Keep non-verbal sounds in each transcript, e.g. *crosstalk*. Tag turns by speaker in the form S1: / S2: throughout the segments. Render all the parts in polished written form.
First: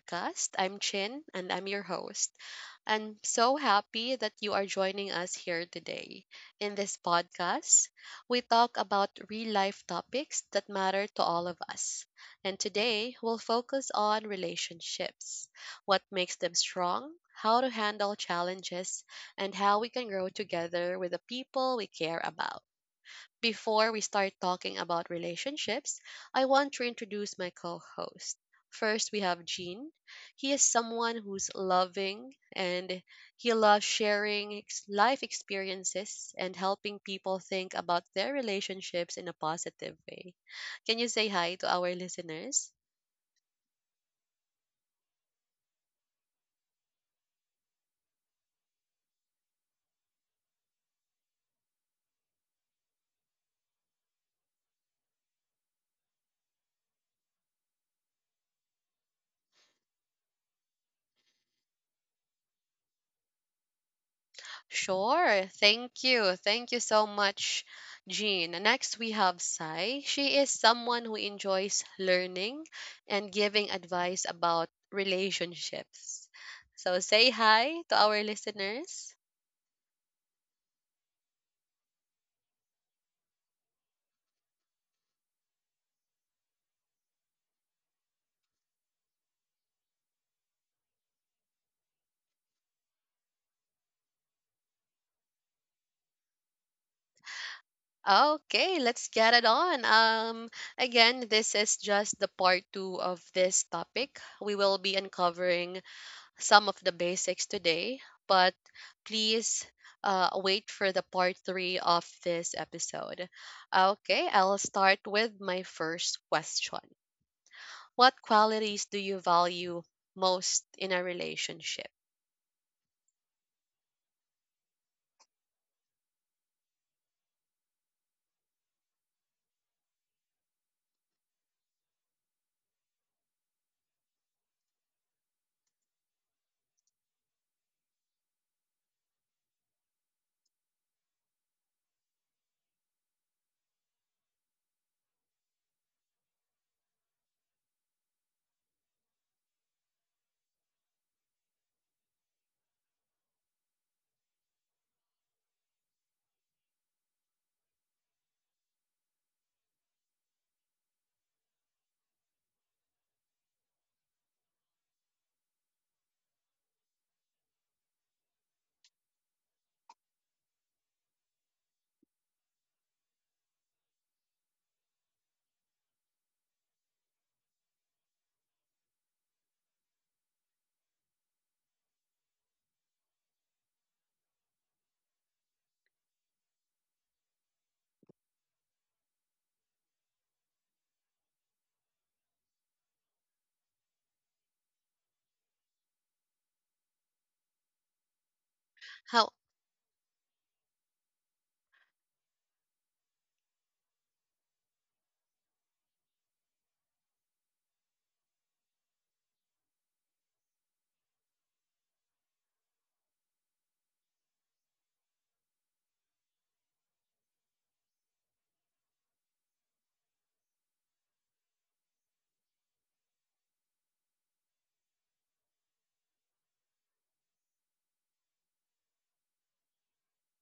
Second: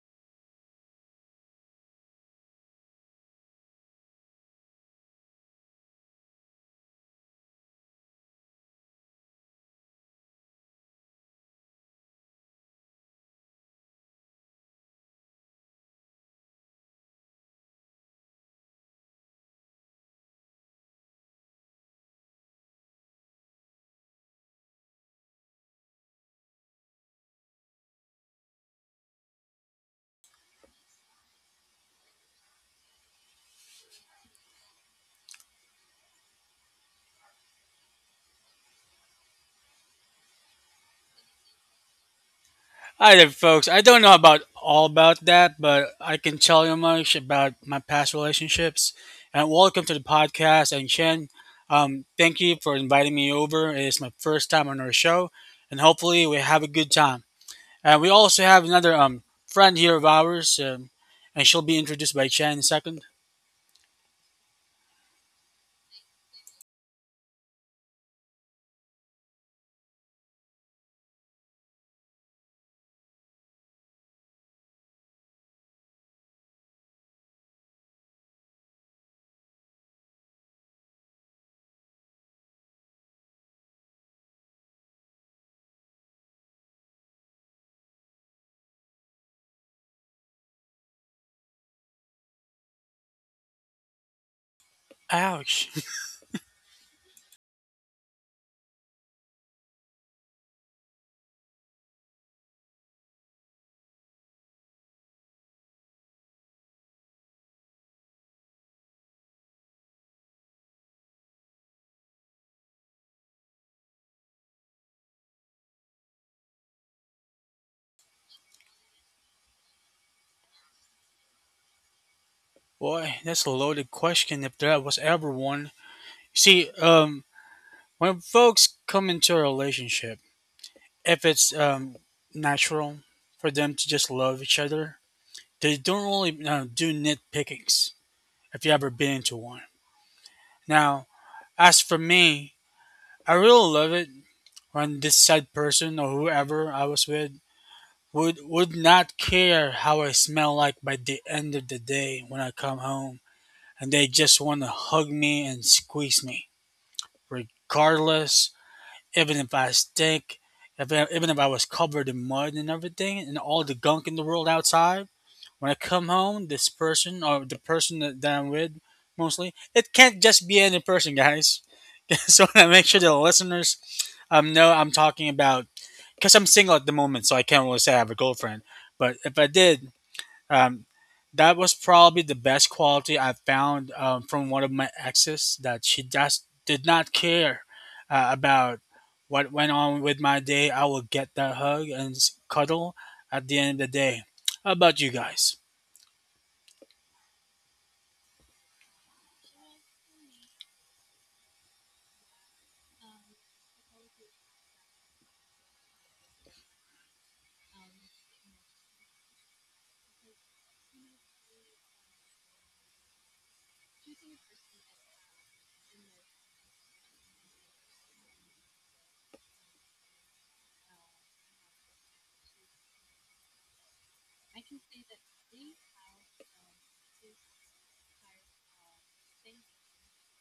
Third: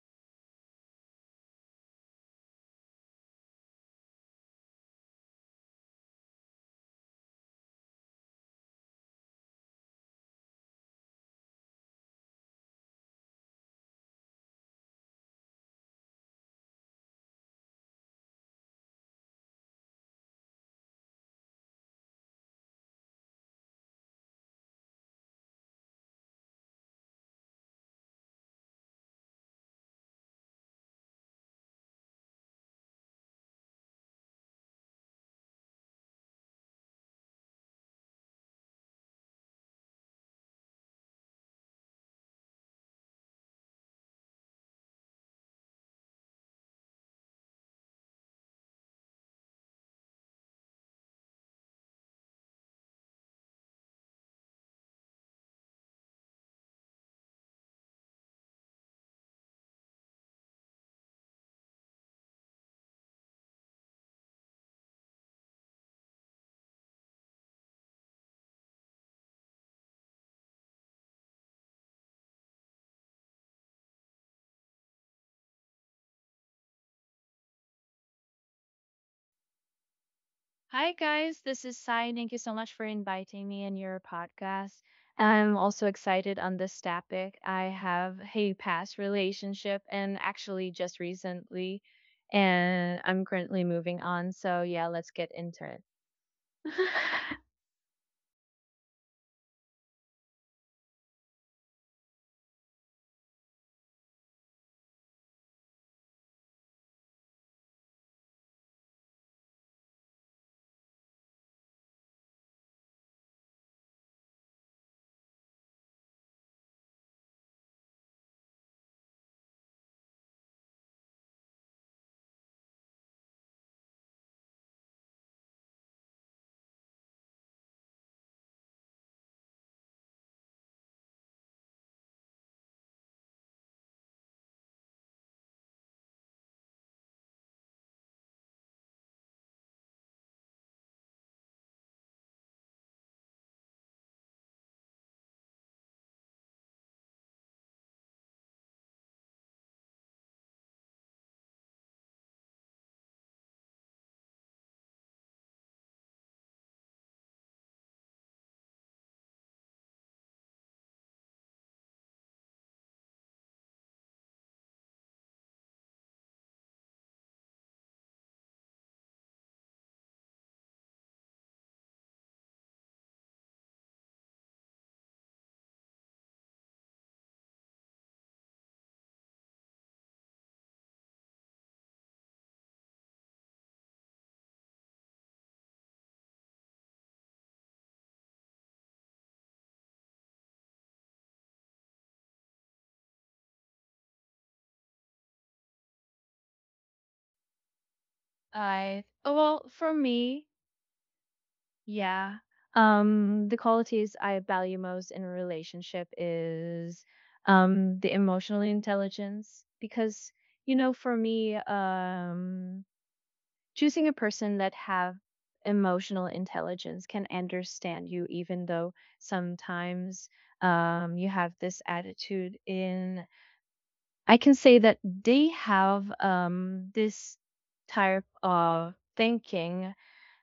S1: podcast. I'm Chin and I'm your host. I'm so happy that you are joining us here today. In this podcast, we talk about real life topics that matter to all of us. And today, we'll focus on relationships: what makes them strong, how to handle challenges, and how we can grow together with the people we care about. Before we start talking about relationships, I want to introduce my co host. First, we have Gene. He is someone who's loving, and he loves sharing life experiences and helping people think about their relationships in a positive way. Can you say hi to our listeners?
S2: Hi there, folks. I don't know about all about that, but I can tell you much about my past relationships. And welcome to the podcast. And Shen, thank you for inviting me over. It is my first time on our show, and hopefully we have a good time. And we also have another friend here of ours, and she'll be introduced by Shen in a second.
S1: Sure. Thank you. Thank you so much, Jean. Next, we have Sai. She is someone who enjoys learning and giving advice about relationships. So say hi to our listeners.
S3: Hi, guys. This is Sai. Thank you so much for inviting me in your podcast. I'm also excited on this topic. I have a past relationship and actually just recently, and I'm currently moving on. So, yeah, let's get into
S2: Ouch,
S3: it. *laughs*
S1: Okay, let's get it on. Again, this is just the part two of this topic. We will be uncovering some of the basics today, but please wait for the part three of this episode. Okay, I'll start with my first question. What qualities do you value most in a relationship?
S2: *laughs* boy, that's a loaded question if there was ever one. See, when folks come into a relationship if it's natural for them to just love each other. They don't really do nitpickings if you ever been into one. Now, as for me, I really love it when this said person or whoever I was with would not care how I smell like by the end of the day when I come home, and they just want to hug me and squeeze me, regardless even if I stink, if I, even if I was covered in mud and everything, and all the gunk in the world outside, when I come home, this person or the person that I'm with, mostly, it can't just be any person, guys. *laughs* so I make sure the listeners know I'm talking about because I'm single at the moment, so I can't really say I have a girlfriend. But if I did, um, that was probably the best quality I found from one of my exes that she just did not care about what went on with my day. I will get that hug and cuddle at the end of the day. How about you guys?
S3: I, oh,
S1: How.
S3: well, for me, yeah. The qualities I value most in a relationship is the emotional intelligence because for me choosing a person that have emotional intelligence can understand you, even though sometimes, you have this attitude in. I can say that they have, this type of thinking,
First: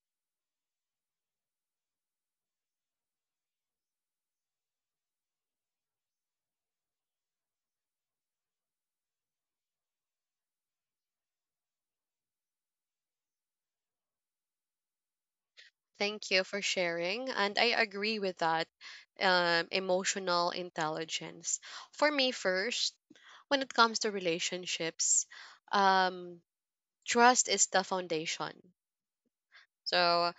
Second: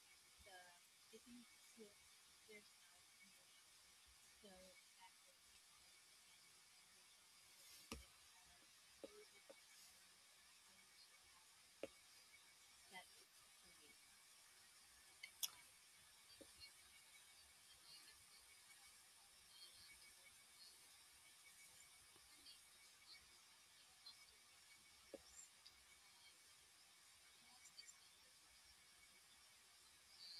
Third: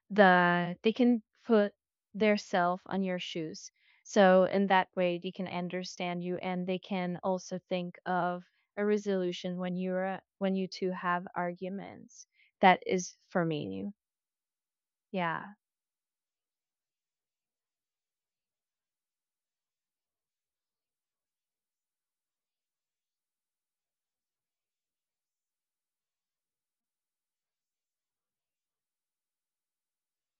S3: that they can put their self on your shoes, so in that way they can understand you, and they can also think of a resolution when you two have arguments. That is for me. Yeah.
S1: Thank you for sharing, and I agree with that. Emotional intelligence. For me, first, when it comes to relationships, um, trust is the foundation. So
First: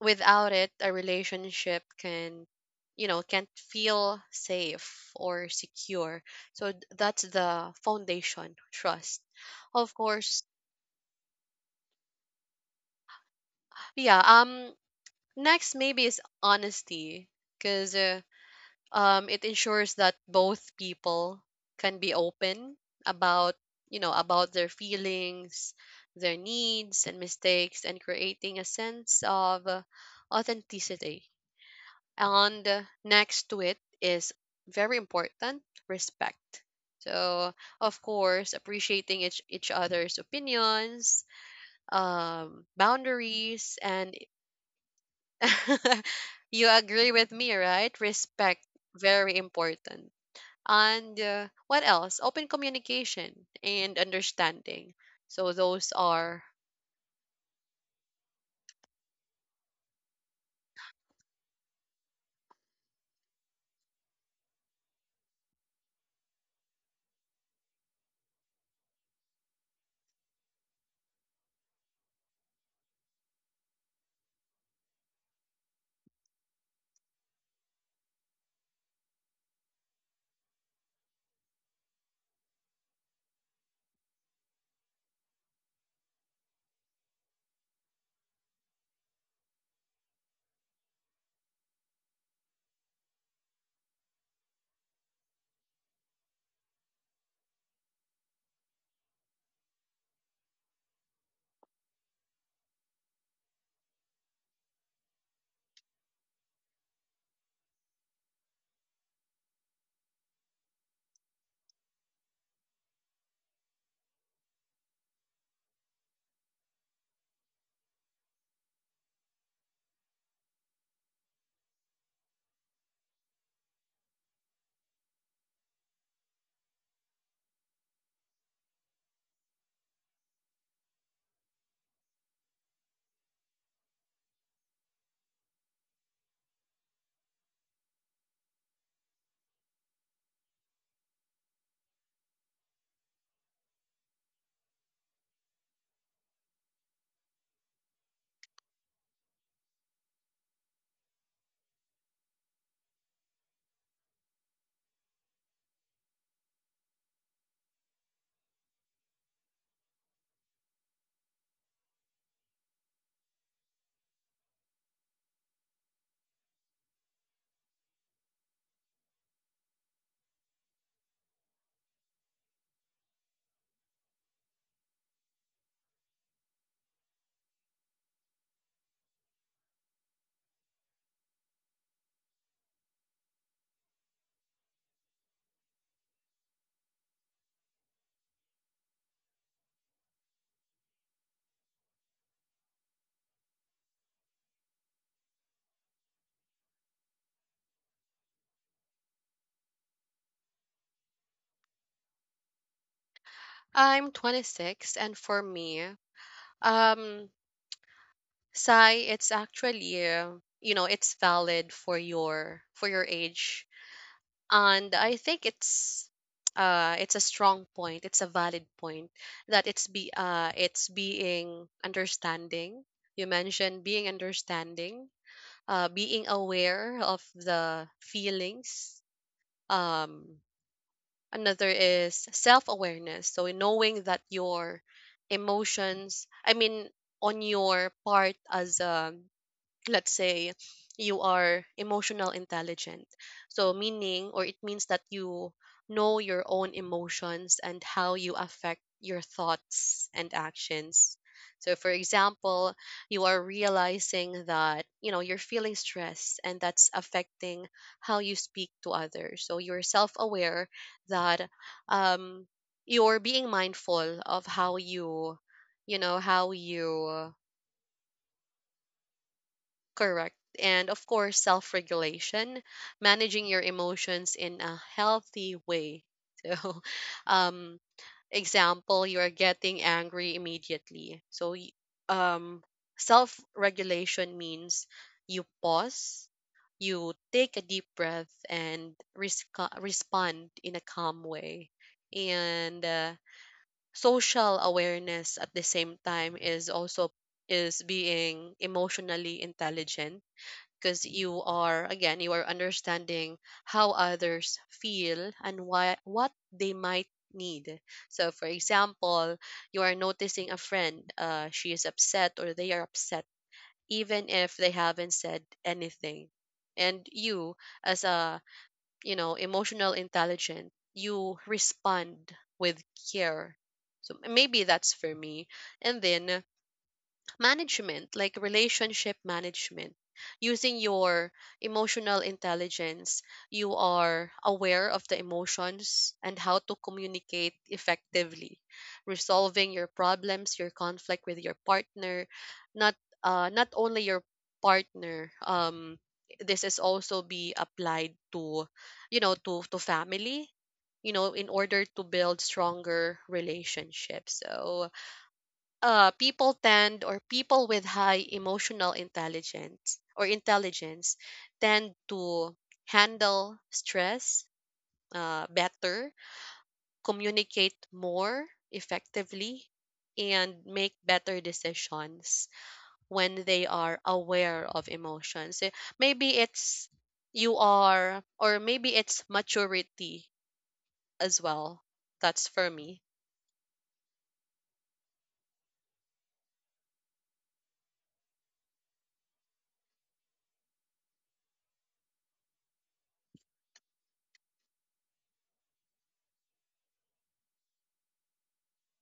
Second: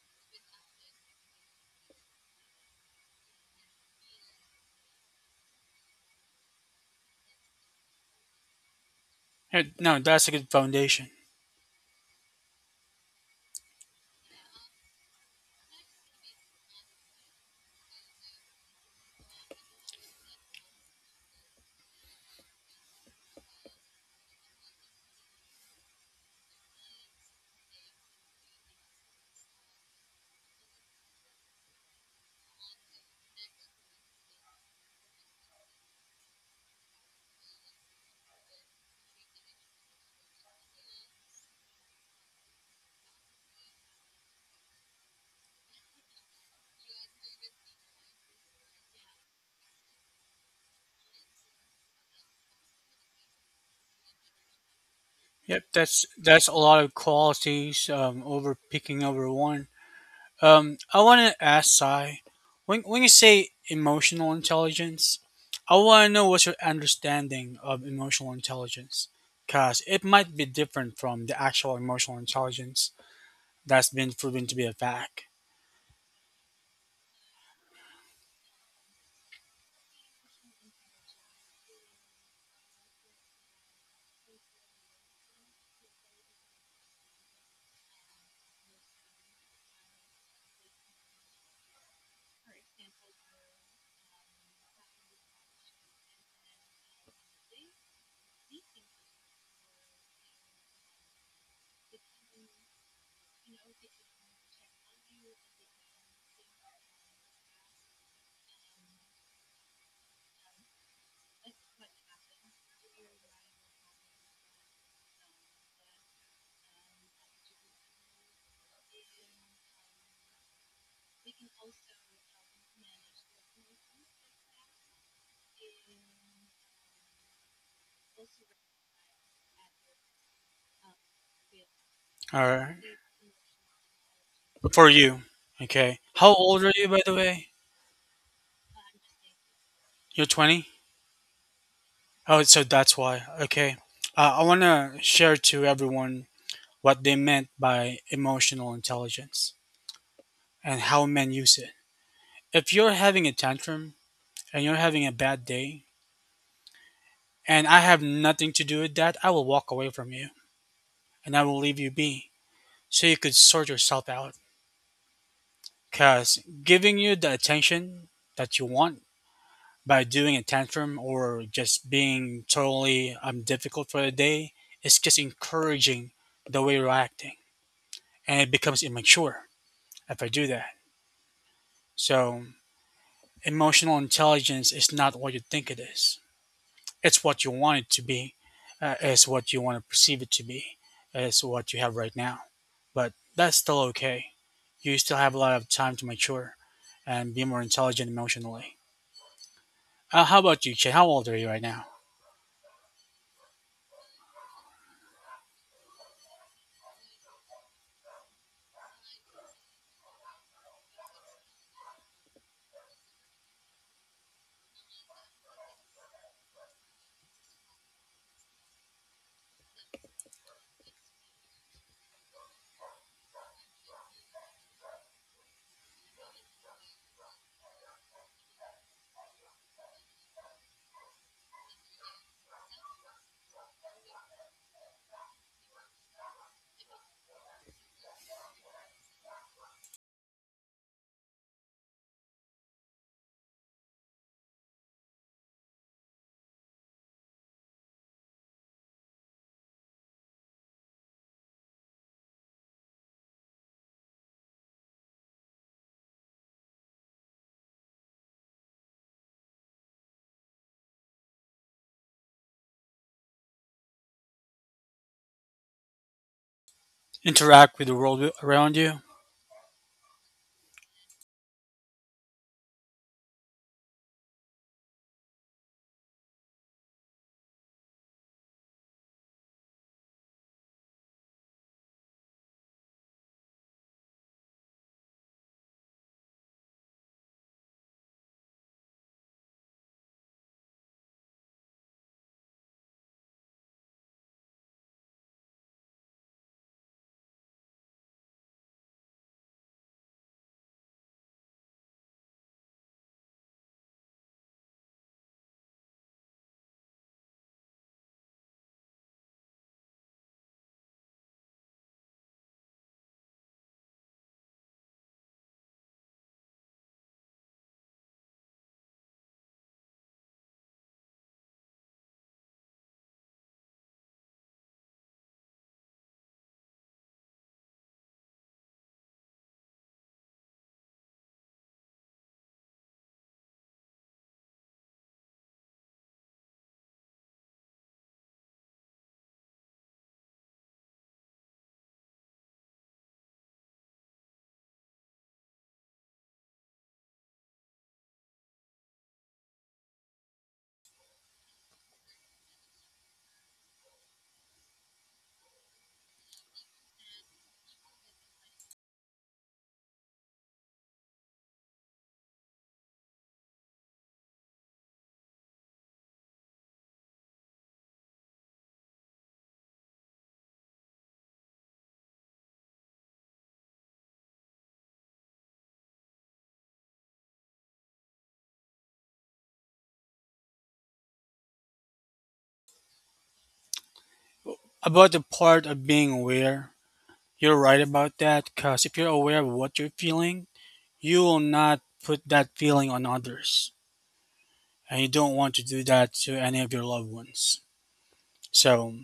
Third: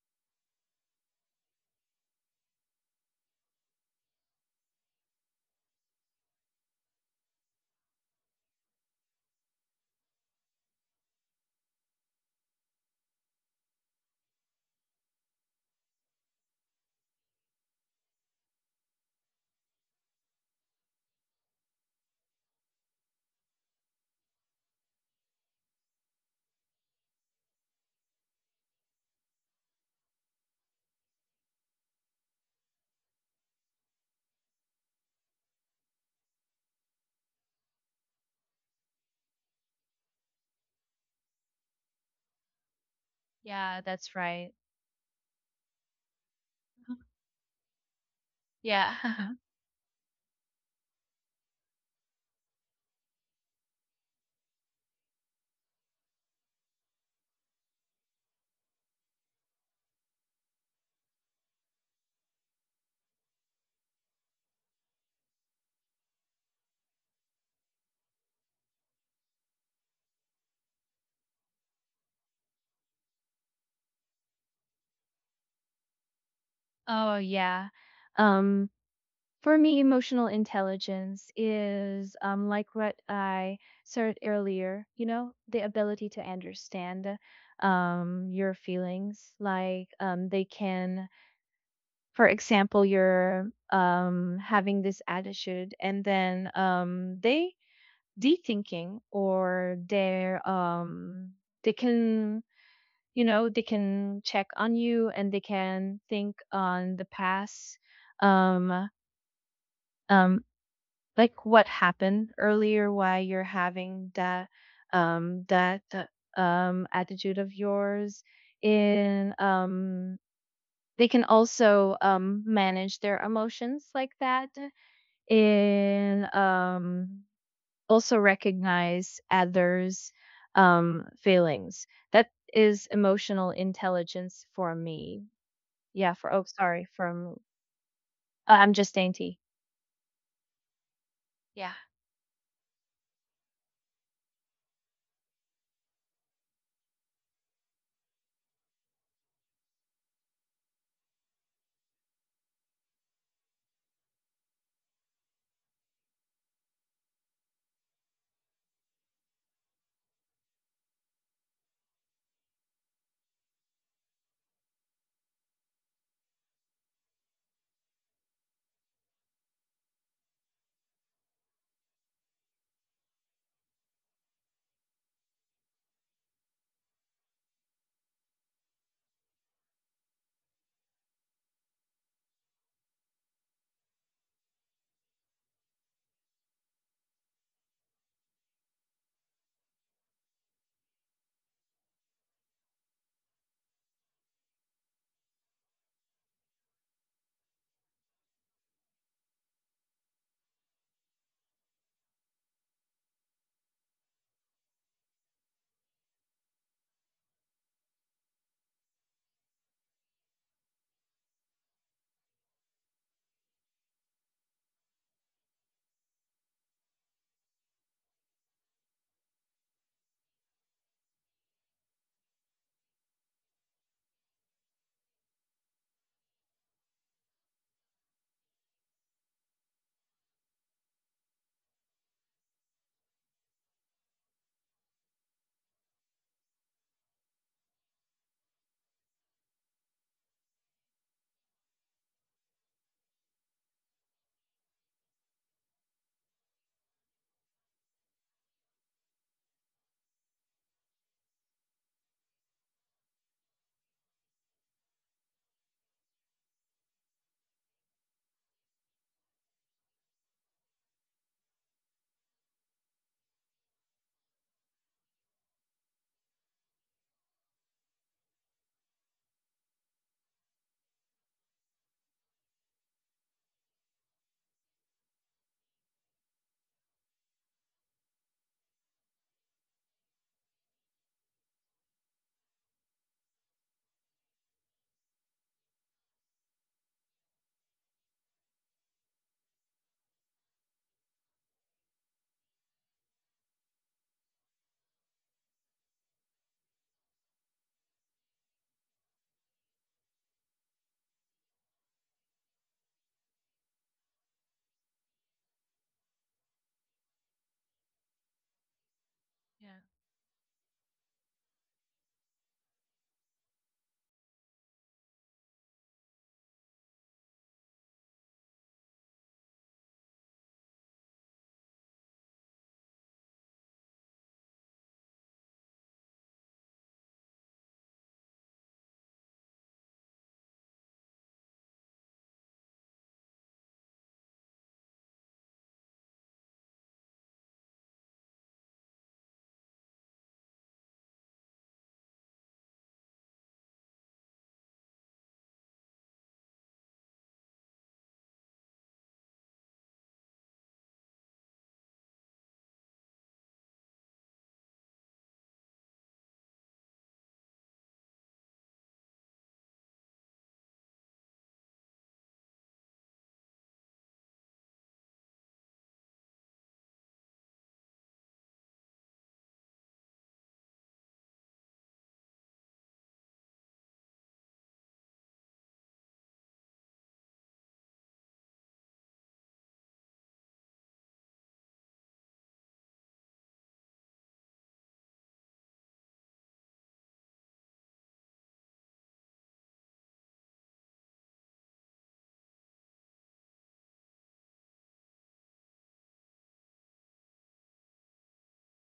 S1: without it, a relationship can, can't feel safe or secure. So that's the foundation, trust.
S2: Hey,
S1: Of
S2: no, that's a
S1: course,
S2: good foundation.
S1: yeah. Next maybe is honesty, because, it ensures that both people can be open about, about their feelings, their needs and mistakes, and creating a sense of authenticity. And next to it is very important: respect. So, of course, appreciating each other's opinions, boundaries,
S3: Yeah,
S1: and
S3: that's right.
S1: *laughs* you agree with me, right? Respect,
S3: Yeah.
S1: very
S3: *laughs*
S1: important. And what else? Open communication and understanding. So,
S2: Yep,
S1: those
S2: that's
S1: are.
S2: that's a lot of qualities over picking over one. I want to ask Sai, when you say emotional intelligence, I want to know what's your understanding of emotional intelligence. Because it might be different from the actual emotional intelligence that's been proven to be a fact.
S3: Oh, yeah. Um, for me, emotional intelligence is, like what I said earlier, you know, the ability to understand, your feelings. Like, they can, for example, you're, having this attitude, and then, they de thinking, or they're, they can, you know, they can check on you, and they can think on the past, um um like what happened earlier, why you're having that, um that attitude of yours in. They can also manage their emotions like that, and also recognize others' feelings. That
S2: Or
S3: is emotional intelligence for
S2: for you,
S3: me.
S2: okay.
S3: Yeah, for
S2: How
S3: oh,
S2: old are
S3: sorry,
S2: you, by the
S3: from
S2: way?
S3: I'm just dainty.
S2: You're 20?
S3: Yeah.
S2: Oh, so that's why. Okay. I want to share to everyone what they meant by emotional intelligence and how men use it. If you're having a tantrum and you're having a bad day and I have nothing to do with that, I will walk away from you and I will leave you be so you could sort yourself out. Because giving you the attention that you want by doing a tantrum or just being totally difficult for the day is just encouraging the way you're acting and it becomes immature if I do that. So, emotional intelligence is not what you think it is. It's what you want it to be. It's what you want to perceive it to be. It's what you have right now. But that's still okay. You still have a lot of time to mature and be more intelligent emotionally. How about you, Che? How old are you right now?
S1: I'm 26, and for me, um, Sai, it's actually, you know, it's valid for your age, and I think it's, it's a strong point. It's a valid point that it's being understanding. You mentioned being understanding, being aware of the feelings. Um, another is self awareness. So knowing that your emotions, I mean, on your part as a, let's say, you are emotional intelligent, so meaning or it means that you know your own emotions and how you affect your thoughts and actions. So, for example, you are realizing that, you know, you're feeling stress, and that's affecting how you speak to others, so you're self-aware that, um you're being mindful of how you.
S2: Interact with the world around you.
S1: Correct. And of course, self regulation: managing your emotions in a healthy way. *laughs* So, um, example, you are getting angry immediately. So, um, self regulation means you pause, you take a deep breath, and respond in a calm way. And social awareness at the same time is also is being emotionally intelligent, because you are, again, you are understanding how others feel and why, what they might need. So, for example, you
S3: Yeah.
S1: are noticing a friend, she is upset, or they are upset, even if they haven't said anything, and you, as a, emotional intelligent, you respond with care. So maybe that's for me. And then management, like relationship management, using your emotional intelligence, you are aware of the emotions and how to communicate effectively, resolving your problems, your conflict with your partner, not not only your partner. This is also be applied to family, in order to build stronger relationships. So, people tend or people with high emotional intelligence or intelligence tend to handle stress, better, communicate more effectively, and make better decisions when they are aware of emotions. Eh, Maybe it's you are, or maybe it's maturity as well. That's for me.
S2: About the part of being aware, you're right about that because if you're aware of what you're feeling, you will not put that feeling on others. And you don't want to do that to any of your loved ones. So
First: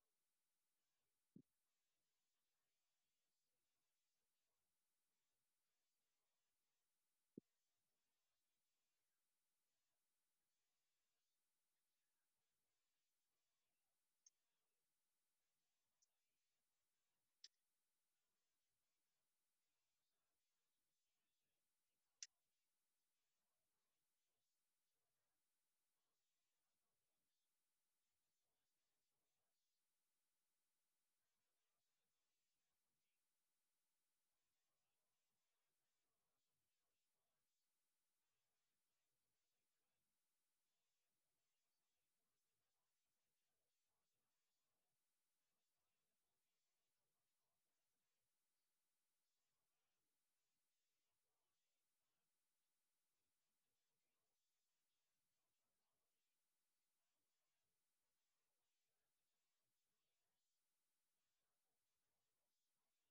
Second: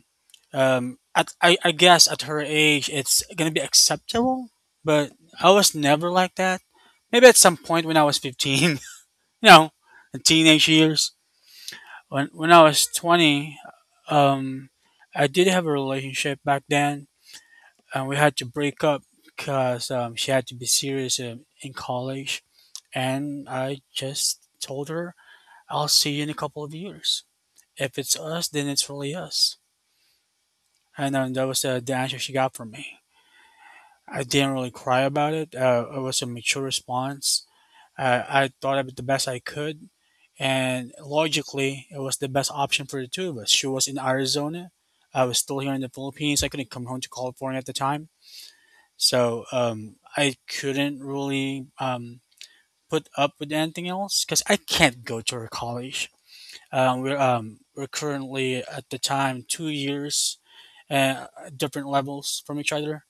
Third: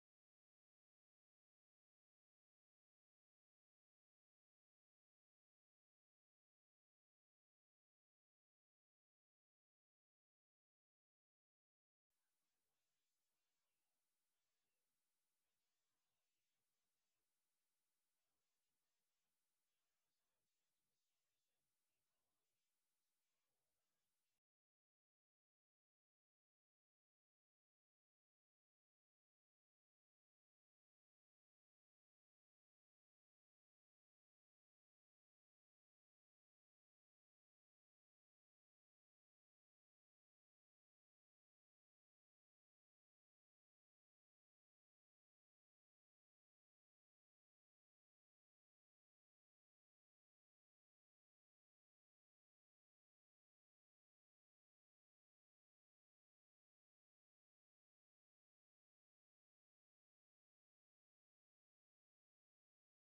S2: um at I, I guess at her age it's gonna be acceptable, but I was never like that. Maybe at some point when I was 15, *laughs* you know, in teenage years, when I was 20, um I did have a relationship back then, and we had to break up because she had to be serious in college, and I just told her I'll see you in a couple of years. If it's us, then it's really us. And that was the answer she got from me. I didn't really cry about it. It was a mature response. I thought of it the best I could, and logically, it was the best option for the two of us. She was in Arizona. I was still here in the Philippines. I couldn't come home to California at the time, so I couldn't really put up with anything else because I can't go to her college. We're currently at the time 2 years uh, different levels from each other,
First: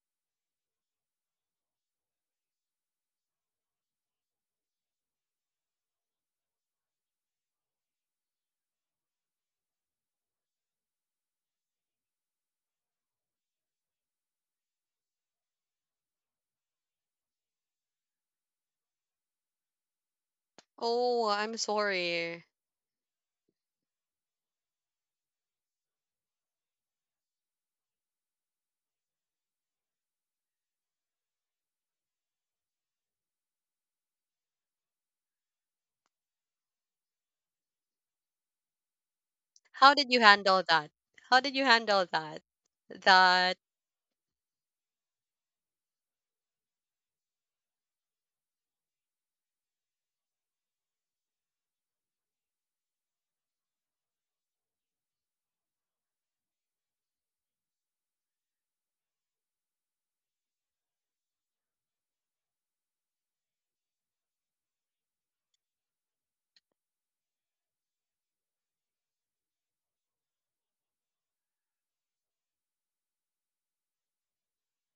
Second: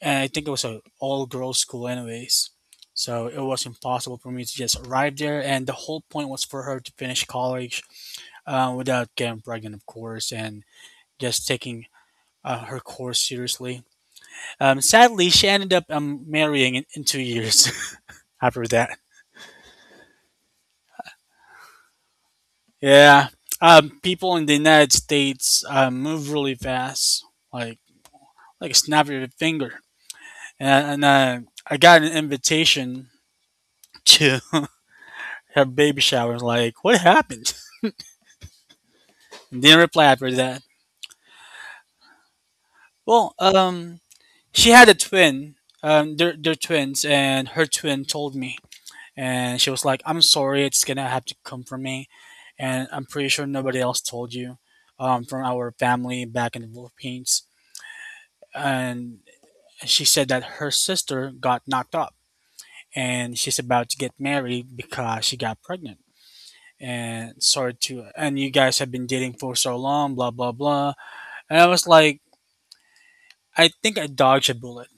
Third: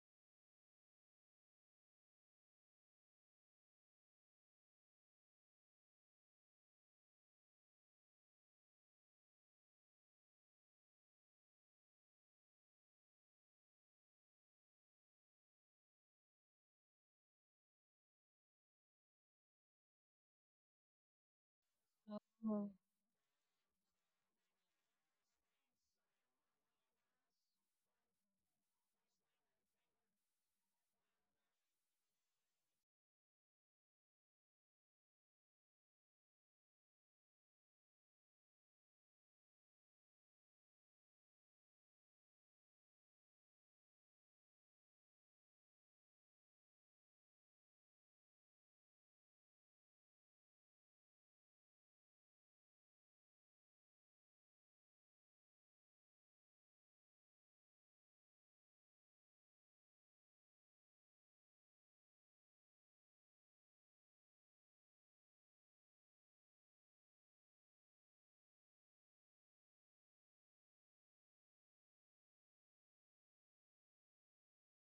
S2: and I think it was a all girls school anyways. So it was impossible for me to just arrive there, and the whole point was for her to finish college without getting pregnant, of course, and just taking her course seriously. Sadly, she ended up marrying in 2 years *laughs* after that.
S1: Oh, I'm sorry.
S3: Oh,
S2: Yeah, people in the United States move really fast, like like a snap of a finger. And I got an invitation to *laughs* her baby shower. Like, what happened? Didn't
S1: How
S2: reply
S1: did you
S2: after that.
S1: handle that? How did you handle that?
S2: Well,
S1: That.
S2: she had a twin. They're twins, and her twin told me, and she was like, "I'm sorry, it's gonna have to come from me, and I'm pretty sure nobody else told you, from our family back in the Philippines." And she said that her sister got knocked up, and she's about to get married because she got pregnant. And sorry to, and you guys have been dating for so long, blah blah blah. And I was like, I think I dodged a bullet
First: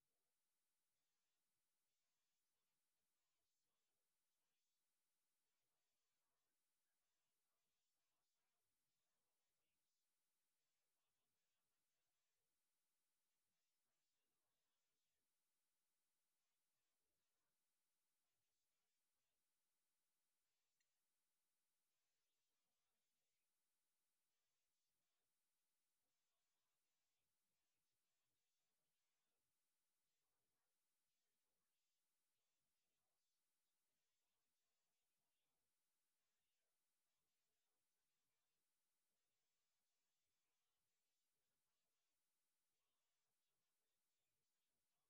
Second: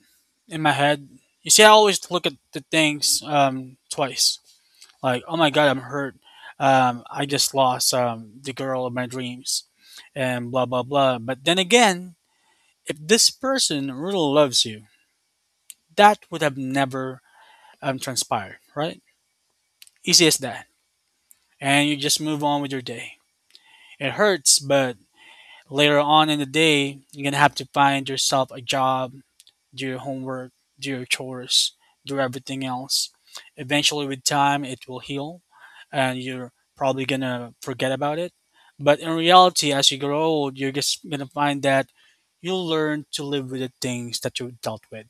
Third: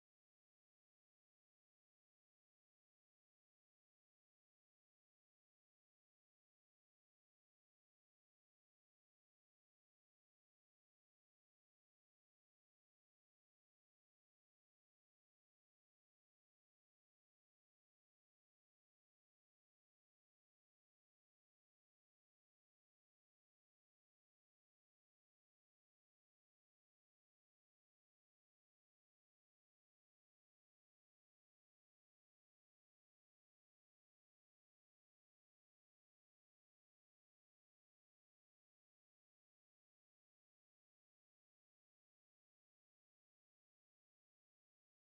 S2: in my head. You see, I always look at the things twice. Like, oh my god, I'm hurt. I just lost the girl of my dreams, and blah blah blah. But then again, if this person really loves you, that would have never transpired, right? Easy as that. And you just move on with your day. It hurts, but later on in the day, you're gonna have to find yourself a job, do your homework, do your chores, do everything else. Eventually, with time, it will heal and you're probably gonna forget about it. But in reality, as you grow old, you're just gonna find that you'll learn to live with the things that you dealt with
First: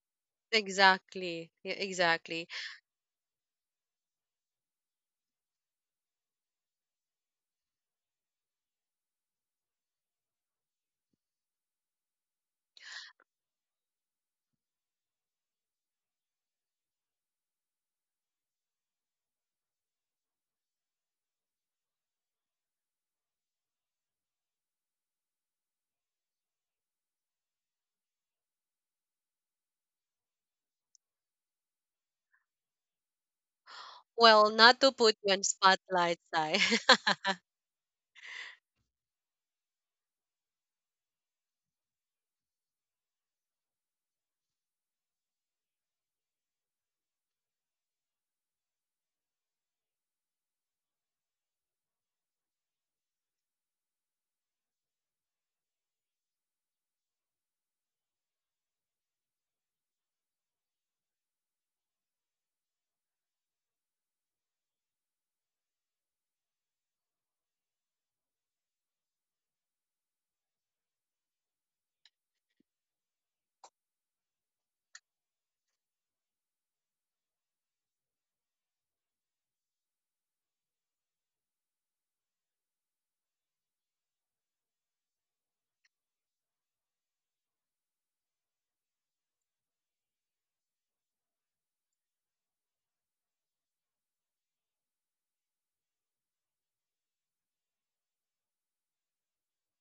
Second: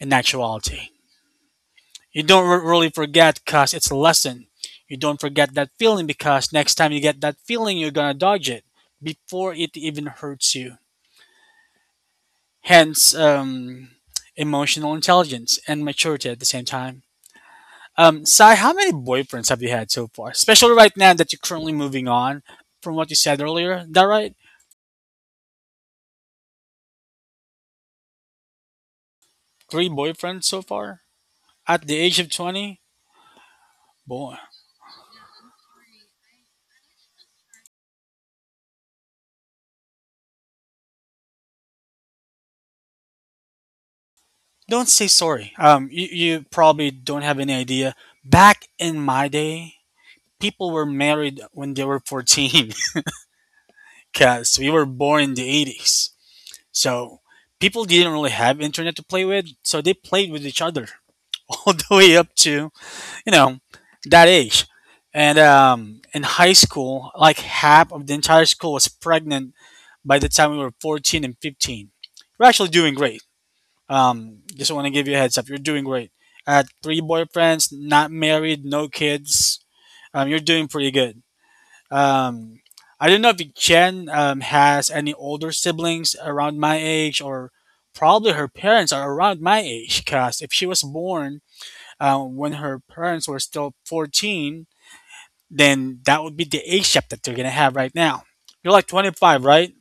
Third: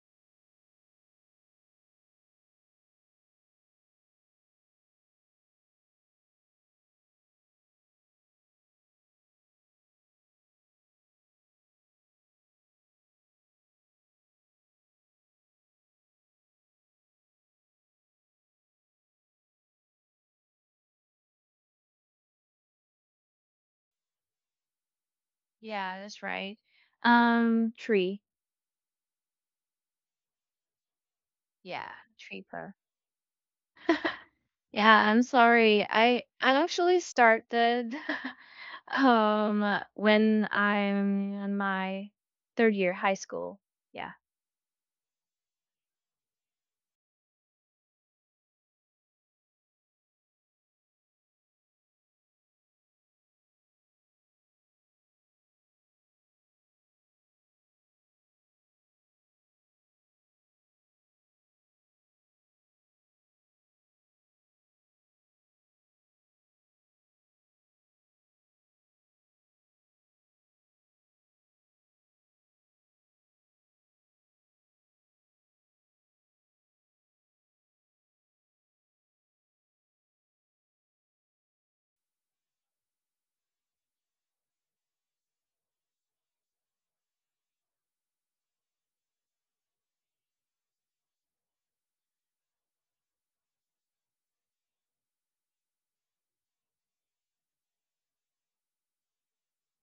S2: in actuality.
S1: Exactly, yeah,
S2: You don't
S1: exactly.
S2: really forget because it's a lesson. You don't forget that feeling, because next time you get that feeling, you're gonna dodge it before it even hurts you, hence emotional intelligence and maturity at the same time. Sai, how many boyfriends have you had so far? Especially right now that you're currently moving on from what you said earlier. Is that right?
S3: yeah, that's right. Tree.
S2: Three boyfriends so far at
S3: Yeah,
S2: the age of
S3: tree player.
S2: 20?
S3: *laughs*
S2: Boy,
S1: Well, not
S3: Yeah,
S1: to put
S3: I'm
S1: you on
S3: sorry.
S1: spotlight,
S3: I
S1: Sai.
S3: I actually
S1: *laughs*
S3: started *laughs* when I'm in my third year high school. Yeah.
S2: don't say sorry. You probably don't have any idea. Back in my day, people were married when they were 14 *laughs* because we were born in the 80s. So people didn't really have internet to play with, so they played with each other. *laughs* all the way up to, you know, that age. And in high school, like half of the entire school was pregnant by the time we were 14 and 15. We're actually doing great. Just want to give you a heads up. You're doing great. At three boyfriends, not married, no kids. You're doing pretty good. Um, I don't know if Jen has any older siblings around my age, or probably her parents are around my age. Cause if she was born when her parents were still 14, then that would be the age gap that they're gonna have right now. You're like 25, right?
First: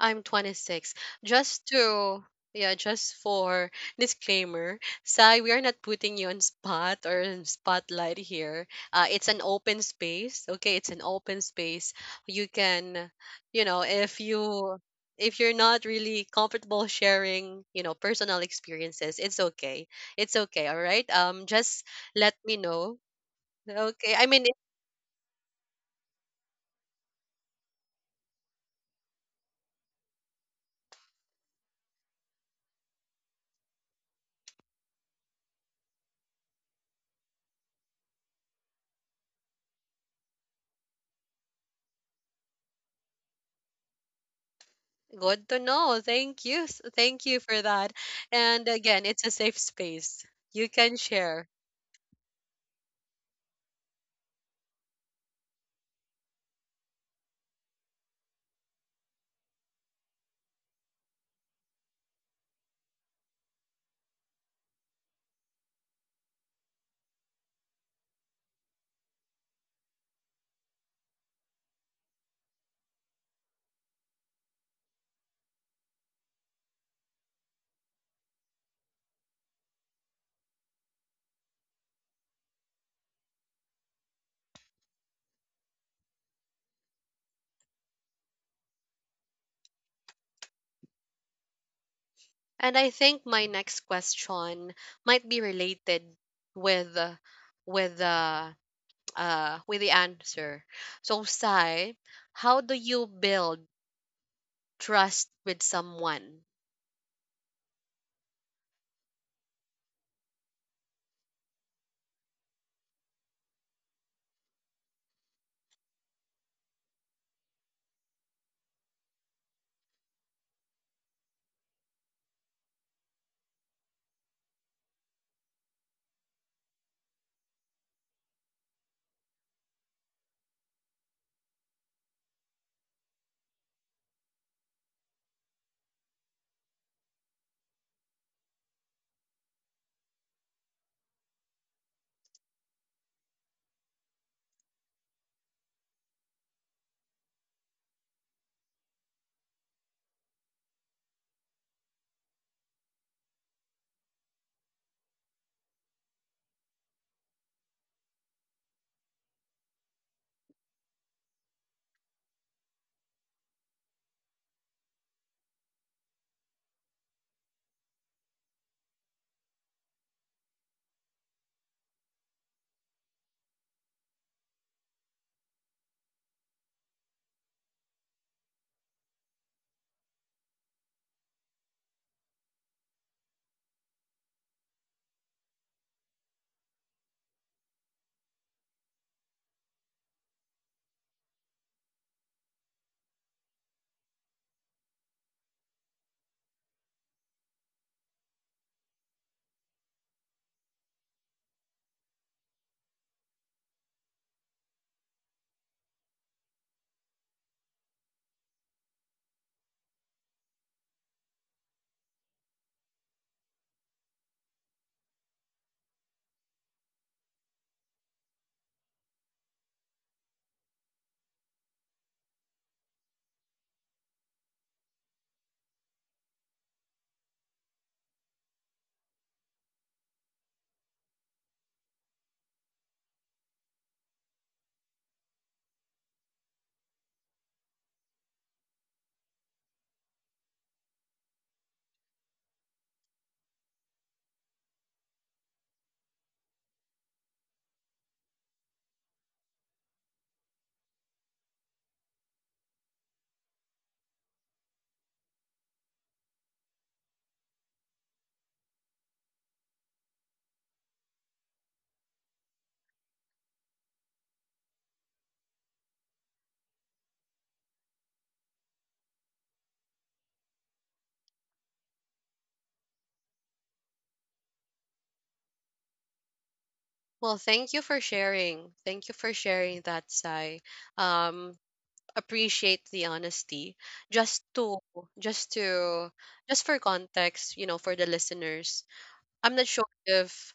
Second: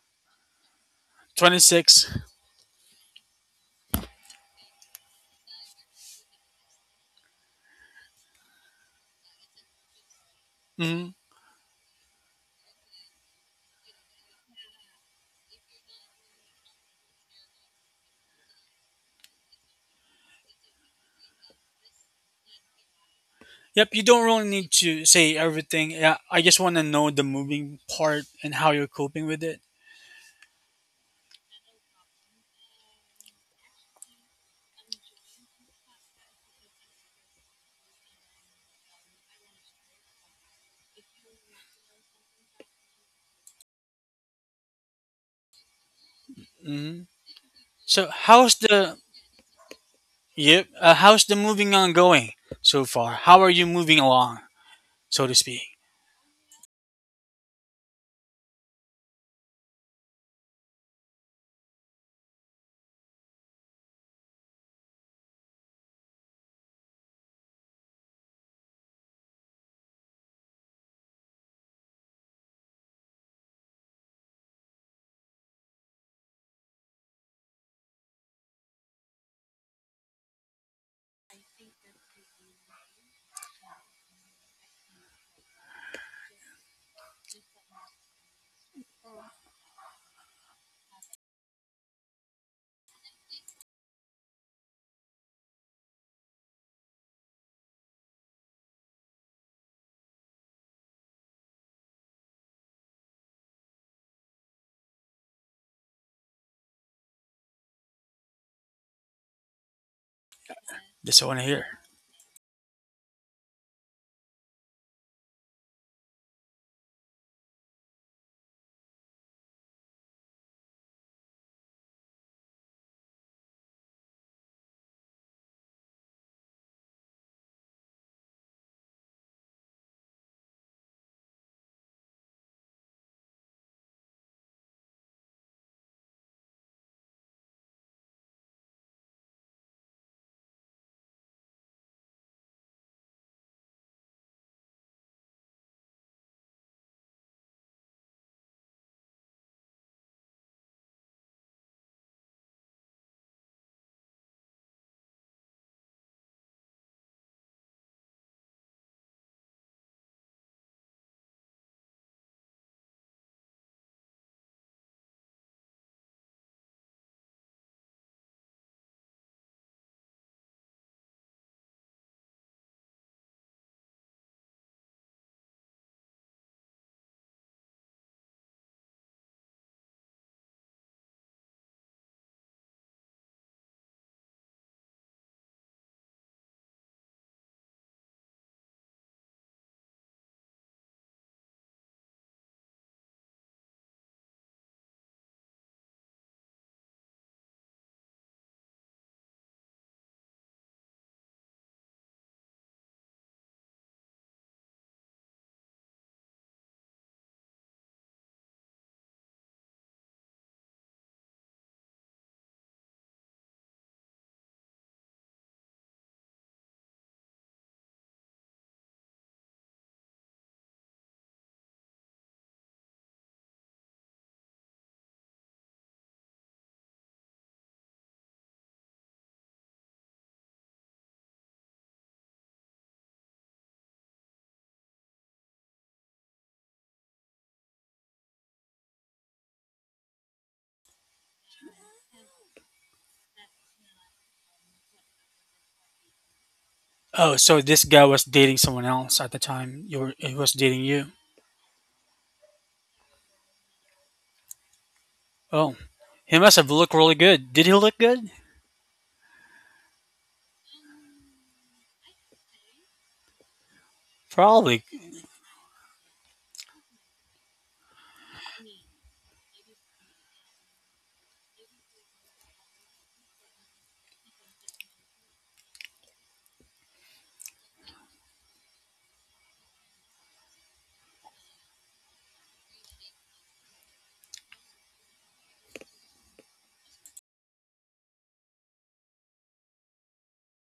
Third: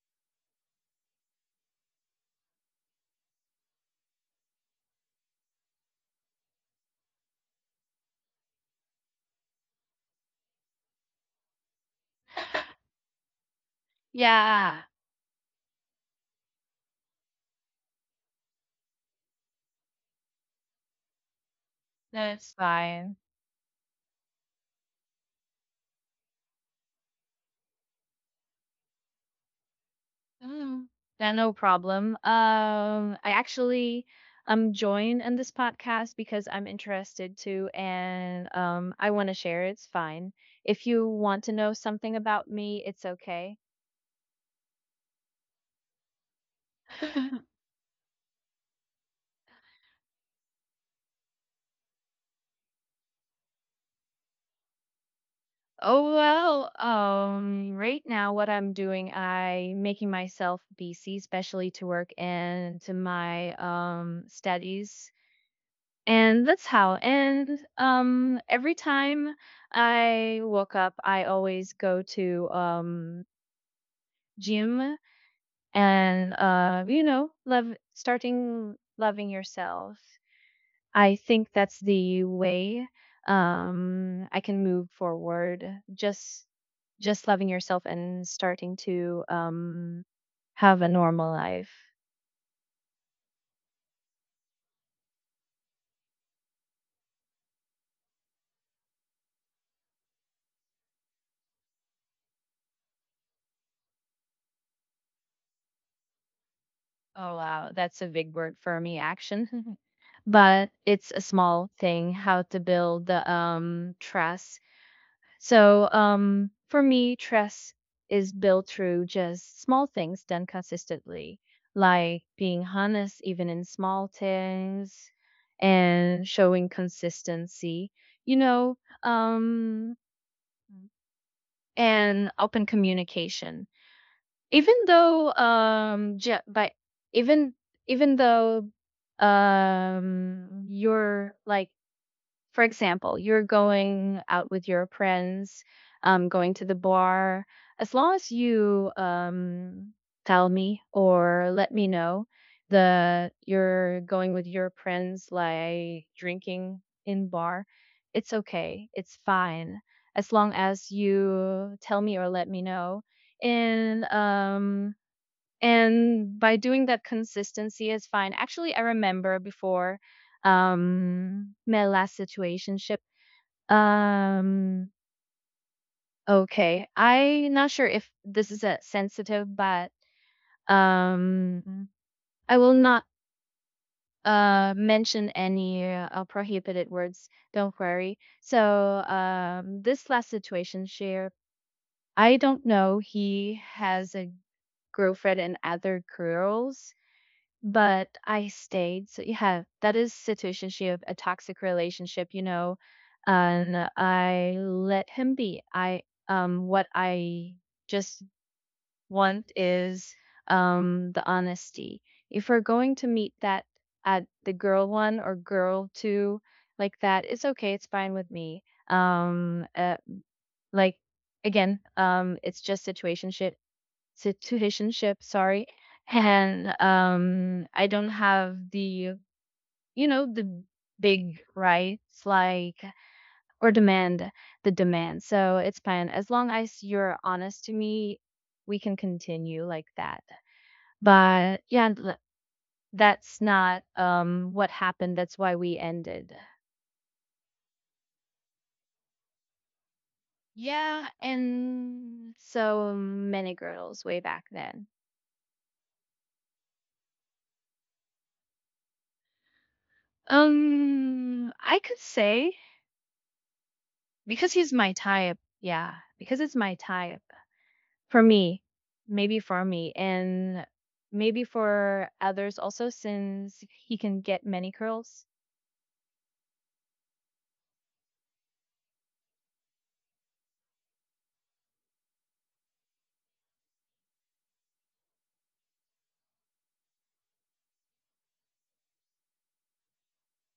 S1: I'm 26. Just
S2: 26.
S1: to, yeah, just for disclaimer, Sai, we are not putting you on spot or in spotlight here. It's an open space. Okay, it's an
S2: Mm-hmm.
S1: open space. You
S3: *laughs*
S1: can, you know, if you
S3: Yeah,
S1: if you're not really comfortable sharing, personal experiences, it's okay. It's okay. All right. Just let
S3: that's
S1: me know.
S3: fine.
S2: Yep. You
S1: Okay.
S2: don't
S1: I mean,
S2: really need to say everything. Yeah, I just want to know the moving part and how you're coping with it.
S3: Mm. Yeah, no problem. I actually joined in this podcast because I'm interested to, and I want to share. It's fine. If you want to know something about me, it's okay.
S1: good to know. Thank you.
S2: Hmm
S1: Thank you
S3: *laughs*
S1: for that.
S2: So how's
S1: And
S2: the
S1: again, it's a safe space. You
S2: yep?
S1: can
S2: How's the
S1: share.
S2: moving on going so far? How are you moving along, so to speak?
S3: Oh well, right now what I'm doing, I making myself busy, especially to work and to my studies. And that's how. And every time I woke up, I always go to, gym, and you know, love starting loving yourself. I think that's the way I can move forward. Just just loving yourself and starting to, have a normal life.
S1: And I think my next question might be related with uh, with uh, with the answer. So, Sai, how do you build trust with someone?
S3: Oh, wow. That's a big word for me, action. *laughs* But it's
S2: That's
S3: a
S2: what I want to hear.
S3: small thing how to build the trust. So, for me, trust is built through just small things done consistently, like being honest even in small things and showing consistency. You know, um and open communication, even though um ju- by even even though you're like, for example, you're going out with your friends, going to the bar, as long as you, tell me or let me know that you're going with your friends like drinking in bar, it's okay. It's fine, as long as you tell me or let me know. And and by doing that consistency is fine. Actually, I remember before, my last situationship. um okay, I not sure if this is a sensitive, but um I will not mention any prohibited words, don't worry. So this last situation share, I don't know he has a girlfriend and other girls. But I stayed. So yeah, that is situationship, a toxic relationship, you know. And I let him be. I, what I just want is, the honesty. If we're going to meet that at the girl one or girl two like that, it's okay, it's fine with me. Um uh, like, again, it's just situationship, sorry. *laughs* And I don't have the, you know, the big rights like, or demand. So it's fine. As long as you're honest to me, we can continue like that. But yeah, that's not what happened. That's why we ended.
S2: Oh, so this guy was dating someone else at the time. You were, he was dating you.
S3: Yeah, and so many girls way back then.
S2: Oh, he must have looked really good. Did he look good?
S3: I could say because he's
S2: Probably.
S3: my type. Yeah, because it's my type. For me, maybe for me, and maybe for others also, since he can get many curls.
S1: Well, thank you for sharing. Thank you for sharing that, Sai. Um, appreciate the honesty, just to just to just for context, for the listeners. I'm not sure if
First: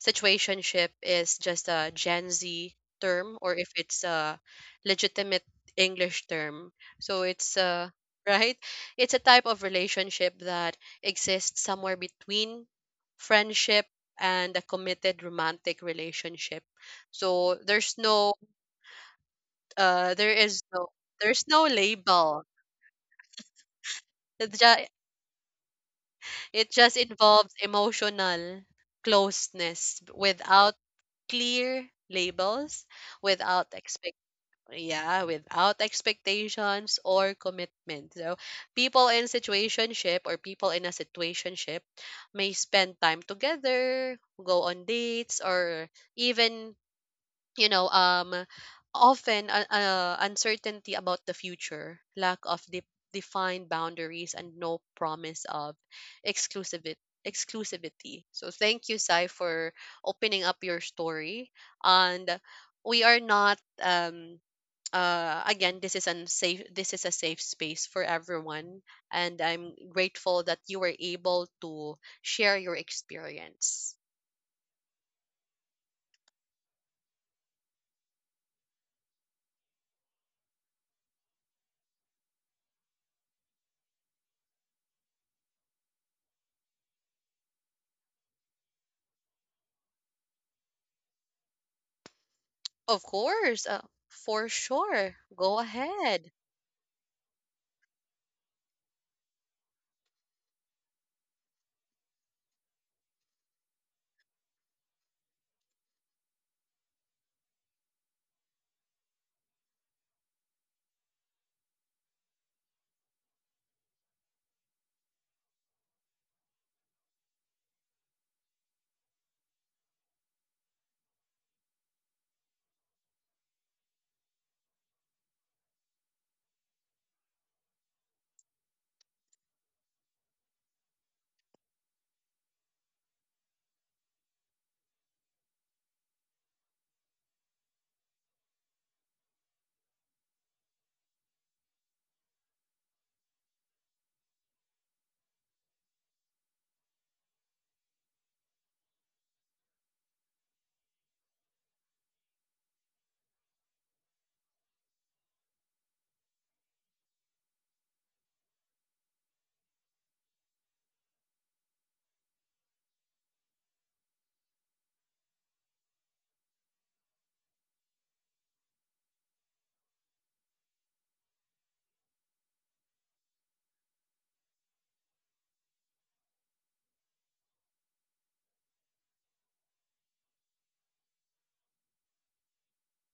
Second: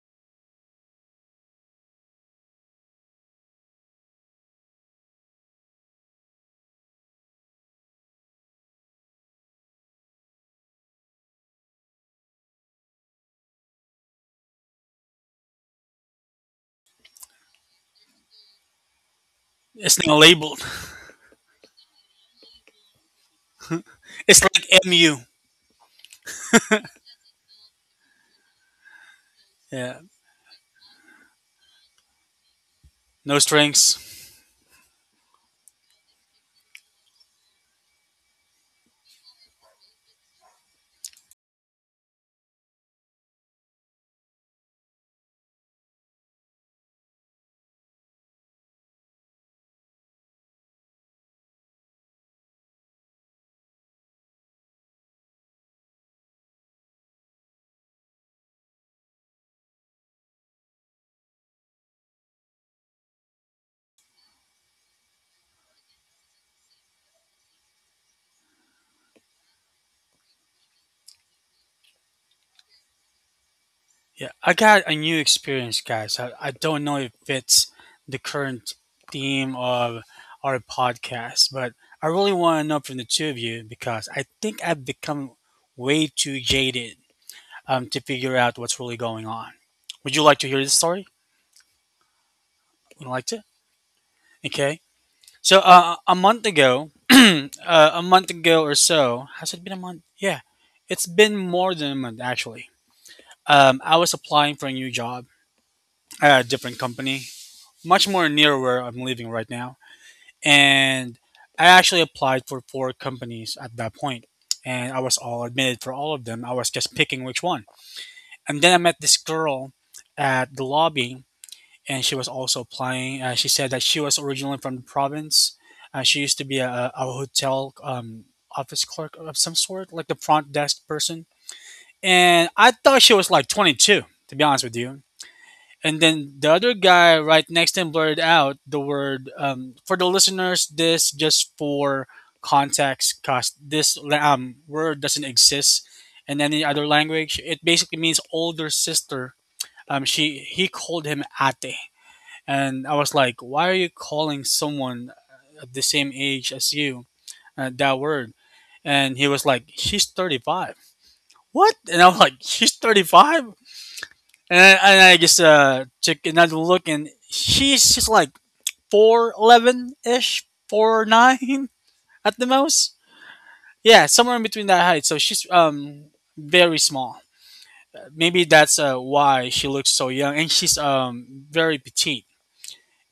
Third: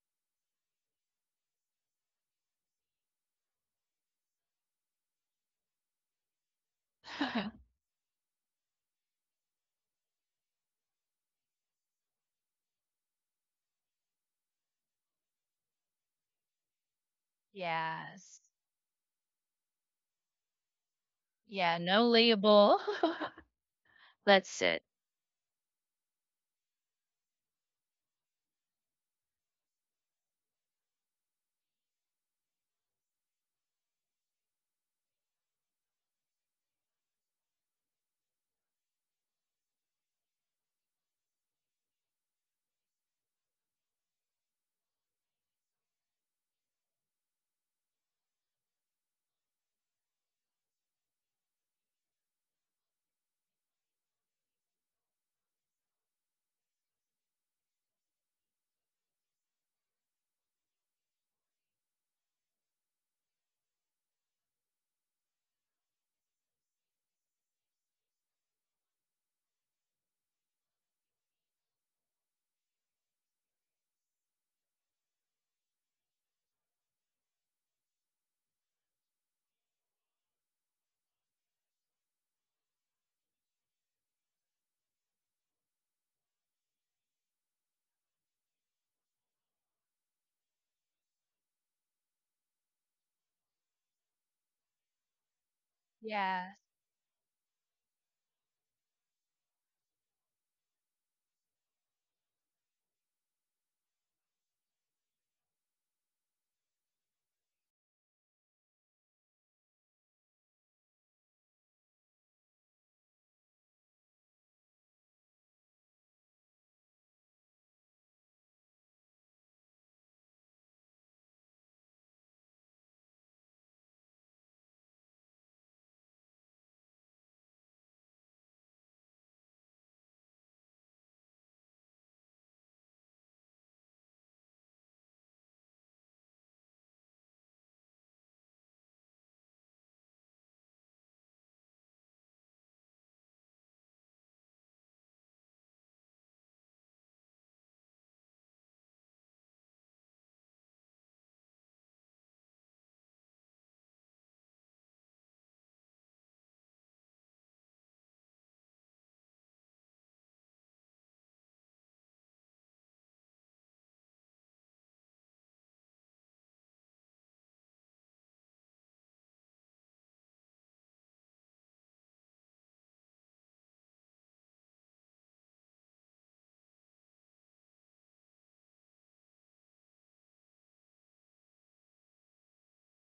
S1: situationship is just a gen Z term or if it's a legitimate English term, so it's,
S3: *laughs*
S1: *laughs* right, it's a type of relationship that exists somewhere between friendship and a committed romantic relationship, so there's no
S3: Yes.
S2: It's not
S1: there is
S2: labeled.
S1: no there's no
S3: Yeah, no
S1: label.
S3: label. *laughs*
S2: *laughs* it's
S1: It
S3: That's
S2: like
S3: it.
S1: just,
S2: MU.
S1: it just involves emotional closeness
S2: Yeah.
S1: without clear labels,
S2: No
S1: without
S2: strings.
S1: expect yeah, without expectations or commitment. So people in situationship, or people in a situationship may spend time together, go on dates, or even, you know um often, uncertainty about the future, lack of defined boundaries, and no promise of exclusivity exclusivity. So thank you, Sai, for opening up your story, and we are not, again, this is a safe space for everyone, and I'm grateful that you were able to share your experience.
S2: Yeah. I got a new experience, guys. I don't know if it's the current theme of our podcast, but I really want to know from the two of you because I think I've become way too jaded to figure out what's really going on. Would you like to hear this story?
S1: Of
S2: Would you like to?
S1: course. For
S2: Okay.
S1: sure. Go
S2: So a
S1: ahead.
S2: month
S3: Yeah.
S2: ago, *clears throat* a month ago or so, has it been a month? Yeah, it's been more than a month actually. I was applying for a new job at a different company, much more near where I'm living right now, and I actually applied for four companies at that point, and I was all admitted for all of them. I was just picking which one, and then I met this girl at the lobby and she was also applying. She said that she was originally from the province. She used to be a hotel office clerk of some sort, like the front desk person. And I thought she was like 22, to be honest with you. And then the other guy right next to him blurted out the word for the listeners. This just for context, cause this word doesn't exist in any other language. It basically means older sister. She he called him ate, and I was like, why are you calling someone at the same age as you that word? And he was like, she's 35. What? And I was like, she's 35? And I just took another look, and she's just like 4'11 ish, 4'9 at the most. Yeah, somewhere in between that height. So she's very small. Maybe that's why she looks so young, and she's very petite,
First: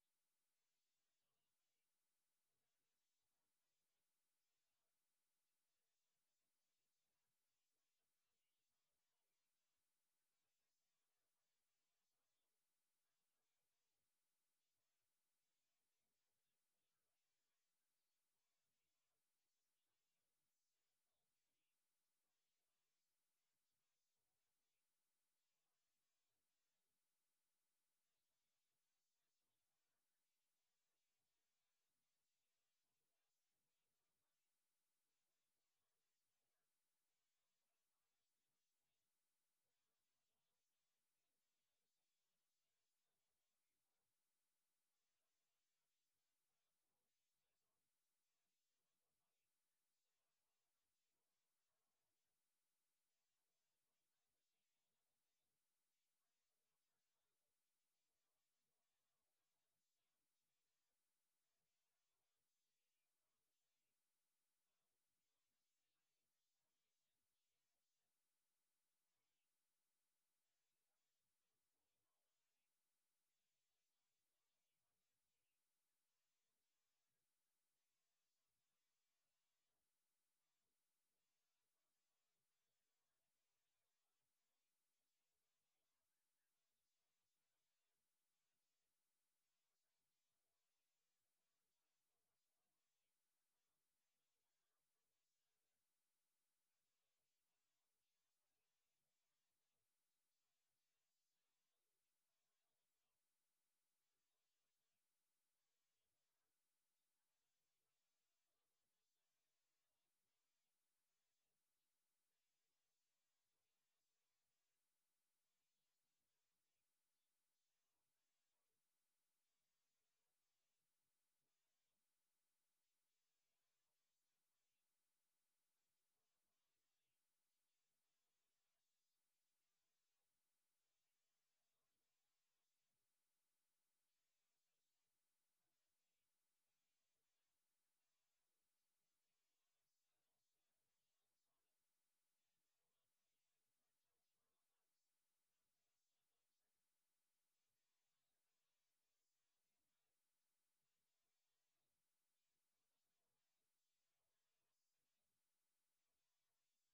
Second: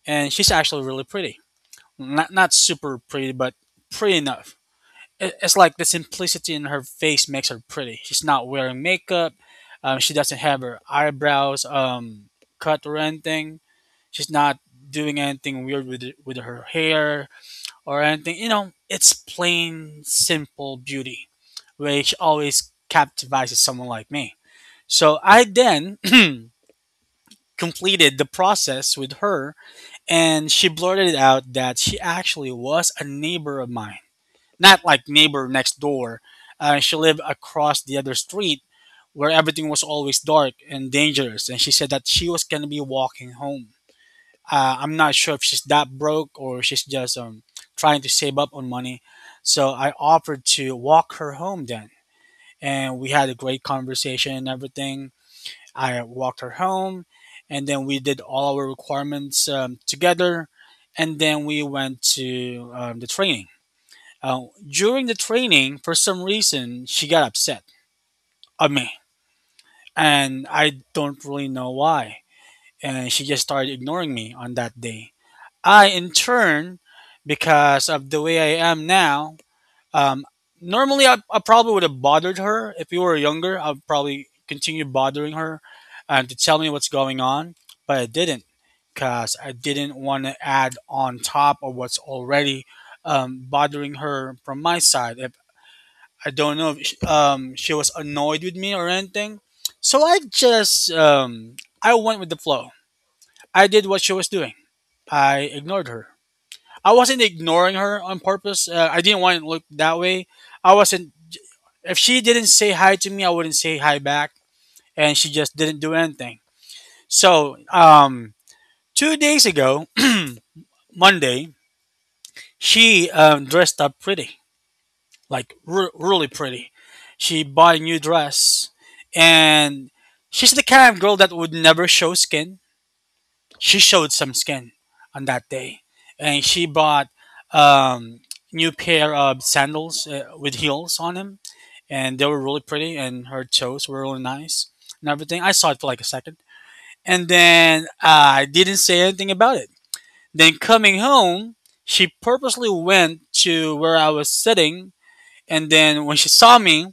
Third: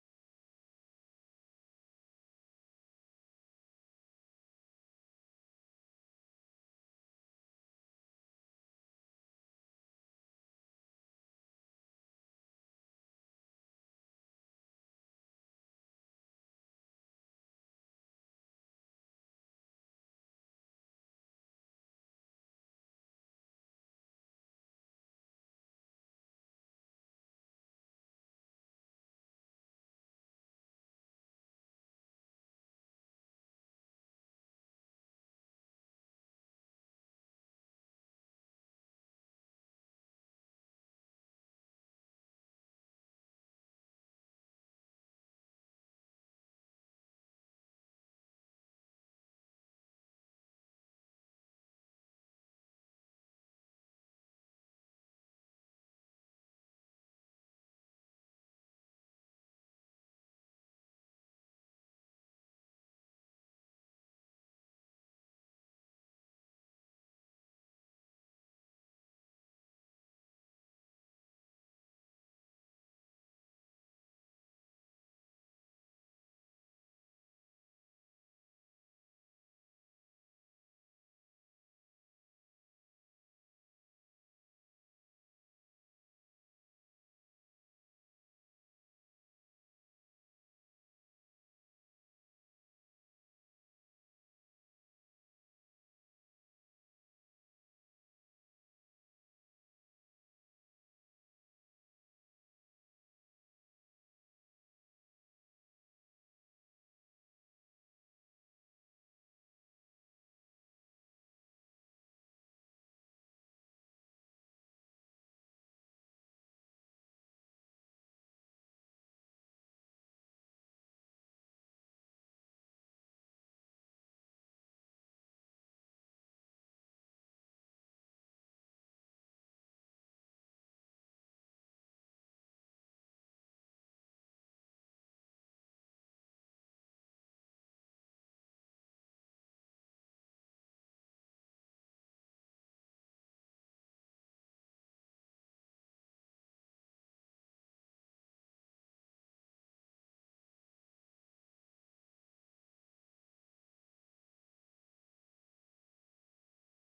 S2: and she's actually really pretty. Not super pretty, but pretty enough. It's like the simplicity in her face makes her pretty. She's not wearing makeup. She doesn't have her eyebrows cut or anything. She's not doing anything weird with her hair or anything. You know, it's plain, simple beauty, which always captivates someone like me. So I then *clears throat* completed the process with her, and she blurted out that she actually was a neighbor of mine. Not like neighbor next door. She lived across the other street where everything was always dark and dangerous. And she said that she was going to be walking home. I'm not sure if she's that broke or she's just trying to save up on money. So I offered to walk her home then. And we had a great conversation and everything. I walked her home, and then we did all our requirements together, and then we went to the training. Uh, During the training, for some reason, she got upset at me, and I don't really know why. And she just started ignoring me on that day. I, in turn, because of the way I am now, um, normally, I probably would have bothered her if you were younger. I'd probably continue bothering her and to tell me what's going on, but I didn't because I didn't want to add on top of what's already bothering her from my side. If I don't know if sh she was annoyed with me or anything, so I just I went with the flow. I did what she was doing. I ignored her. I wasn't ignoring her on purpose. I didn't want it to look that way. I wasn't, if she didn't say hi to me, I wouldn't say hi back, and she just didn't do anything. So, 2 days ago, *clears throat* Monday, she dressed up pretty, like really pretty. She bought a new dress, and she's the kind of girl that would never show skin. She showed some skin on that day, and she bought um, new pair of sandals with heels on them, and they were really pretty, and her toes were really nice and everything. I saw it for like a second, and then I didn't say anything about it. Then coming home, she purposely went to where I was sitting, and then when she saw me,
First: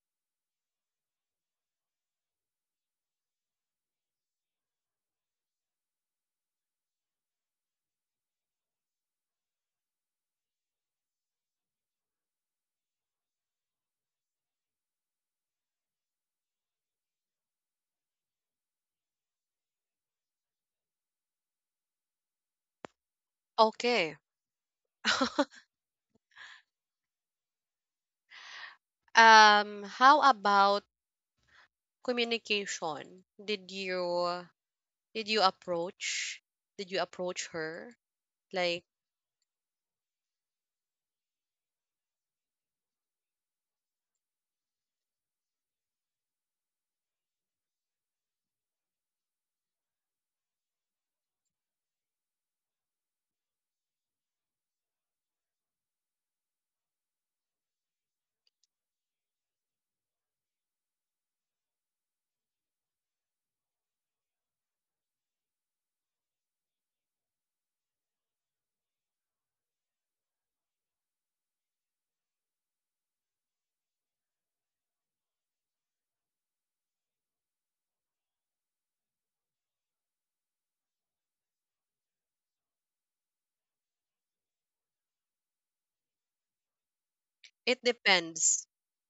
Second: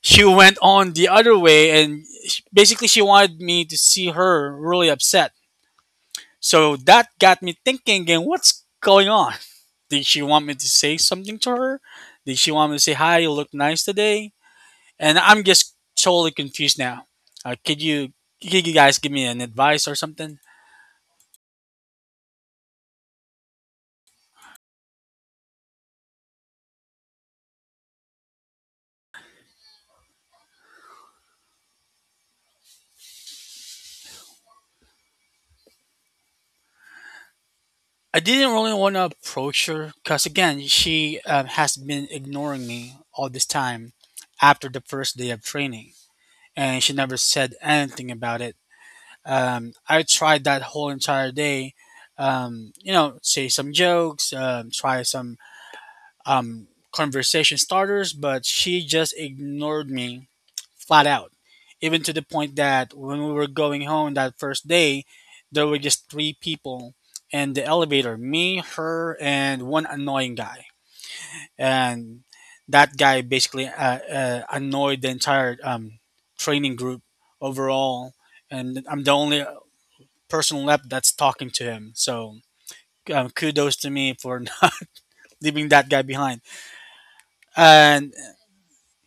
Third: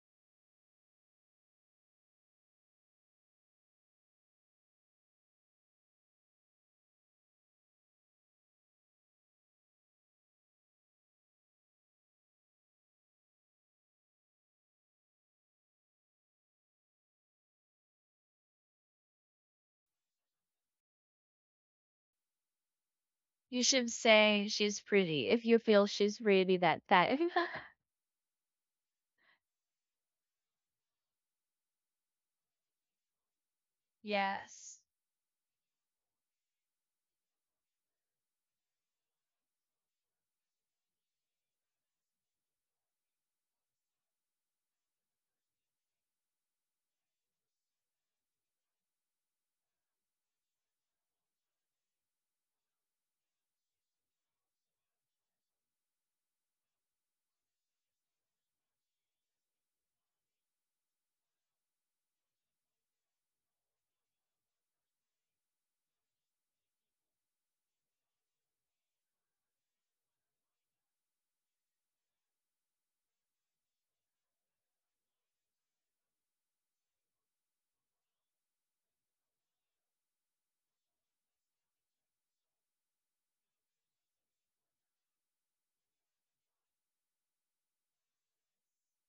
S2: she went on the other way, and basically she wanted me to see her really upset. So that got me thinking again, what's going on? *laughs* Did she want me to say something to her? Did she want me to say hi? You look nice today. And I'm just totally confused now. Uh, could you could you guys give me an advice or something?
S3: You should
S1: Okay.
S3: say she's pretty
S1: *laughs*
S3: if you feel she's really that type. *laughs*
S1: How about communication?
S3: Yes.
S1: Did you approach did you approach her?
S2: I didn't really
S1: Like,
S2: want to approach her because again, she has been ignoring me all this time after the first day of training, and she never said anything about it. I tried that whole entire day, say some jokes, try some conversation starters, but she just ignored me flat out. Even to the point that when we were going home that first day, there were just three people in the elevator, me, her, and one annoying guy. And that guy basically annoyed the entire training group overall. And I'm the only person left that's talking to him. So kudos to me for *laughs* not leaving that guy behind.
S1: it
S2: And
S1: depends.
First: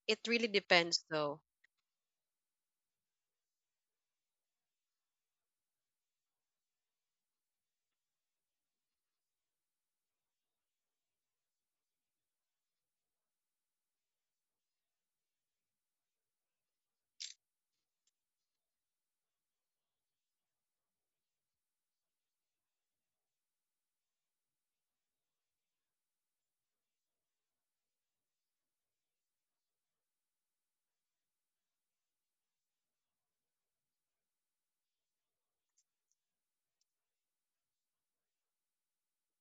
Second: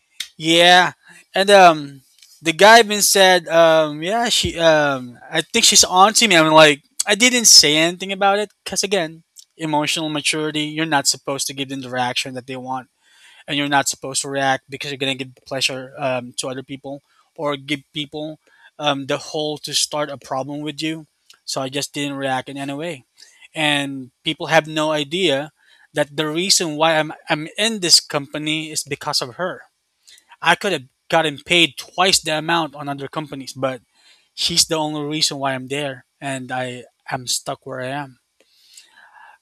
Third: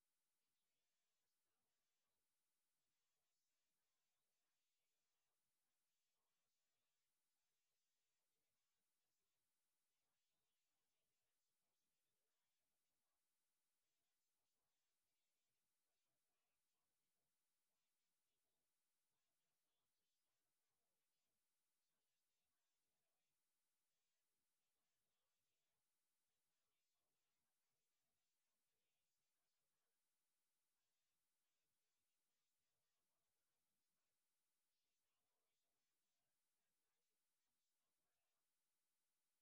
S1: It really
S2: yeah,
S1: depends though.
S2: and the guy even said, yeah, she, I think she's on to me. I'm like, I didn't say anything about it because again, emotional maturity. You're not supposed to give them the reaction that they want, and you're not supposed to react because you're gonna give pleasure to other people, or give people the hole to start a problem with you. So I just didn't react in any way, and people have no idea that the reason why I'm in this company is because of her. I could have gotten paid twice the amount on other companies, but she's the only reason why I'm there, and I am stuck where I am.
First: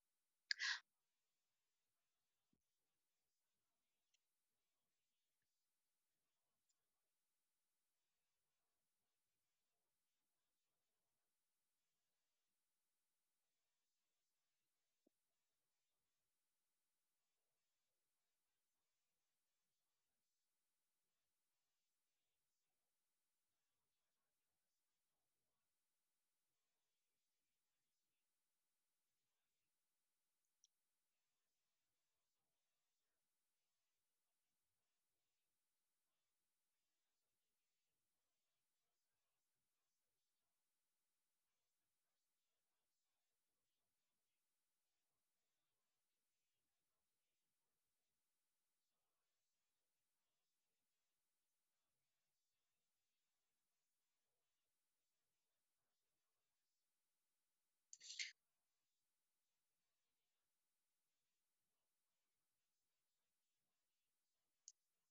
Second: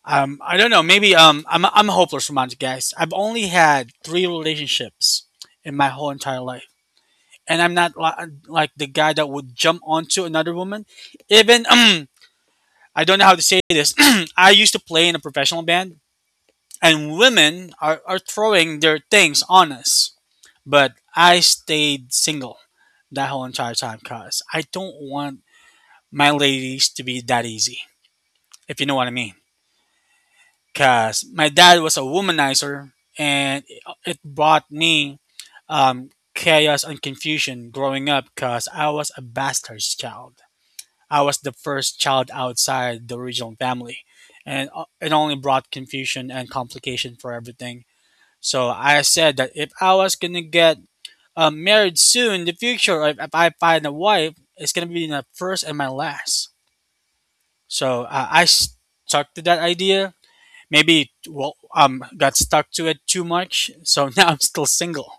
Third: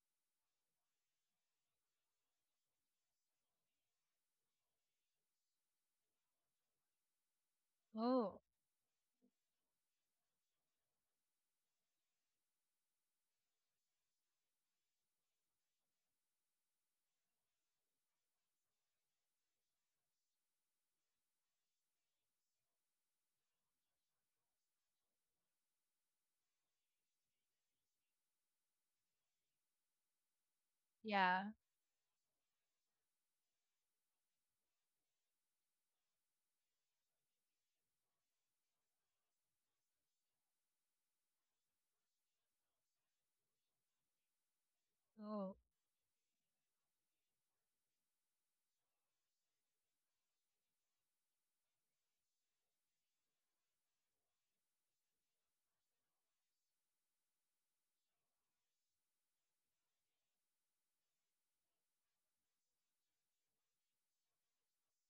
S2: I don't know. Maybe I'm a hopeless romantic, guys. I've only had three relationships in my whole entire life, and I'm not
S3: Oh,
S2: like the guy that would jump onto another woman. Even *clears throat* I don't know how to say this. *clears throat* I used to play in a professional band, and women are throwing their things on us. But I stayed single that whole entire time because I don't want my ladies to be that easy, if you know what I mean. Because my
S3: yeah.
S2: dad was a womanizer, and it brought me chaos and confusion growing up because I was a bastard's child. I was the first child outside the original family, and it only
S3: Oh,
S2: brought confusion and complication for everything. So I said that if I was gonna get I married soon in the future. If I find a wife, it's gonna be my first and my last. So I stuck to that idea. Maybe well, got stuck to it too much. So *laughs* now I'm still single.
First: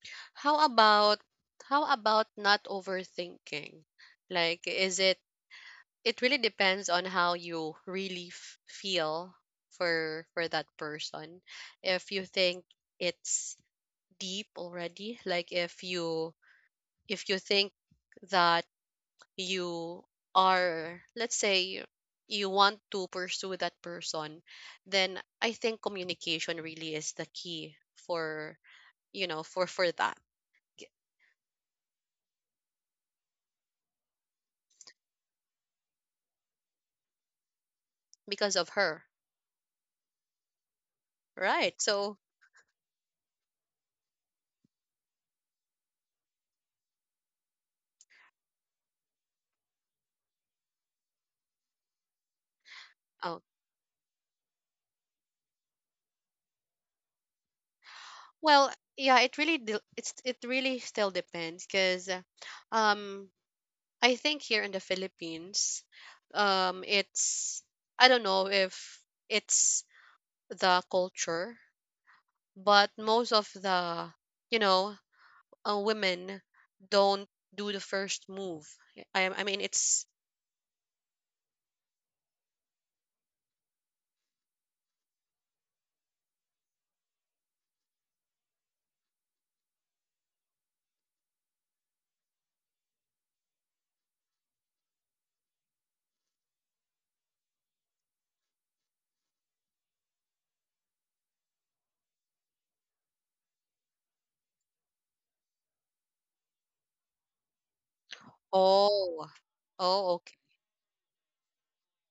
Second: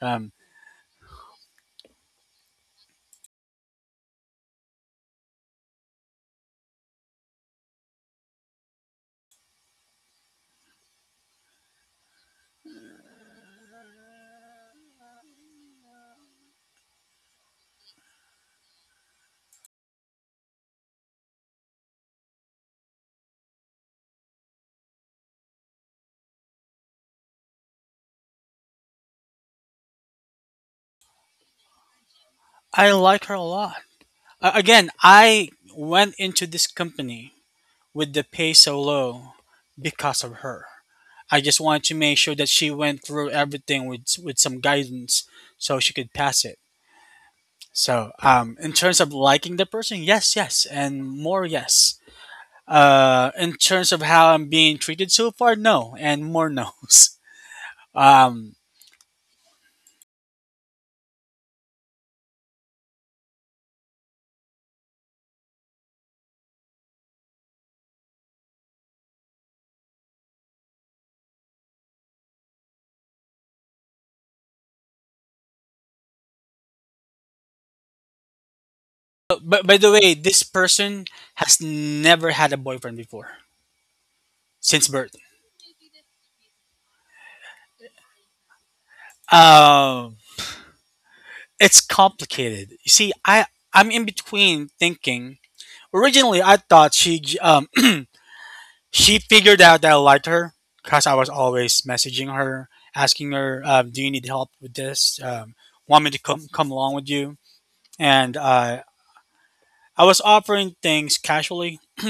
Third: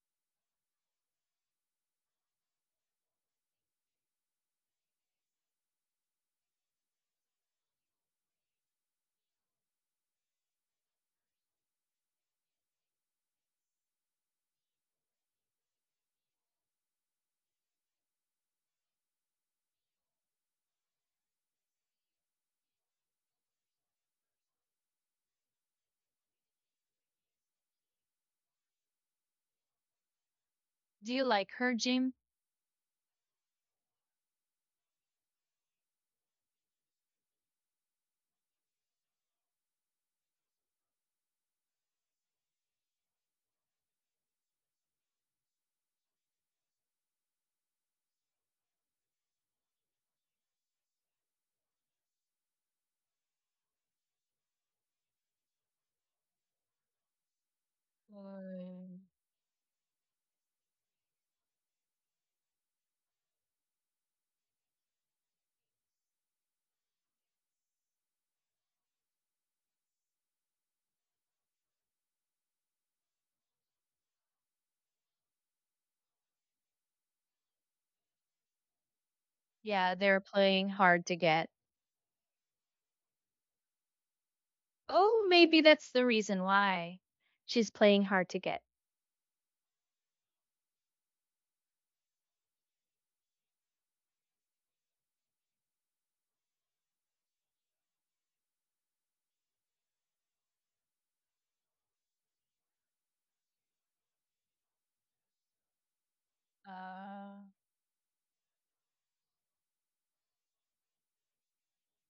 S2: Um,
S1: How about, not overthinking? Like is it it really depends on how you really feel for that person. If you think it's deep already, like if you think that, you are let's say, you want to pursue that person, then I think communication really is the key for you know for that,
S3: do you like her, Jim?
S2: I like her a lot. Again, I went into this company with the pay
S1: because of
S2: so
S1: her.
S2: low because of her. I just
S1: Right.
S2: wanted to
S1: So,
S2: make sure that she went through everything with some guidance, so she could pass it. So, in terms of liking the person, yes, yes, and more, yes.
S1: oh,
S2: In terms of how I'm being treated so far, no, and more no's. *laughs* Um,
S1: well,
S3: Um,
S1: yeah, it really still depends, because um I think here in the Philippines, it's I don't know if it's the culture, but most of the, you know, women don't do the first move. I
S2: but,
S1: I mean
S2: but by the
S3: yeah,
S1: it's
S2: way,
S3: they're
S2: this
S3: playing hard
S2: person
S3: to get.
S2: has never had a boyfriend before since birth.
S3: Oh, maybe that's the reason why. She's playing hard to get.
S2: Um, it's complicated. You see, I'm in between thinking. Originally, I thought she *clears throat* she figured out that I liked her because I was always messaging her, asking her, "Do you need help with this? Want me to come along with you?"
S3: Uh,
S2: And
S1: oh.
S2: I
S1: Oh,
S2: was
S1: okay.
S2: offering things casually, *clears throat*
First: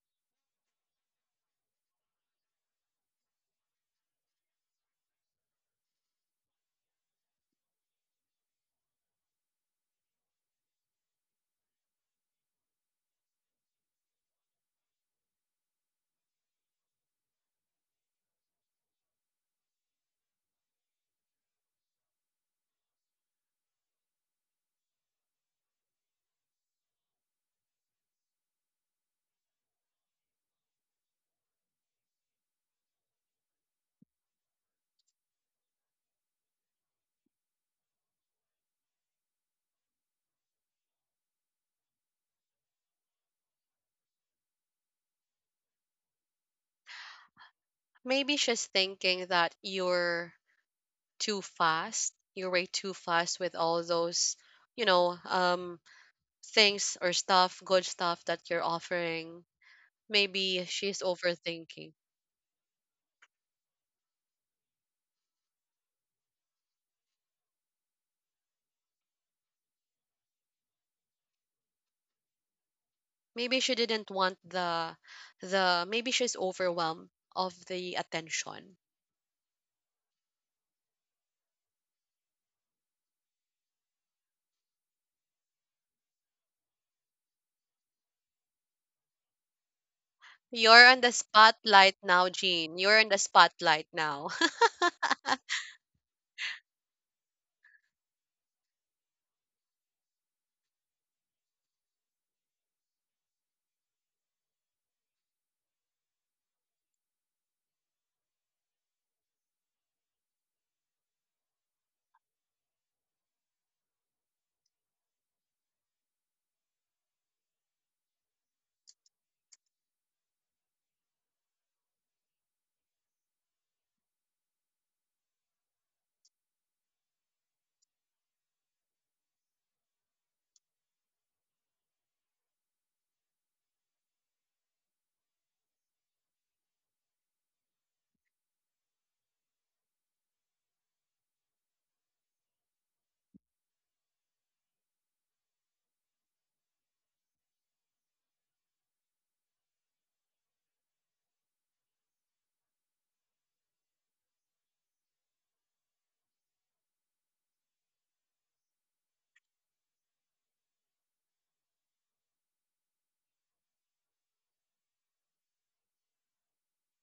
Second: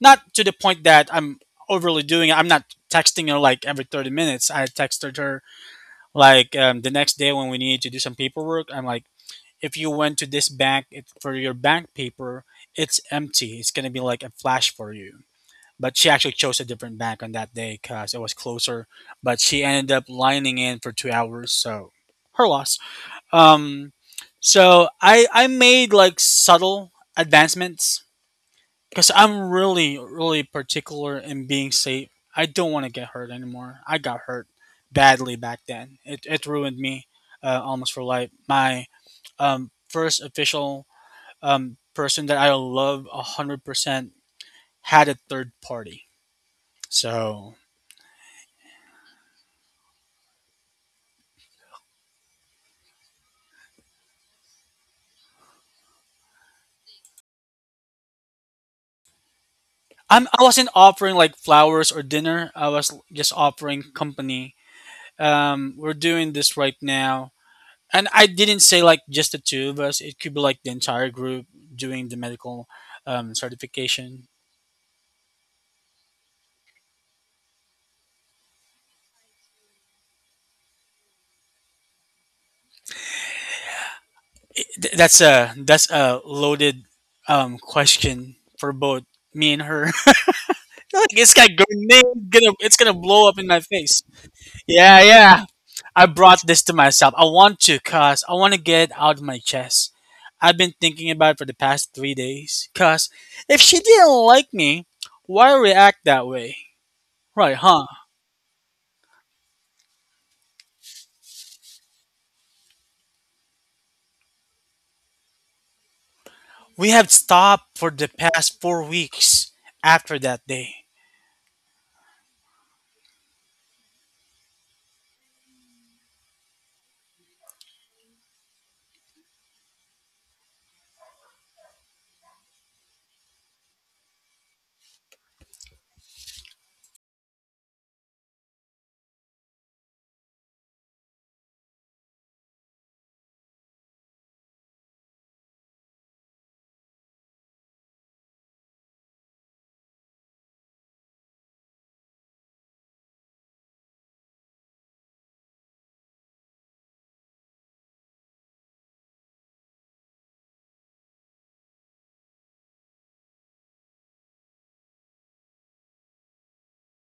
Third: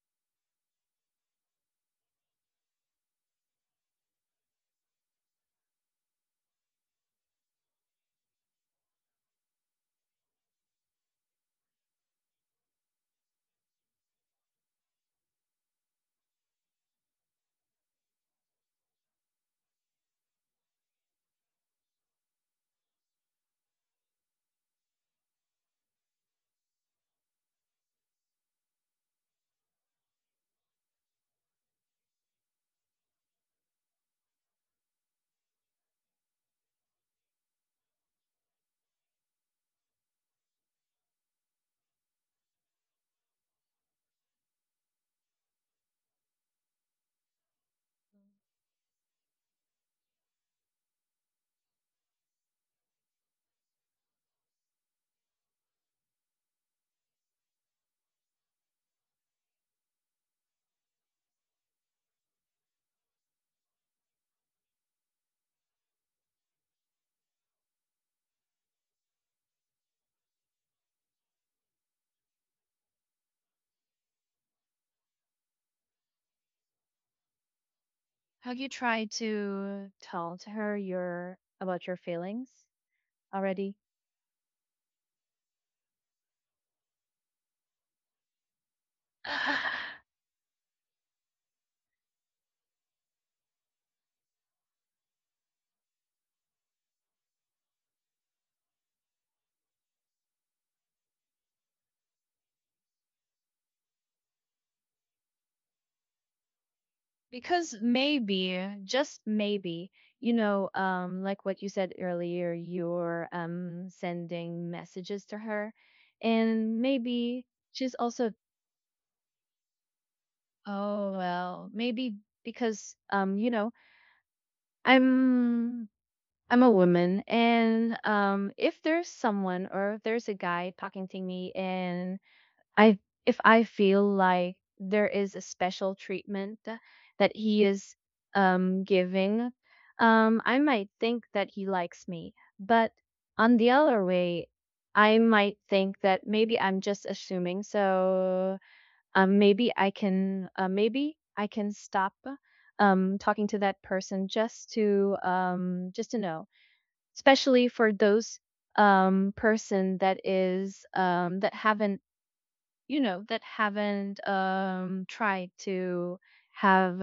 S2: not to the point that I'm overly doing it. I'm not texting her like every 30 minutes. I texted her like the next day when we needed to do some paperwork. I'm like, if you went to this bank for your bank paper, it's empty. It's gonna be like a flash for you, but she actually chose a different bank on that day because it was closer. But she ended up lining in for 2 hours, so her loss. Um, so I made like subtle advancements because I'm really really particular in being safe. I don't want to get hurt anymore. I got hurt badly back then. It ruined me almost for life. My first official person that I love 100% had a third party. So
S1: Maybe she's thinking that you're too fast. You were too fast with all those, you know, um, things or stuff, good stuff that you're offering.
S2: I
S1: Maybe
S2: wasn't
S1: she's
S2: offering like
S1: overthinking.
S2: flowers or dinner. I was just offering company. We're doing this right now. And I didn't say like just the two of us. It could be like the entire group doing the medical
S1: Maybe she didn't
S2: certification.
S1: want the. Maybe she's overwhelmed of the
S3: have you
S1: attention.
S3: tried to tell to her your about your feelings already.
S2: That's a loaded question for both me and her.
S3: *sighs*
S2: *laughs*
S1: You're on the
S2: Like
S1: spotlight now,
S2: it's
S1: Jean.
S2: gonna
S1: You're in the
S2: blow up in my
S1: spotlight
S2: face.
S1: now. *laughs*
S2: Yeah, yeah. I brought this to myself. I want to, cause I want to get it out of my chest. I've been thinking about it for the past 3 days. Cause if she didn't like me, why react that way? Right,
S3: Because
S2: huh?
S3: maybe, just maybe, you know, like what you said earlier, you're sending messages to her, and
S2: We have
S3: maybe
S2: stopped for
S3: she's
S2: the
S3: also.
S2: past 4 weeks after that day.
S3: Oh well, maybe because I'm I'm a woman, and if there's someone or if there's a guy talking to me, and I if I feel like there is a special treatment that he is, giving, I might think that he likes me. But on the other way, I might think that maybe I'm just assuming. So, maybe I can, maybe I can stop, talking to that person, just to, just to know, especially for those, person that is that haven't, you know, that haven't tried to have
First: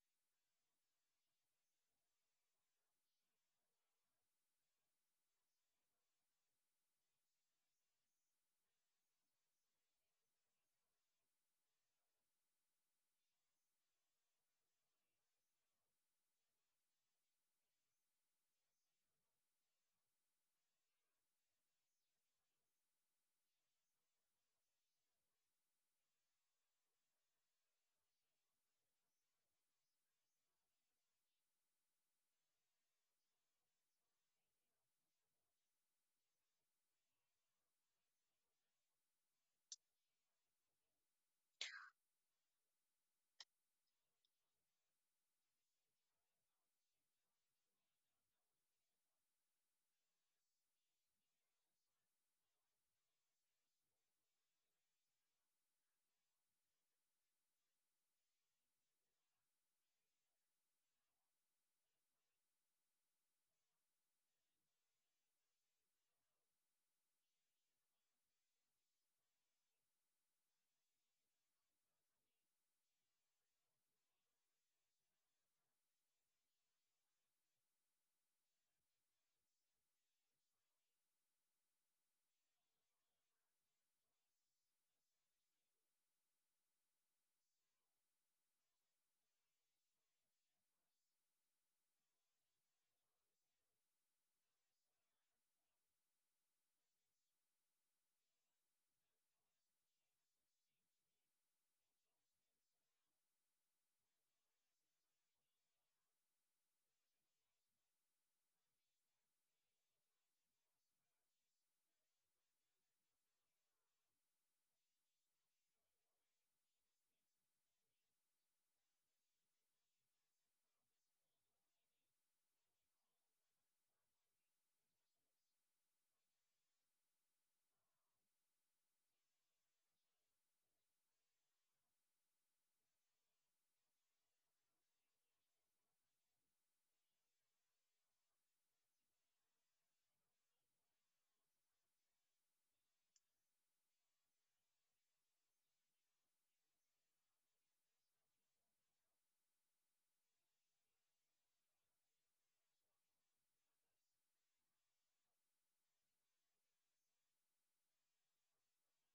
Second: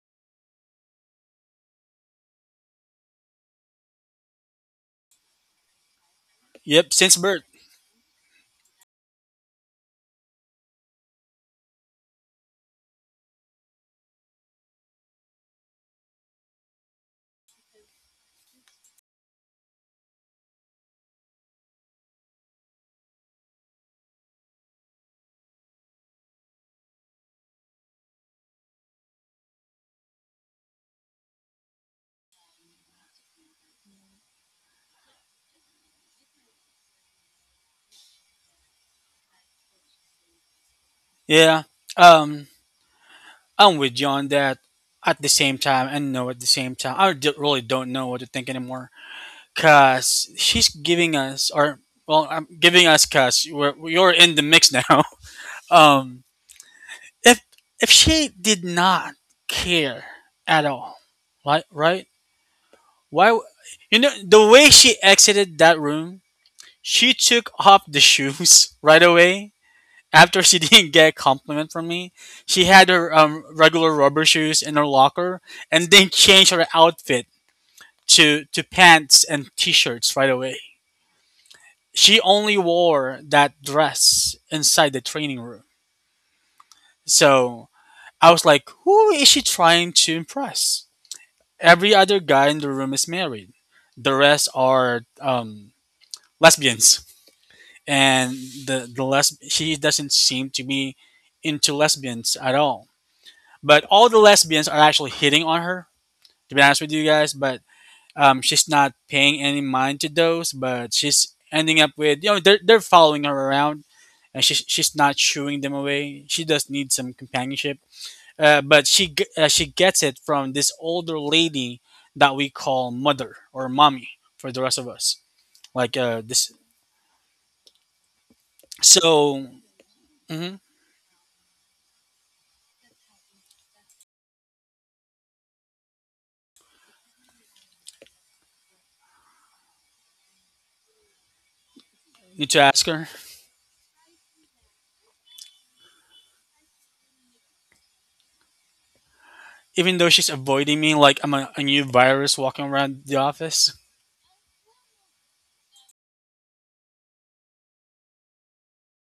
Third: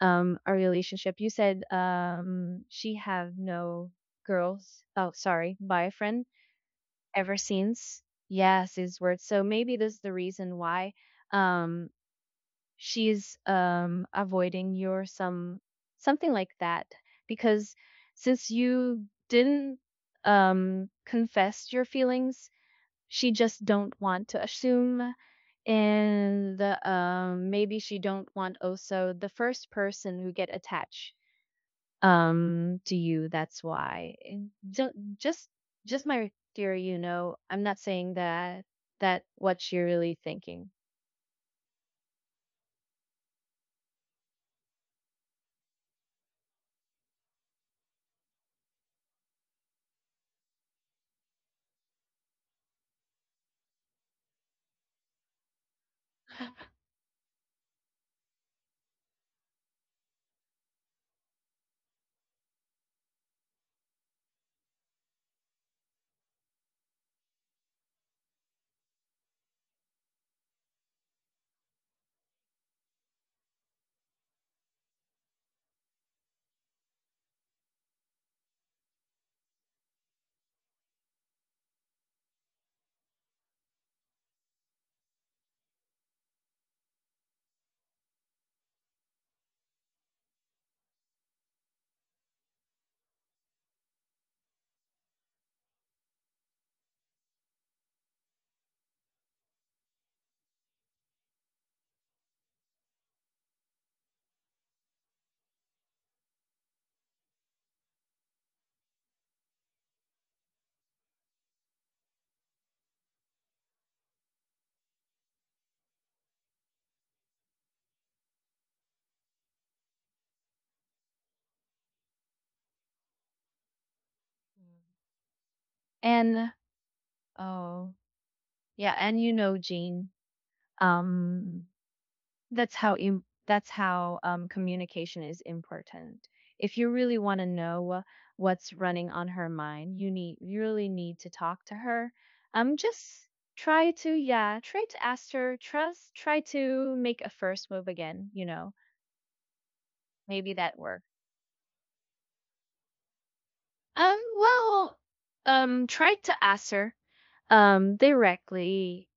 S3: a relationship. You said she have no girls, oh sorry, boyfriend
S2: Yep, since
S3: ever
S2: birth.
S3: since. Yes, his words. So maybe this is the reason why, um she's avoiding you or some something like that, because since you didn't confess your feelings, she just don't want to assume. And maybe she don't want also the first person who get attached to you. That's why. And just my theory, you know. I'm not saying that that what you're really thinking.
S2: Yeah. Um, I'm with you on that at the same time, and no at the same time. I really don't know what to think anymore. Cause she's giving us, or well, I'm giving us, cause you're in the mix now. *laughs* Um, if if she did not care at all, right? Right? Why? w- You know the way she exited that room. She took off the shoes *laughs* right away after she *laughs* didn't get a compliment from me. She had her regular rubber shoes in her locker and then changed her outfit to pants and t-shirts right away. She only wore that dress inside the training room. So I was like, who is she trying to impress? Every other guy in the room is married. The rest are lesbians, and she doesn't seem to be into lesbians at all. But all the lesbians are actually hitting on her. To be honest with you guys, but she's not paying any mind to those. But she's ending up with they're following her around, and she's not shooing them away. She does need some companionship but she gets it from this older lady that we call mother or mommy for the rest of us. Like uh,
S3: And
S2: this,
S3: oh, yeah,
S2: so
S3: and you know, Jean,
S2: mhm,
S3: um, that's how, communication is important. If you really want to know what's running on her mind, you really need to talk to her.
S2: Need to ask her.
S3: Just try to, yeah, try to ask her, trust, try to make a first move again. You know,
S2: Even though she's
S3: maybe that
S2: avoiding me,
S3: works.
S2: like I'm a new virus walking around the office,
S3: Well, try to ask her directly,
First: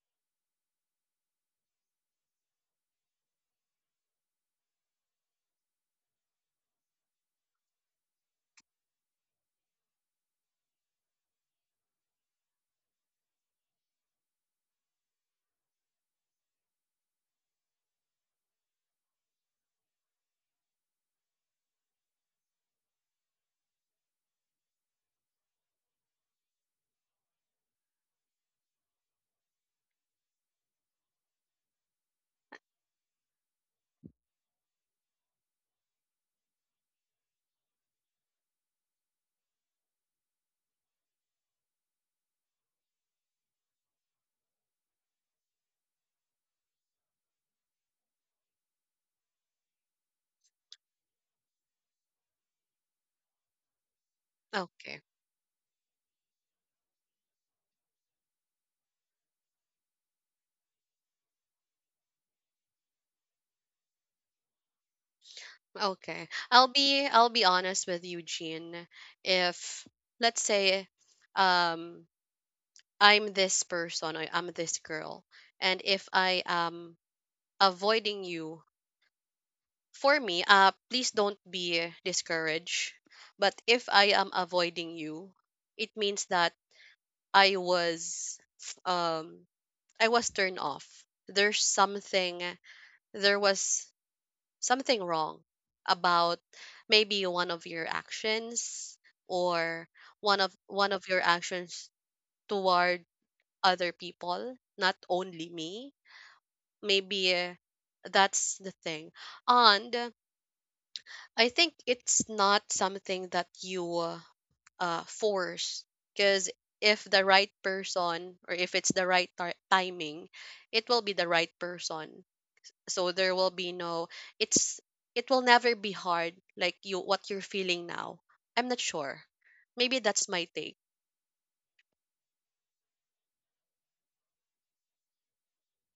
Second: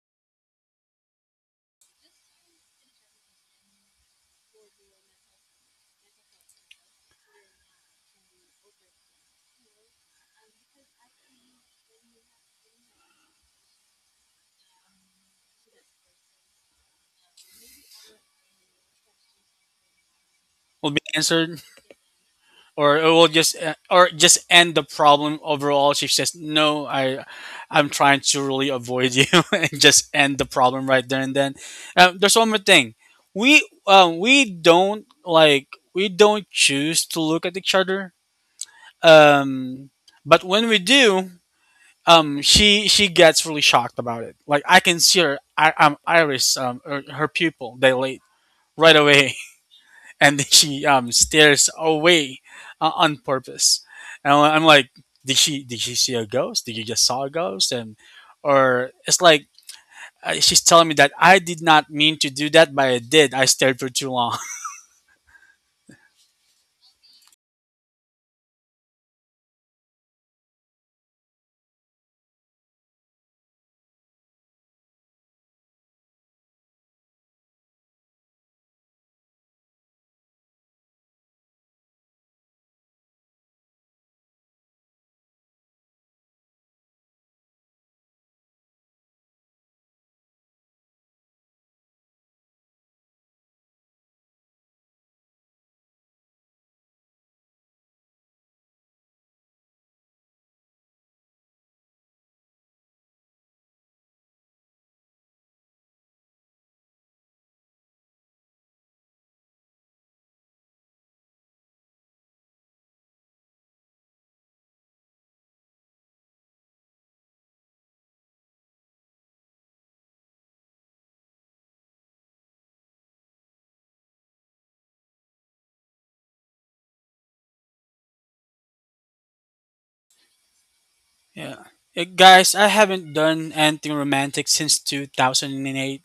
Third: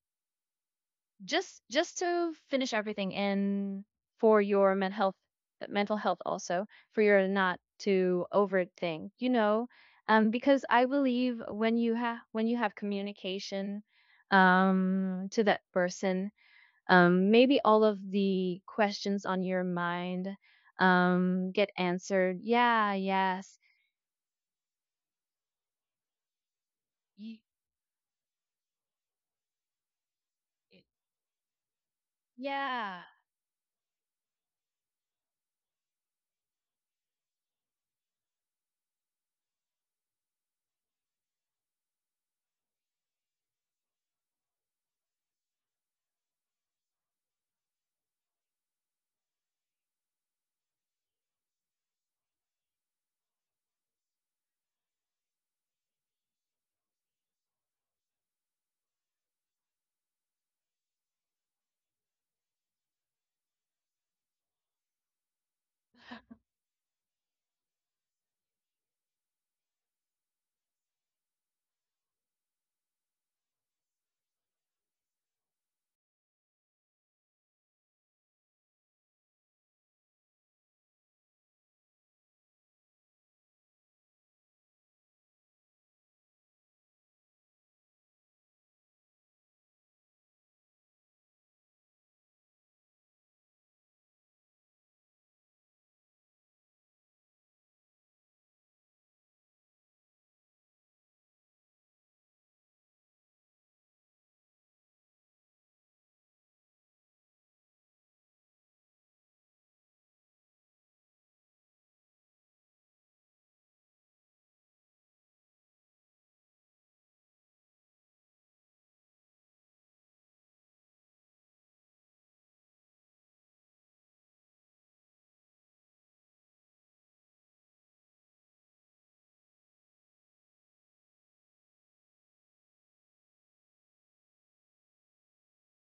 S3: just to finish everything and for your mental health, mental health also, for your not to over thing, you know. Because I believe, when you have communication to that person, maybe all of the questions on your mind
S2: will be answered.
S3: get answered. Yeah,
S2: Or it will just
S3: yes.
S2: or just end the problem overall. She says, "No, I
S3: y-
S2: I'm trying to really avoid you." *laughs* And just end the problem right there and then. There's one more thing.
S3: yeah.
S2: We don't like we don't choose to look at each other, um but when we do, she gets really shocked about it. Like I can see her iris, her, pupil dilate right away, and *laughs* she stares away on purpose. And I'm like,
S1: Okay.
S2: did she see a ghost? Did you just saw a ghost? And or it's like she's telling me that I did not mean to do that, but I did. I stared for too long.
S1: Okay. I'll be honest with you, Jean. If, let's say, um I'm this person, I'm this girl. And if I am avoiding you, for me, please don't be discouraged. But if I am avoiding you, it means that I was um I was turned off. There's something there was something wrong about maybe one of your actions, or one of your actions toward other people, not only me. Maybe, that's the thing. And I think it's not something that you, force, because if the right person or if it's the right timing, it will be the right person. So there will be no it's it will never be hard, like you, what you're feeling now. I'm not sure. Maybe that's my take.
S2: *laughs* Yeah. Guys, I haven't done anything romantic since 2008.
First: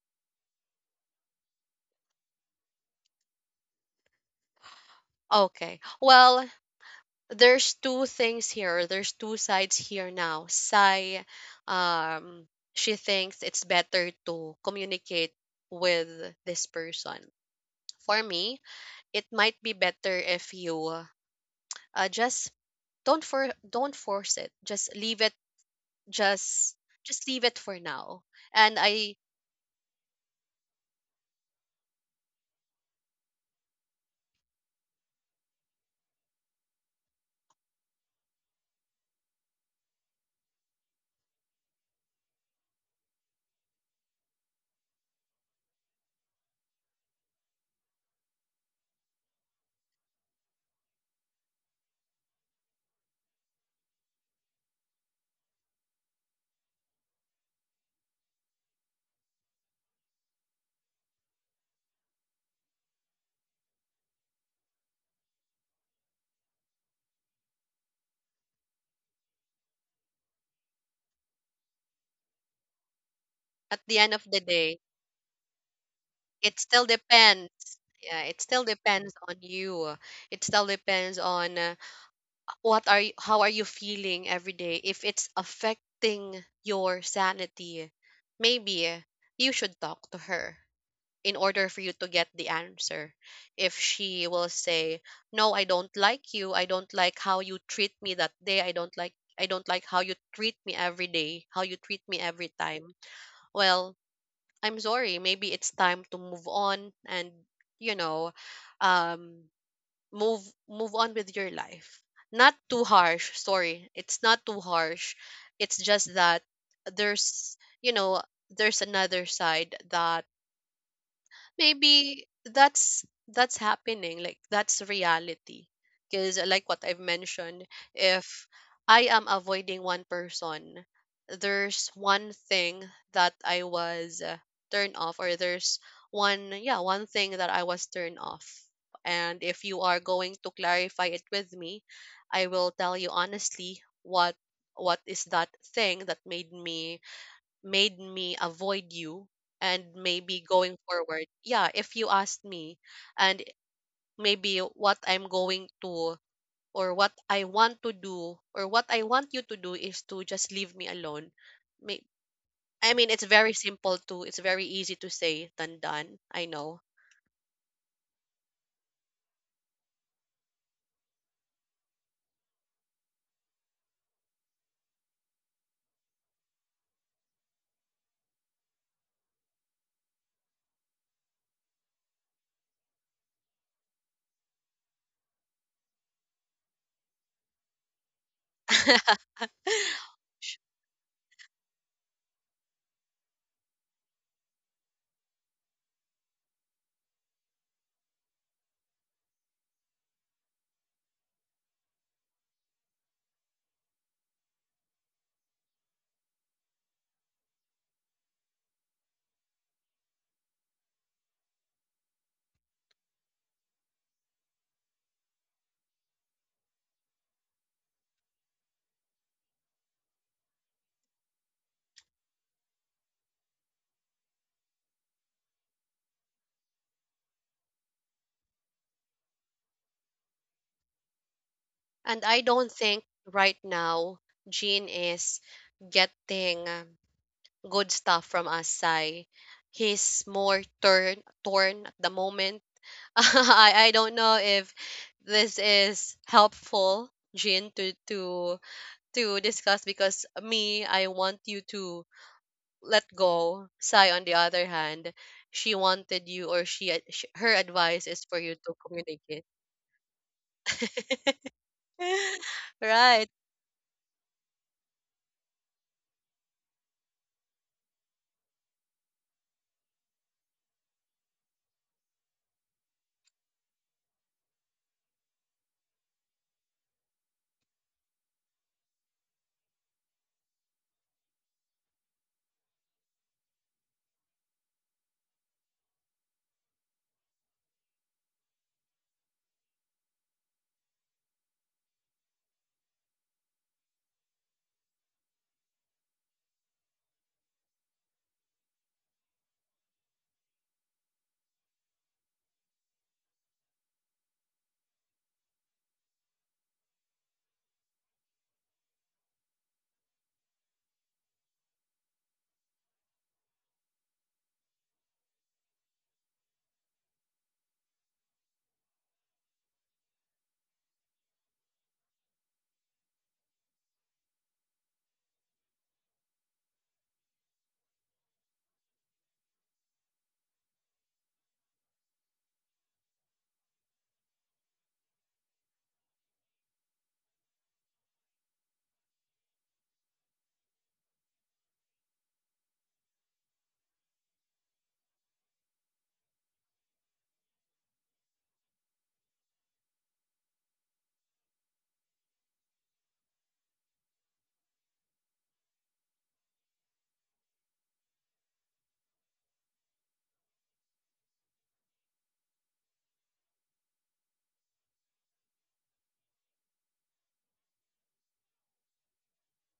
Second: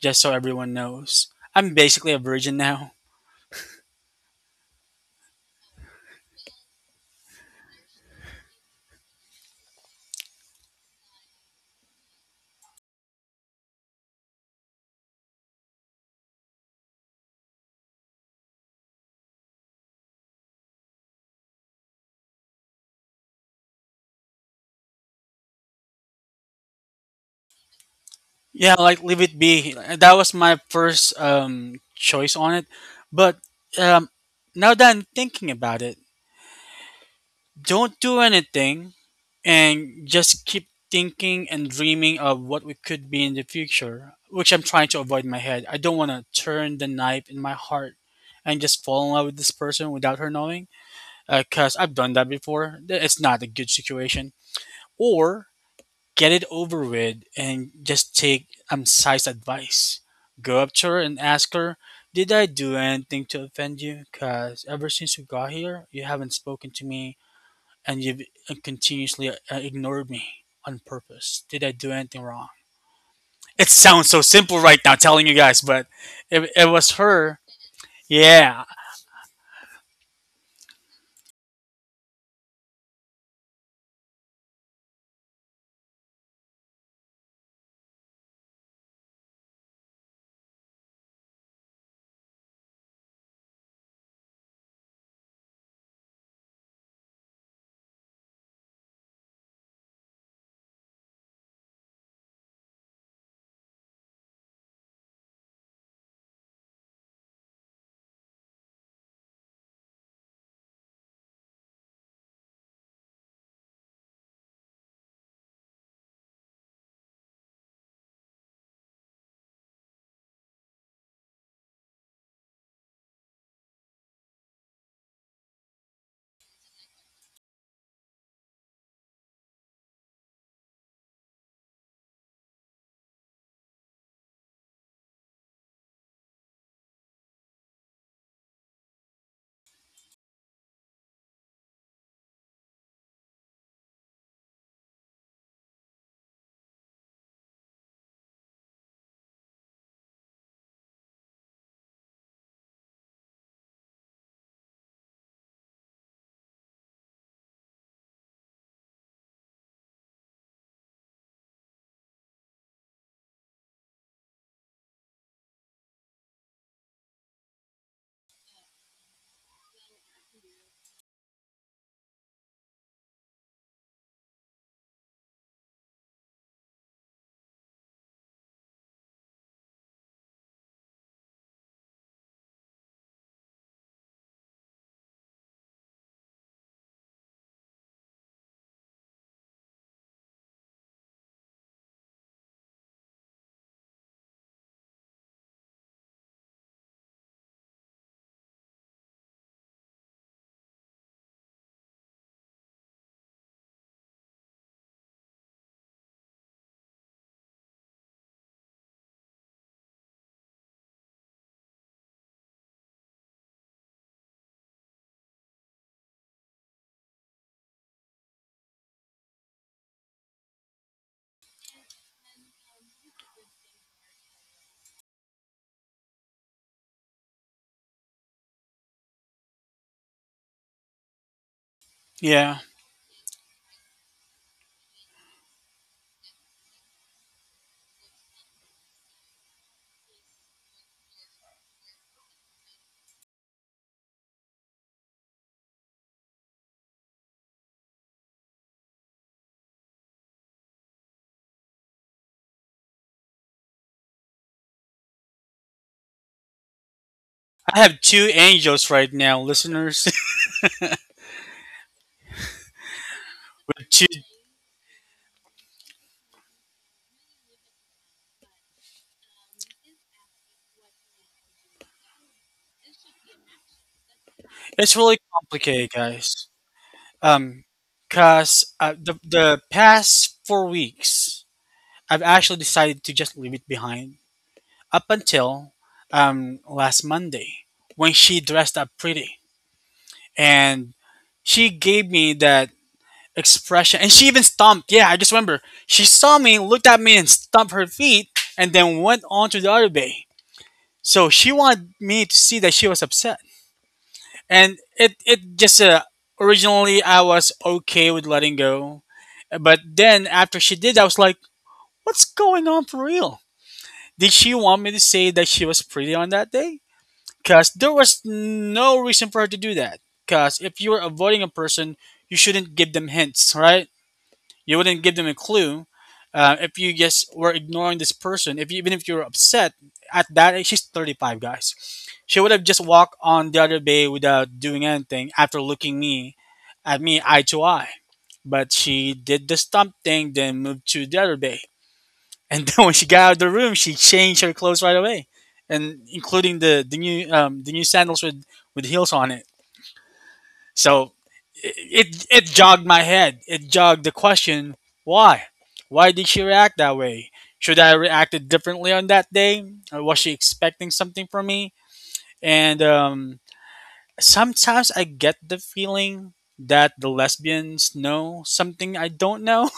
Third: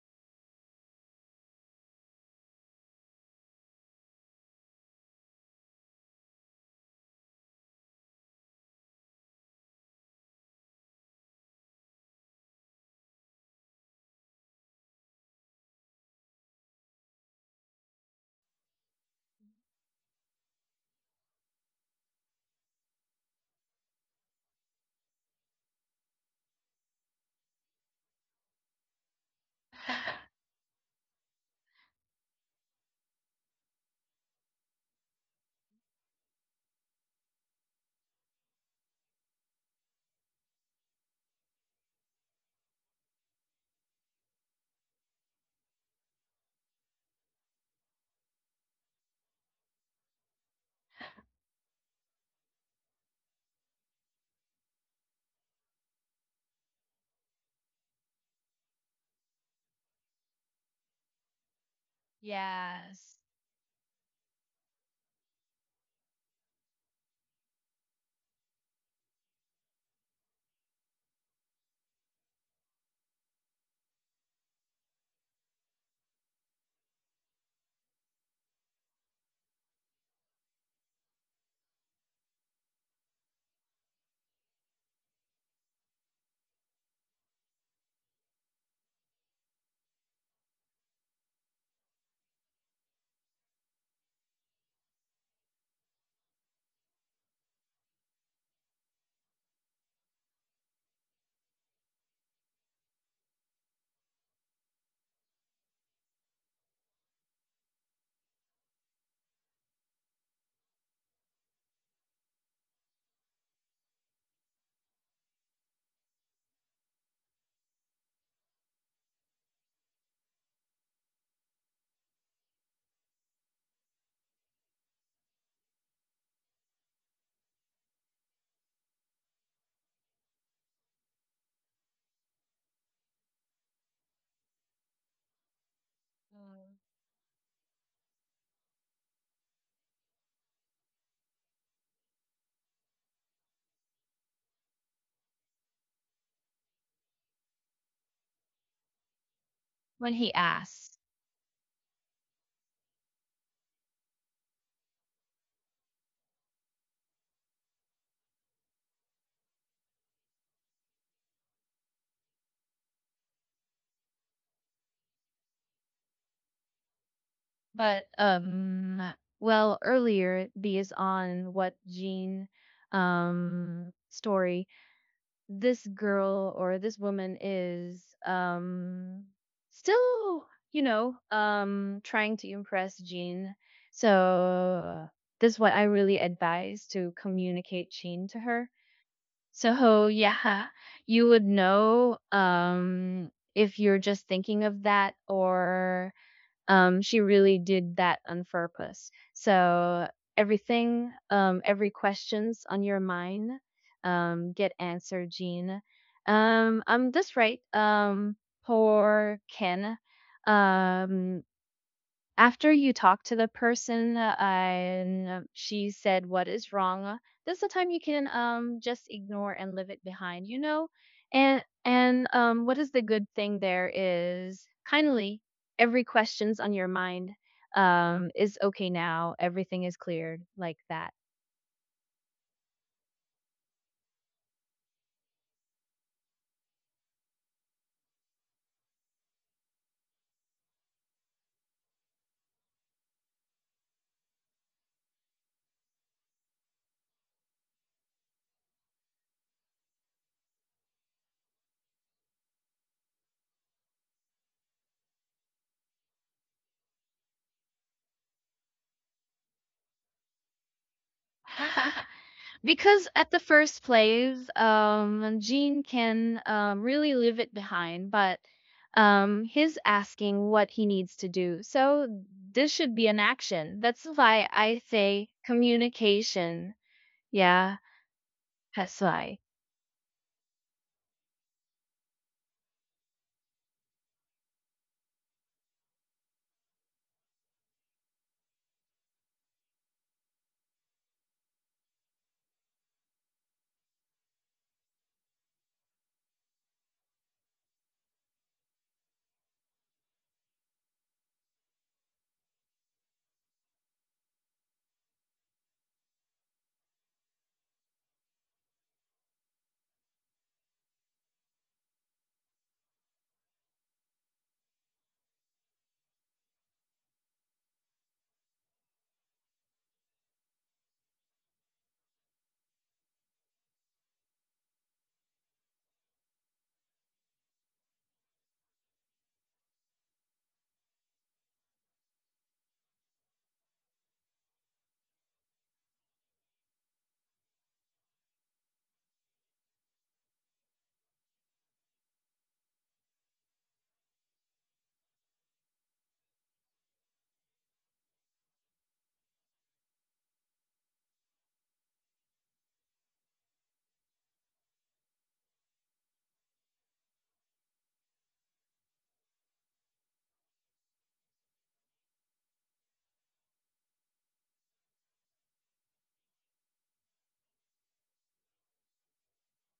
S2: Just so everyone knows, I'm basically a virgin now.
S1: Okay, well, there's two things here. There's two sides here now. Sai, um, she thinks it's better to communicate with this person. For me, it might be better if you, just don't, for don't force it. Just leave it. Just just leave it for now.
S2: Yeah,
S1: And
S2: like
S1: I,
S2: leave it be. That
S3: *laughs*
S2: was
S3: *sighs*
S2: my first choice on it, but um now that I'm thinking about it, don't do anything and just keep thinking and dreaming of what we could be in the future, which I'm trying to avoid in my head. I don't want to turn the knife in my heart and just fall in love with this person without her knowing, because I've done that before. It's not a good situation. Or get it over with and just take Sai's advice. Go up to her and ask her, "Did I do
S3: Yes.
S2: anything to offend you? Because ever since you got here, you haven't spoken to me and you've continuously ignored me on purpose. Did I do anything wrong?" It
S1: at the
S2: sounds
S1: end
S2: so
S1: of the
S2: simple right
S1: day,
S2: now telling you guys, but it
S1: it
S2: was
S1: still
S2: her.
S1: depends. Yeah, it
S2: Yeah,
S1: still depends on you. It still depends on how are you feeling every day if it's affecting your sanity. Maybe you should talk to her in order for you to get the answer. If she will say, "No, I don't like you, I don't like how you treat me that day, I don't like how you treat me every day, how you treat me every time." Well, I'm sorry, maybe it's time to move on and you know um move move on with your life. Not too harsh, sorry, it's not too harsh. It's just that there's, you know there's another side that maybe that's happening, like that's reality. Because like what I've mentioned, if I am avoiding one person, there's one thing that I was turned off, or there's
S3: Mm.
S1: one thing that I was turned off. And if you are going to clarify it with me, I will tell you honestly what is that thing that made me, made me avoid you. And
S3: When he
S1: maybe going
S3: asks.
S1: forward, yeah, if you asked me, and maybe what I'm going to, or what I want to do or what I want you to do is to just leave me alone. May- I mean, it's very simple to, it's very easy to say than done, I know.
S3: But, well, earlier, based on what Jean story, this girl or this woman is still, you know, trying to impress Jean. So this is what I really advise, to communicate Jean to her.
S1: *laughs*
S3: So yeah, you would know if you're just thinking of that or, she really did that on purpose. So everything, every questions on your mind, get answered, Jean. That's right. Poor Ken. Um, After you talk to the person, and she said what is wrong, that's the time you can just ignore and leave it behind, you know? And what is the good thing there is, kindly, every questions on your mind is okay now, everything is cleared like that.
S1: And I
S2: yeah.
S1: don't think right now Jean is getting good stuff from us, Sai. He's more turn torn at the moment. *laughs* I don't know if this is helpful, Jin, to discuss, because me, I want you to let go. Sai, on the other hand, she wanted you or she, ad- sh her
S2: I have
S1: advice is
S2: two
S1: for you to
S2: angels right
S1: communicate.
S2: now, listeners.
S3: *laughs*
S1: *laughs*
S3: Because
S1: Right.
S3: at the first
S2: *laughs* Two,
S3: place, Gene can, really leave it behind, but, he's asking what he needs to do. So this should be an action. That's why I
S2: it's really
S3: say
S2: complicated, guys.
S3: communication.
S2: Um,
S3: Yeah,
S2: Cause
S3: that's
S2: the
S3: why.
S2: the past 4 weeks, I've actually decided to just leave it behind up until last Monday, when she dressed up pretty and she gave me that expression. And she even stomped. Yeah, I just remember. She saw me, looked at me, and stomped her feet, and then went on to the other bay. So she wanted me to see that she was upset. And it just, originally I was okay with letting go. But then after she did, I was like, what's going on for real? Did she want me to say that she was pretty on that day? Because there was no reason for her to do that. Because if you're avoiding a person, you shouldn't give them hints, right? You wouldn't give them a clue if you just were ignoring this person. If you, Even if you were upset at age, she's 35, guys. She would have just walked on the other bay without doing anything after looking me at me eye to eye. But she did the stump thing, then moved to the other bay. And *laughs* then when she got out of the room, she changed her clothes right away, and including the new sandals with heels on it. So it jogged my head. It jogged the question, why? Why did she react that way? Should I have reacted differently on that day? Or was she expecting something from me? And sometimes I get the feeling that the lesbians know something I don't know.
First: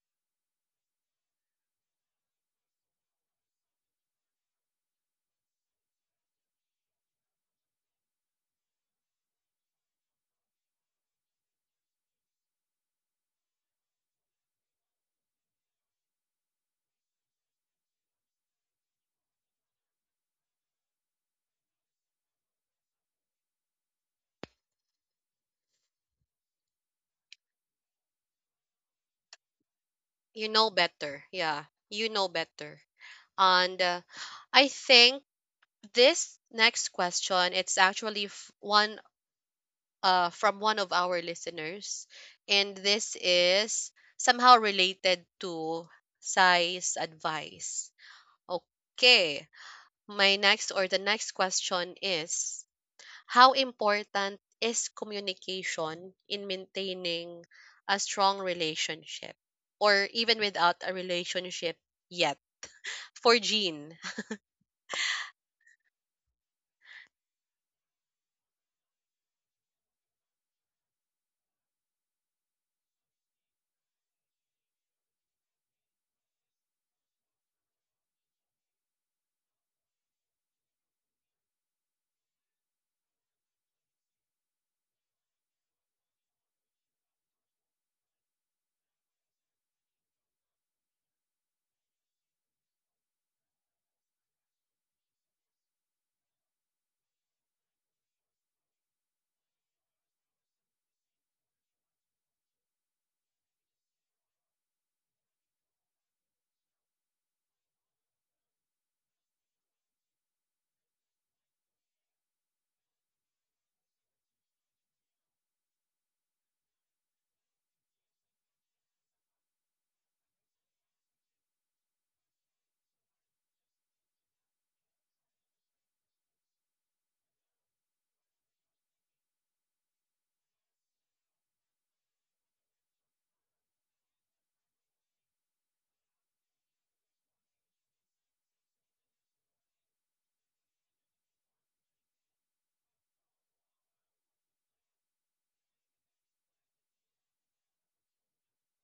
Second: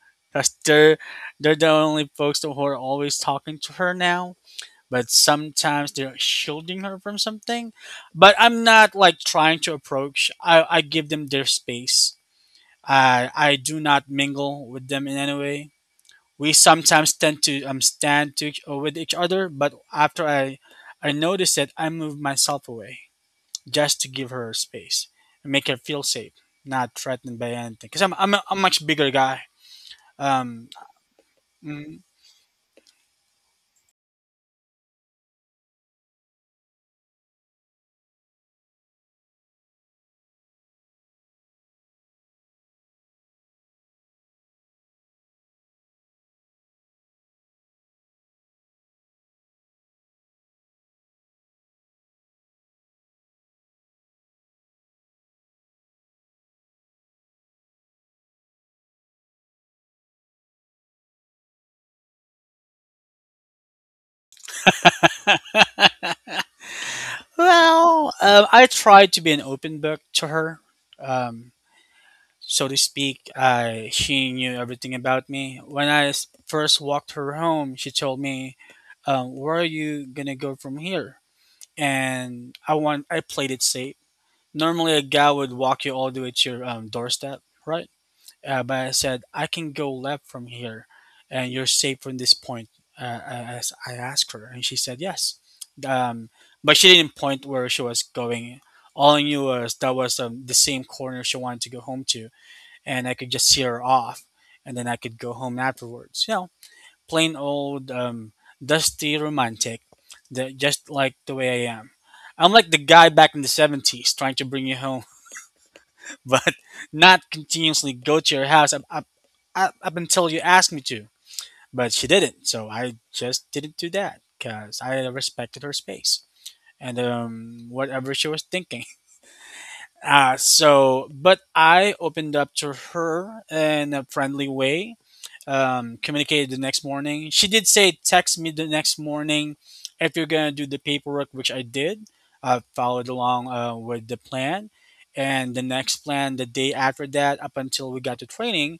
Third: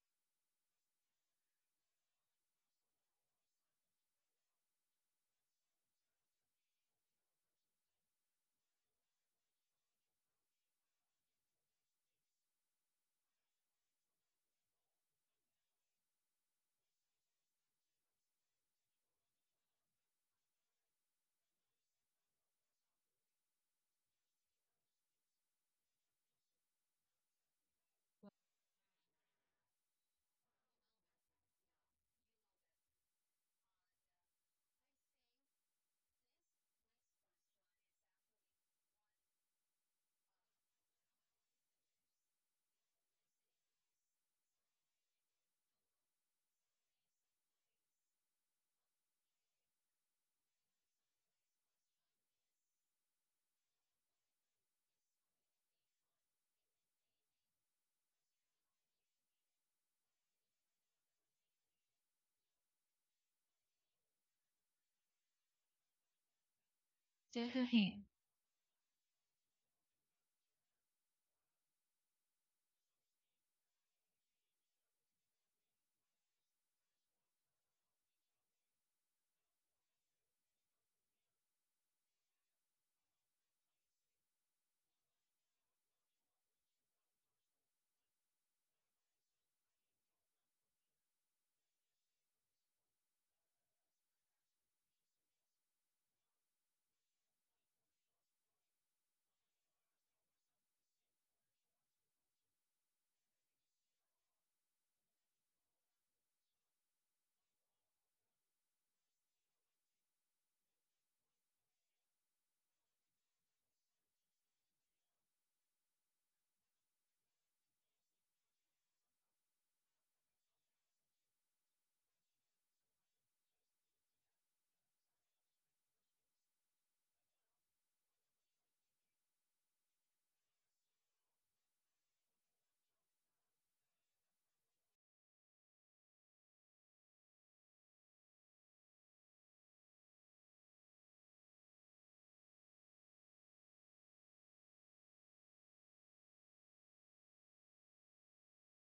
S2: *laughs* Cause they're the only folks who are always talking to her now. But sometimes they're shielding her from something. But I'm not like trying to approach. I give them their space. I do not mingle with them in any way. We sometimes tend to stand to with each other, but after I notice it, I move myself away just to give her space and make her feel safe, not threatened by anything. Because I'm a much bigger guy.
S1: You
S2: Um,
S1: know better. Yeah.
S2: mm,
S1: You know better. And I think this next question, it's actually f- one from one of our listeners, and this is somehow related to size advice. Okay, my next or the next question is, how important is communication in maintaining a strong relationship, or even without a relationship yet? For Jean,
S3: Definitely.
S2: well, I try to be an open book to her. Um, so to speak, she knew everything about me. When first walked her home, she told me, "Where are you gonna go from here?" And I played it safe. Normally, a guy would walk you all the way to your doorstep, right? But I said I can go left from here, and you're safe from this point. As I asked her, and she said yes. Um, but she didn't point where she was going. All I knew was that was the same corner she wanted to go home to, and I could just see her off, and then I could go home afterwards. You know, plain old dusty romantic, just like the way I am. I'm like the guy back in the '70s trying to bring you home, *laughs* but not continuously go to your house up, up, up, up until you ask me to. But she didn't, so I just didn't do that because I respected her space and whatever she was thinking. *laughs* So, but I opened up to her in a friendly way, communicated the next morning. She did say, text me the next morning if you're going to do the paperwork, which I did. I followed along with the plan. And the next plan, the day after that, up until we got to training.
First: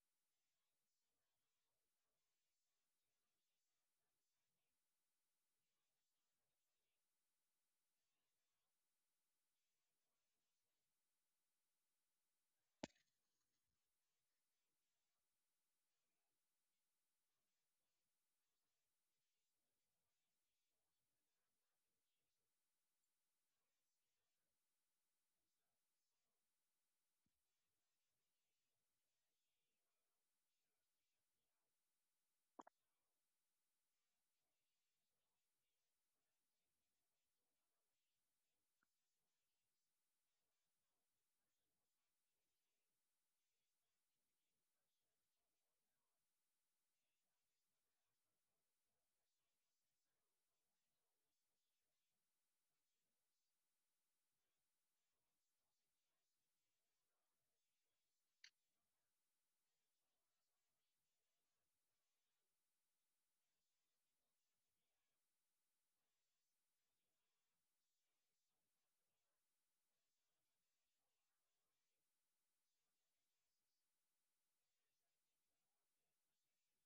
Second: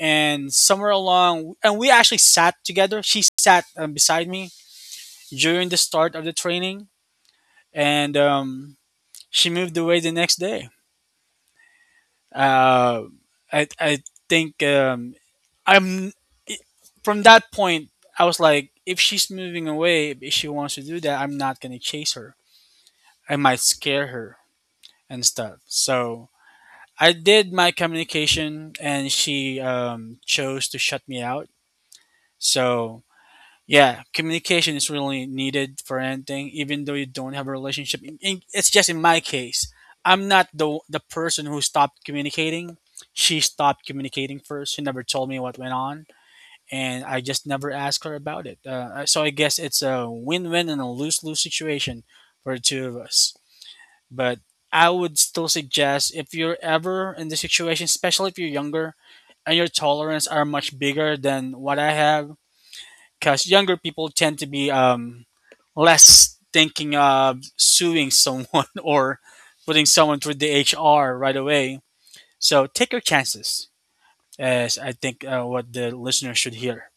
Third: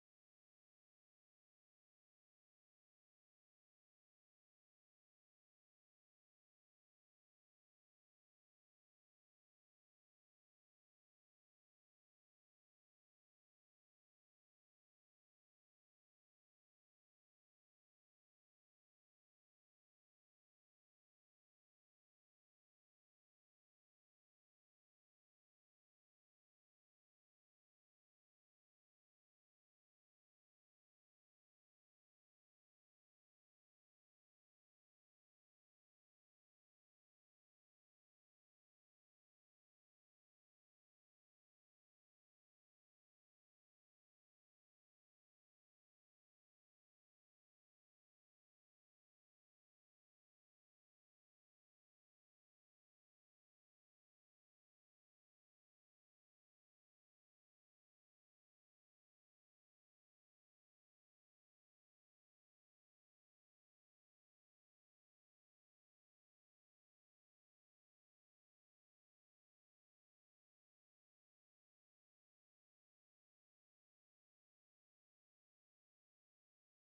S2: And somewhere along, and we actually sat together. She sat beside me during the start of the training. And she moved away the next day. Uh, I think I'm it- From that point, I was like, if she's moving away, if she wants to do that, I'm not gonna chase her. I might scare her and stuff. So I did my communication, and she chose to shut me out. So yeah, communication is really needed for anything, even though you don't have a relationship. It's just in my case, I'm not the person who stopped communicating. She stopped communicating first. She never told me what went on, and I just never asked her about it. So I guess it's a win-win and a lose-lose situation for the two of us. But I would still suggest if you're ever in this situation, especially if you're younger, and your tolerance are much bigger than what I have, because younger people tend to be less thinking of suing someone *laughs* or putting someone through the HR right away. So take your chances, as I think what the listener should hear.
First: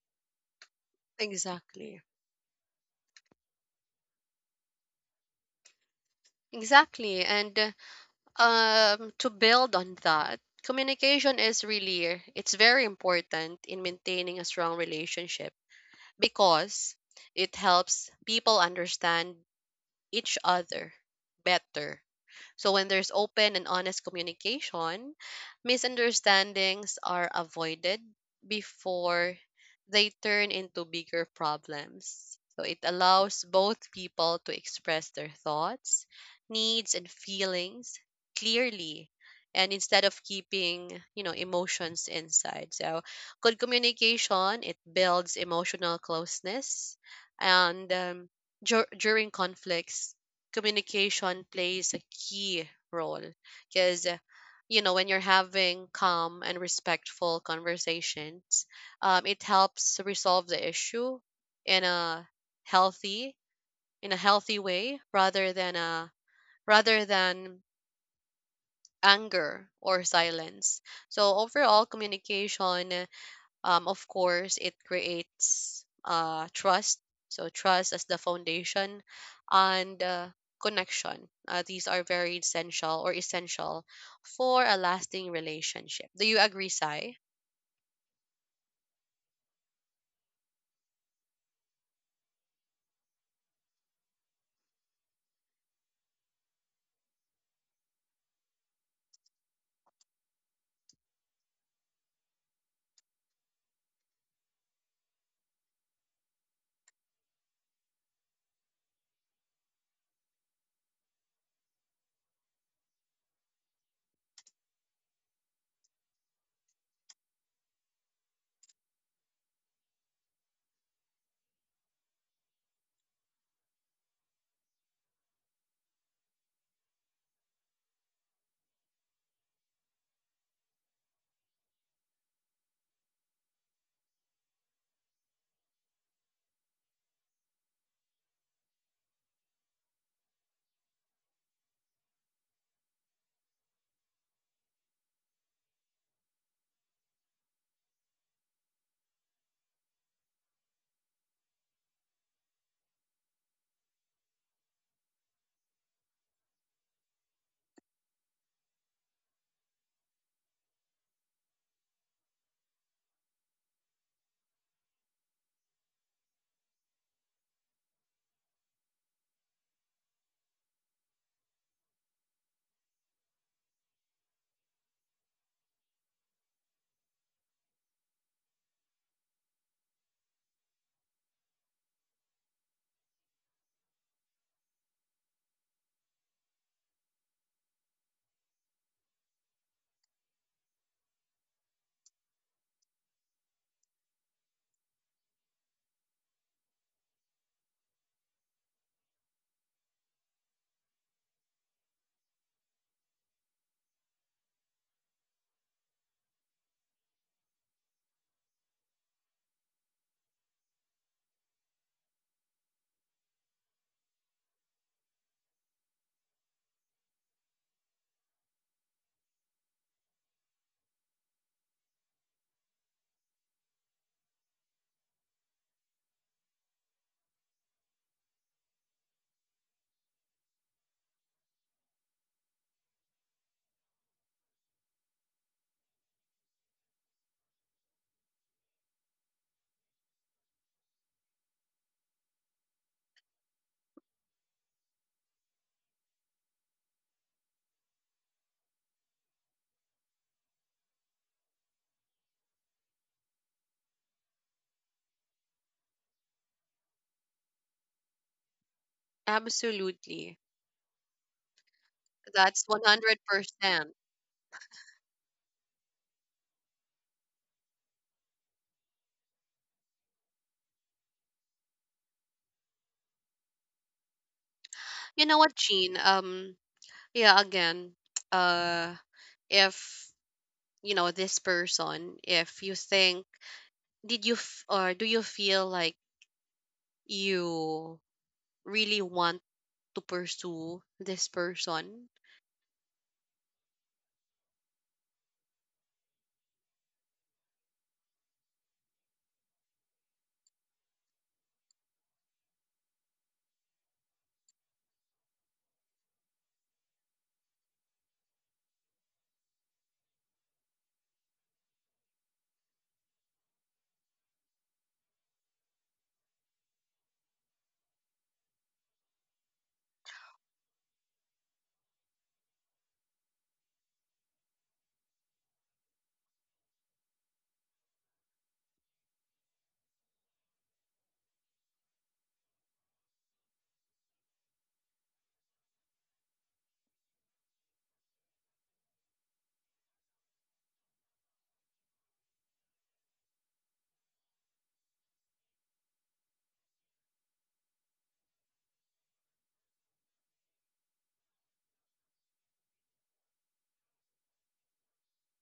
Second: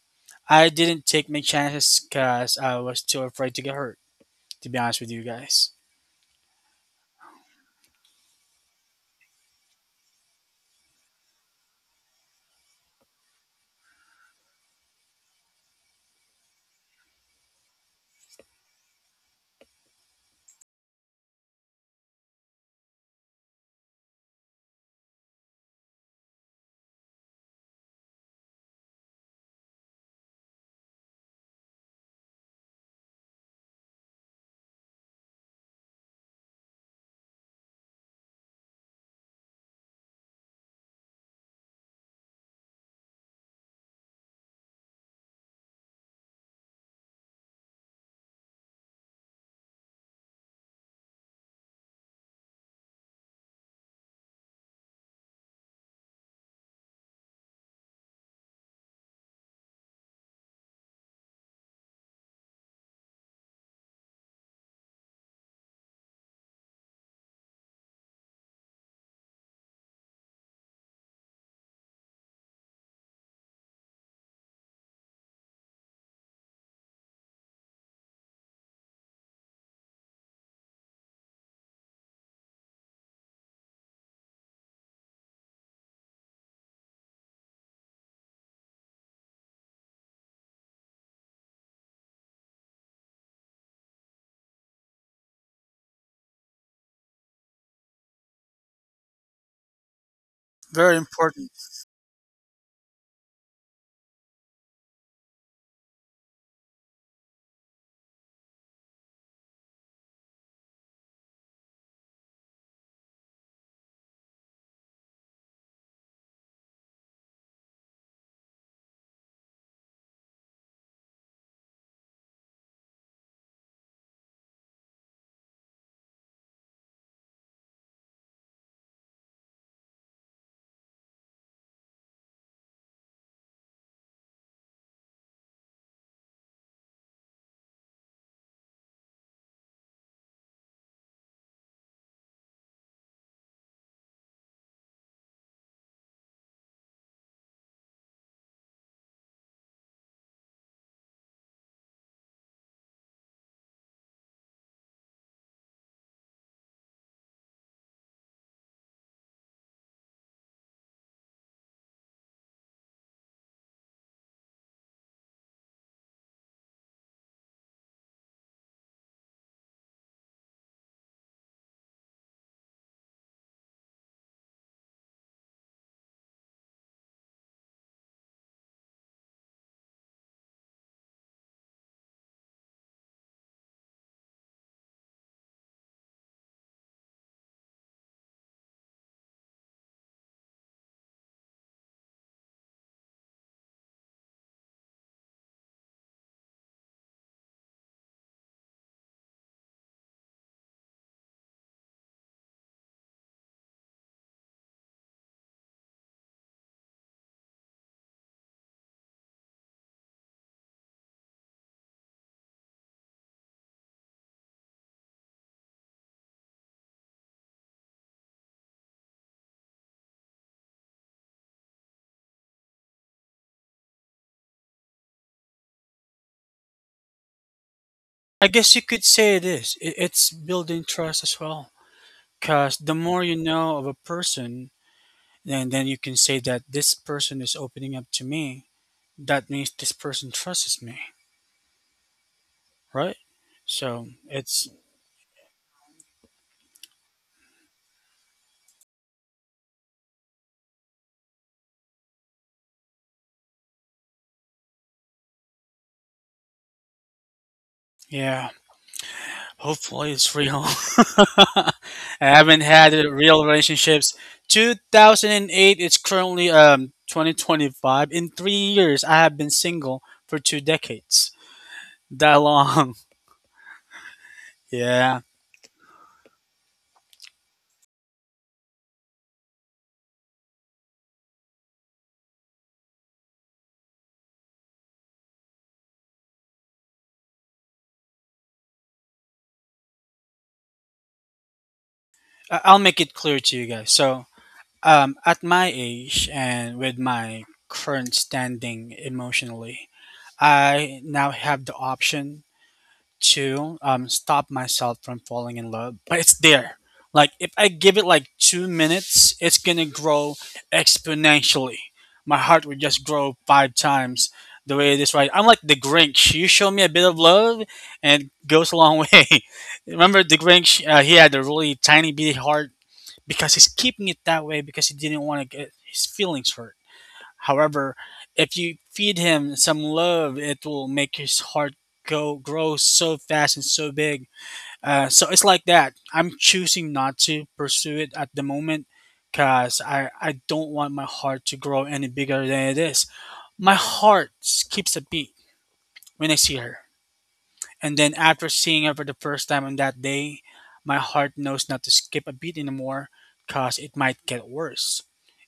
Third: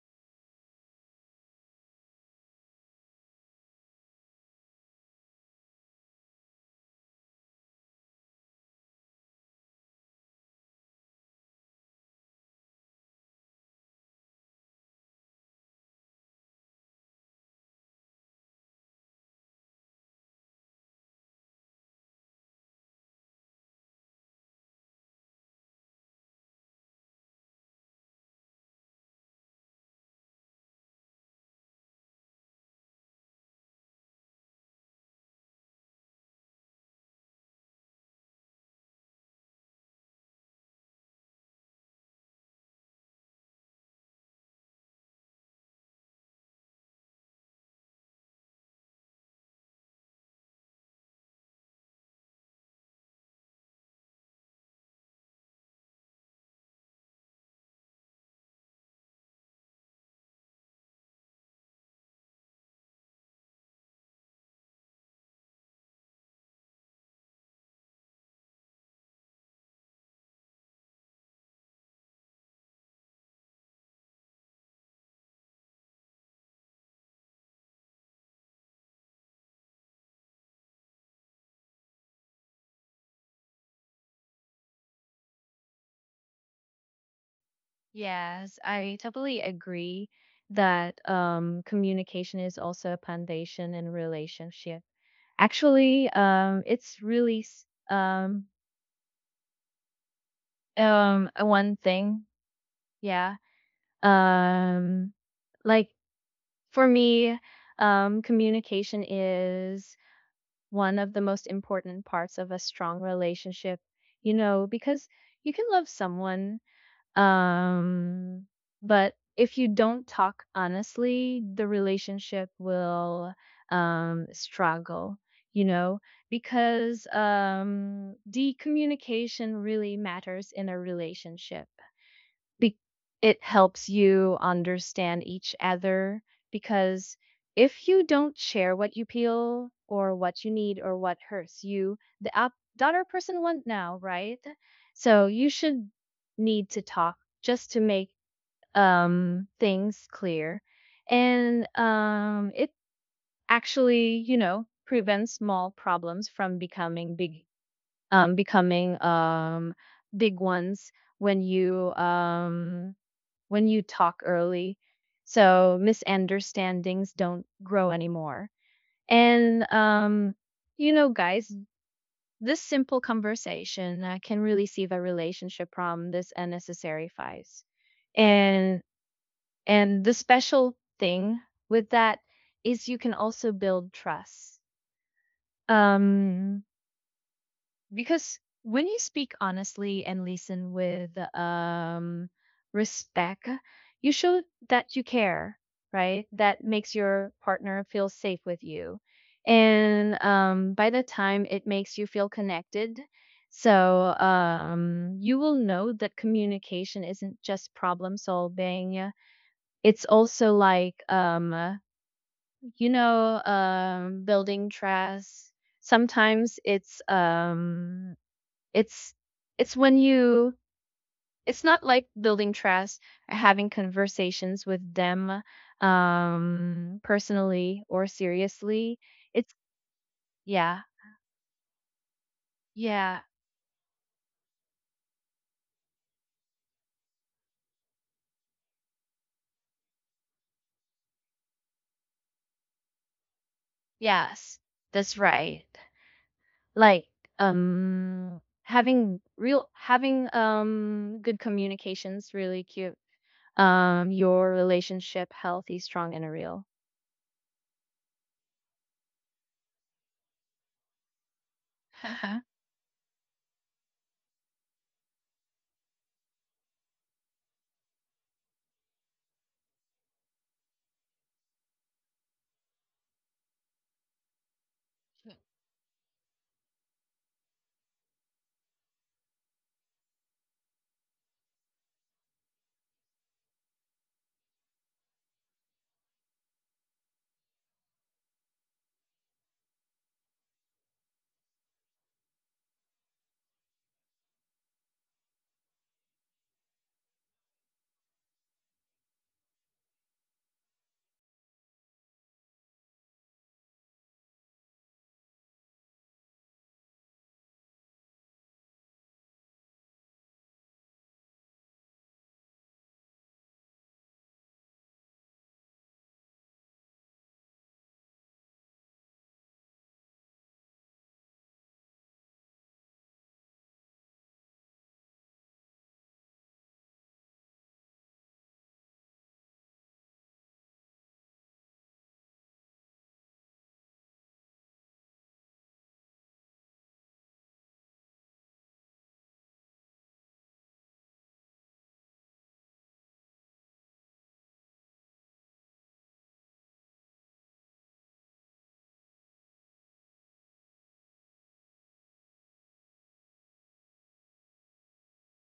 S2: I didn't
S1: *laughs*
S2: take my chances
S1: exactly.
S2: because I was too afraid to get hurt, to be honest with you guys.
S1: Exactly. And um, to build on that, communication is really, it's very important in maintaining a strong relationship, because it helps people understand each other better. So when there's open and honest communication, misunderstandings are avoided before they turn into bigger problems. So it allows both people to express their thoughts, needs and feelings clearly, and instead of keeping, you know, emotions inside. So good communication, it builds emotional closeness, and during conflicts communication plays a key role, because you know, when you're having calm and respectful conversations, it helps resolve the issue in a healthy, in a healthy way, rather than anger or silence. So overall, communication, of course, it creates trust. So trust as the foundation, and connection. These are very essential, or essential for a lasting relationship. Do you agree, Sai?
S3: Yes, I totally agree that communication is also a foundation in relationship. Actually, it's really
S2: Very important.
S3: one thing. Yeah, um like for me, communication is one of the most important parts of a strong relationship, you know, because you can love someone, um but if you don't talk honestly, the relationship will struggle, you know, because the communication really matters in a relationship. be- it helps you understand each other, because if you don't share what you feel or what you need or what hurts you, the other person won't know, right? So you should need to talk just to make things clear. And it actually, you know, prevents small problems from becoming big, becoming big ones. When you, when you talk early, so misunderstandings don't grow anymore. And you know, guys, this simple conversation can really save a relationship from this unnecessary fights. and and the special thing with that is you can also build trust, um because when you speak honestly and listen with respect, you show that you care, right? That makes your partner feel safe with you, and by the time it makes you feel connected. So you will know that communication isn't just problem solving, it's also like, you know, building trust. Sometimes it's it's when you, it's not like building trust or having conversations with them personally or
S2: I guess you
S3: seriously.
S2: could say it
S3: It's
S2: is. It's
S3: yeah,
S2: building trust as well. Because the more
S3: yeah,
S2: you know of a person, then you can say that this person is opening up to me, that means this person trusts me, right? So
S3: yes.
S2: it's
S3: That's right. Like having real having good communications really cute. Your relationship healthy, strong and real.
S2: yeah. Hopefully it's
S1: Absolutely.
S2: real. *laughs* I
S3: *laughs*
S2: haven't
S1: That's
S2: had a real
S1: 100%.
S2: relationships. 2008. It's currently 2025. In 3 years, I have been single for 2 decades. That long. *laughs* Yeah.
S1: You know what, Jean? Yeah, again, uh, if you know this person, if you think, did you f- or do you feel like you really want to pursue this person?
S2: I'll make it clear to you guys. So at my age and with my current standing emotionally, I now have the option to stop myself from falling in love, but it's there. Like if I give it like 2 minutes, it's gonna grow exponentially. My heart would just grow 5 times the way it is right. I'm like the Grinch. You show me a bit of love, and it goes a long *laughs* way. Remember the Grinch? He had a really tiny bitty heart because he's keeping it that way because he didn't want to get his feelings hurt. However, if you feed him some love, it will make his heart go grow so fast and so big. So it's like that. I'm choosing not to pursue it at the moment because I don't want my heart to grow any bigger than it is. My heart skips a beat when I see her. And then after seeing her for the first time on that day, my heart knows not to skip a beat anymore because it might get worse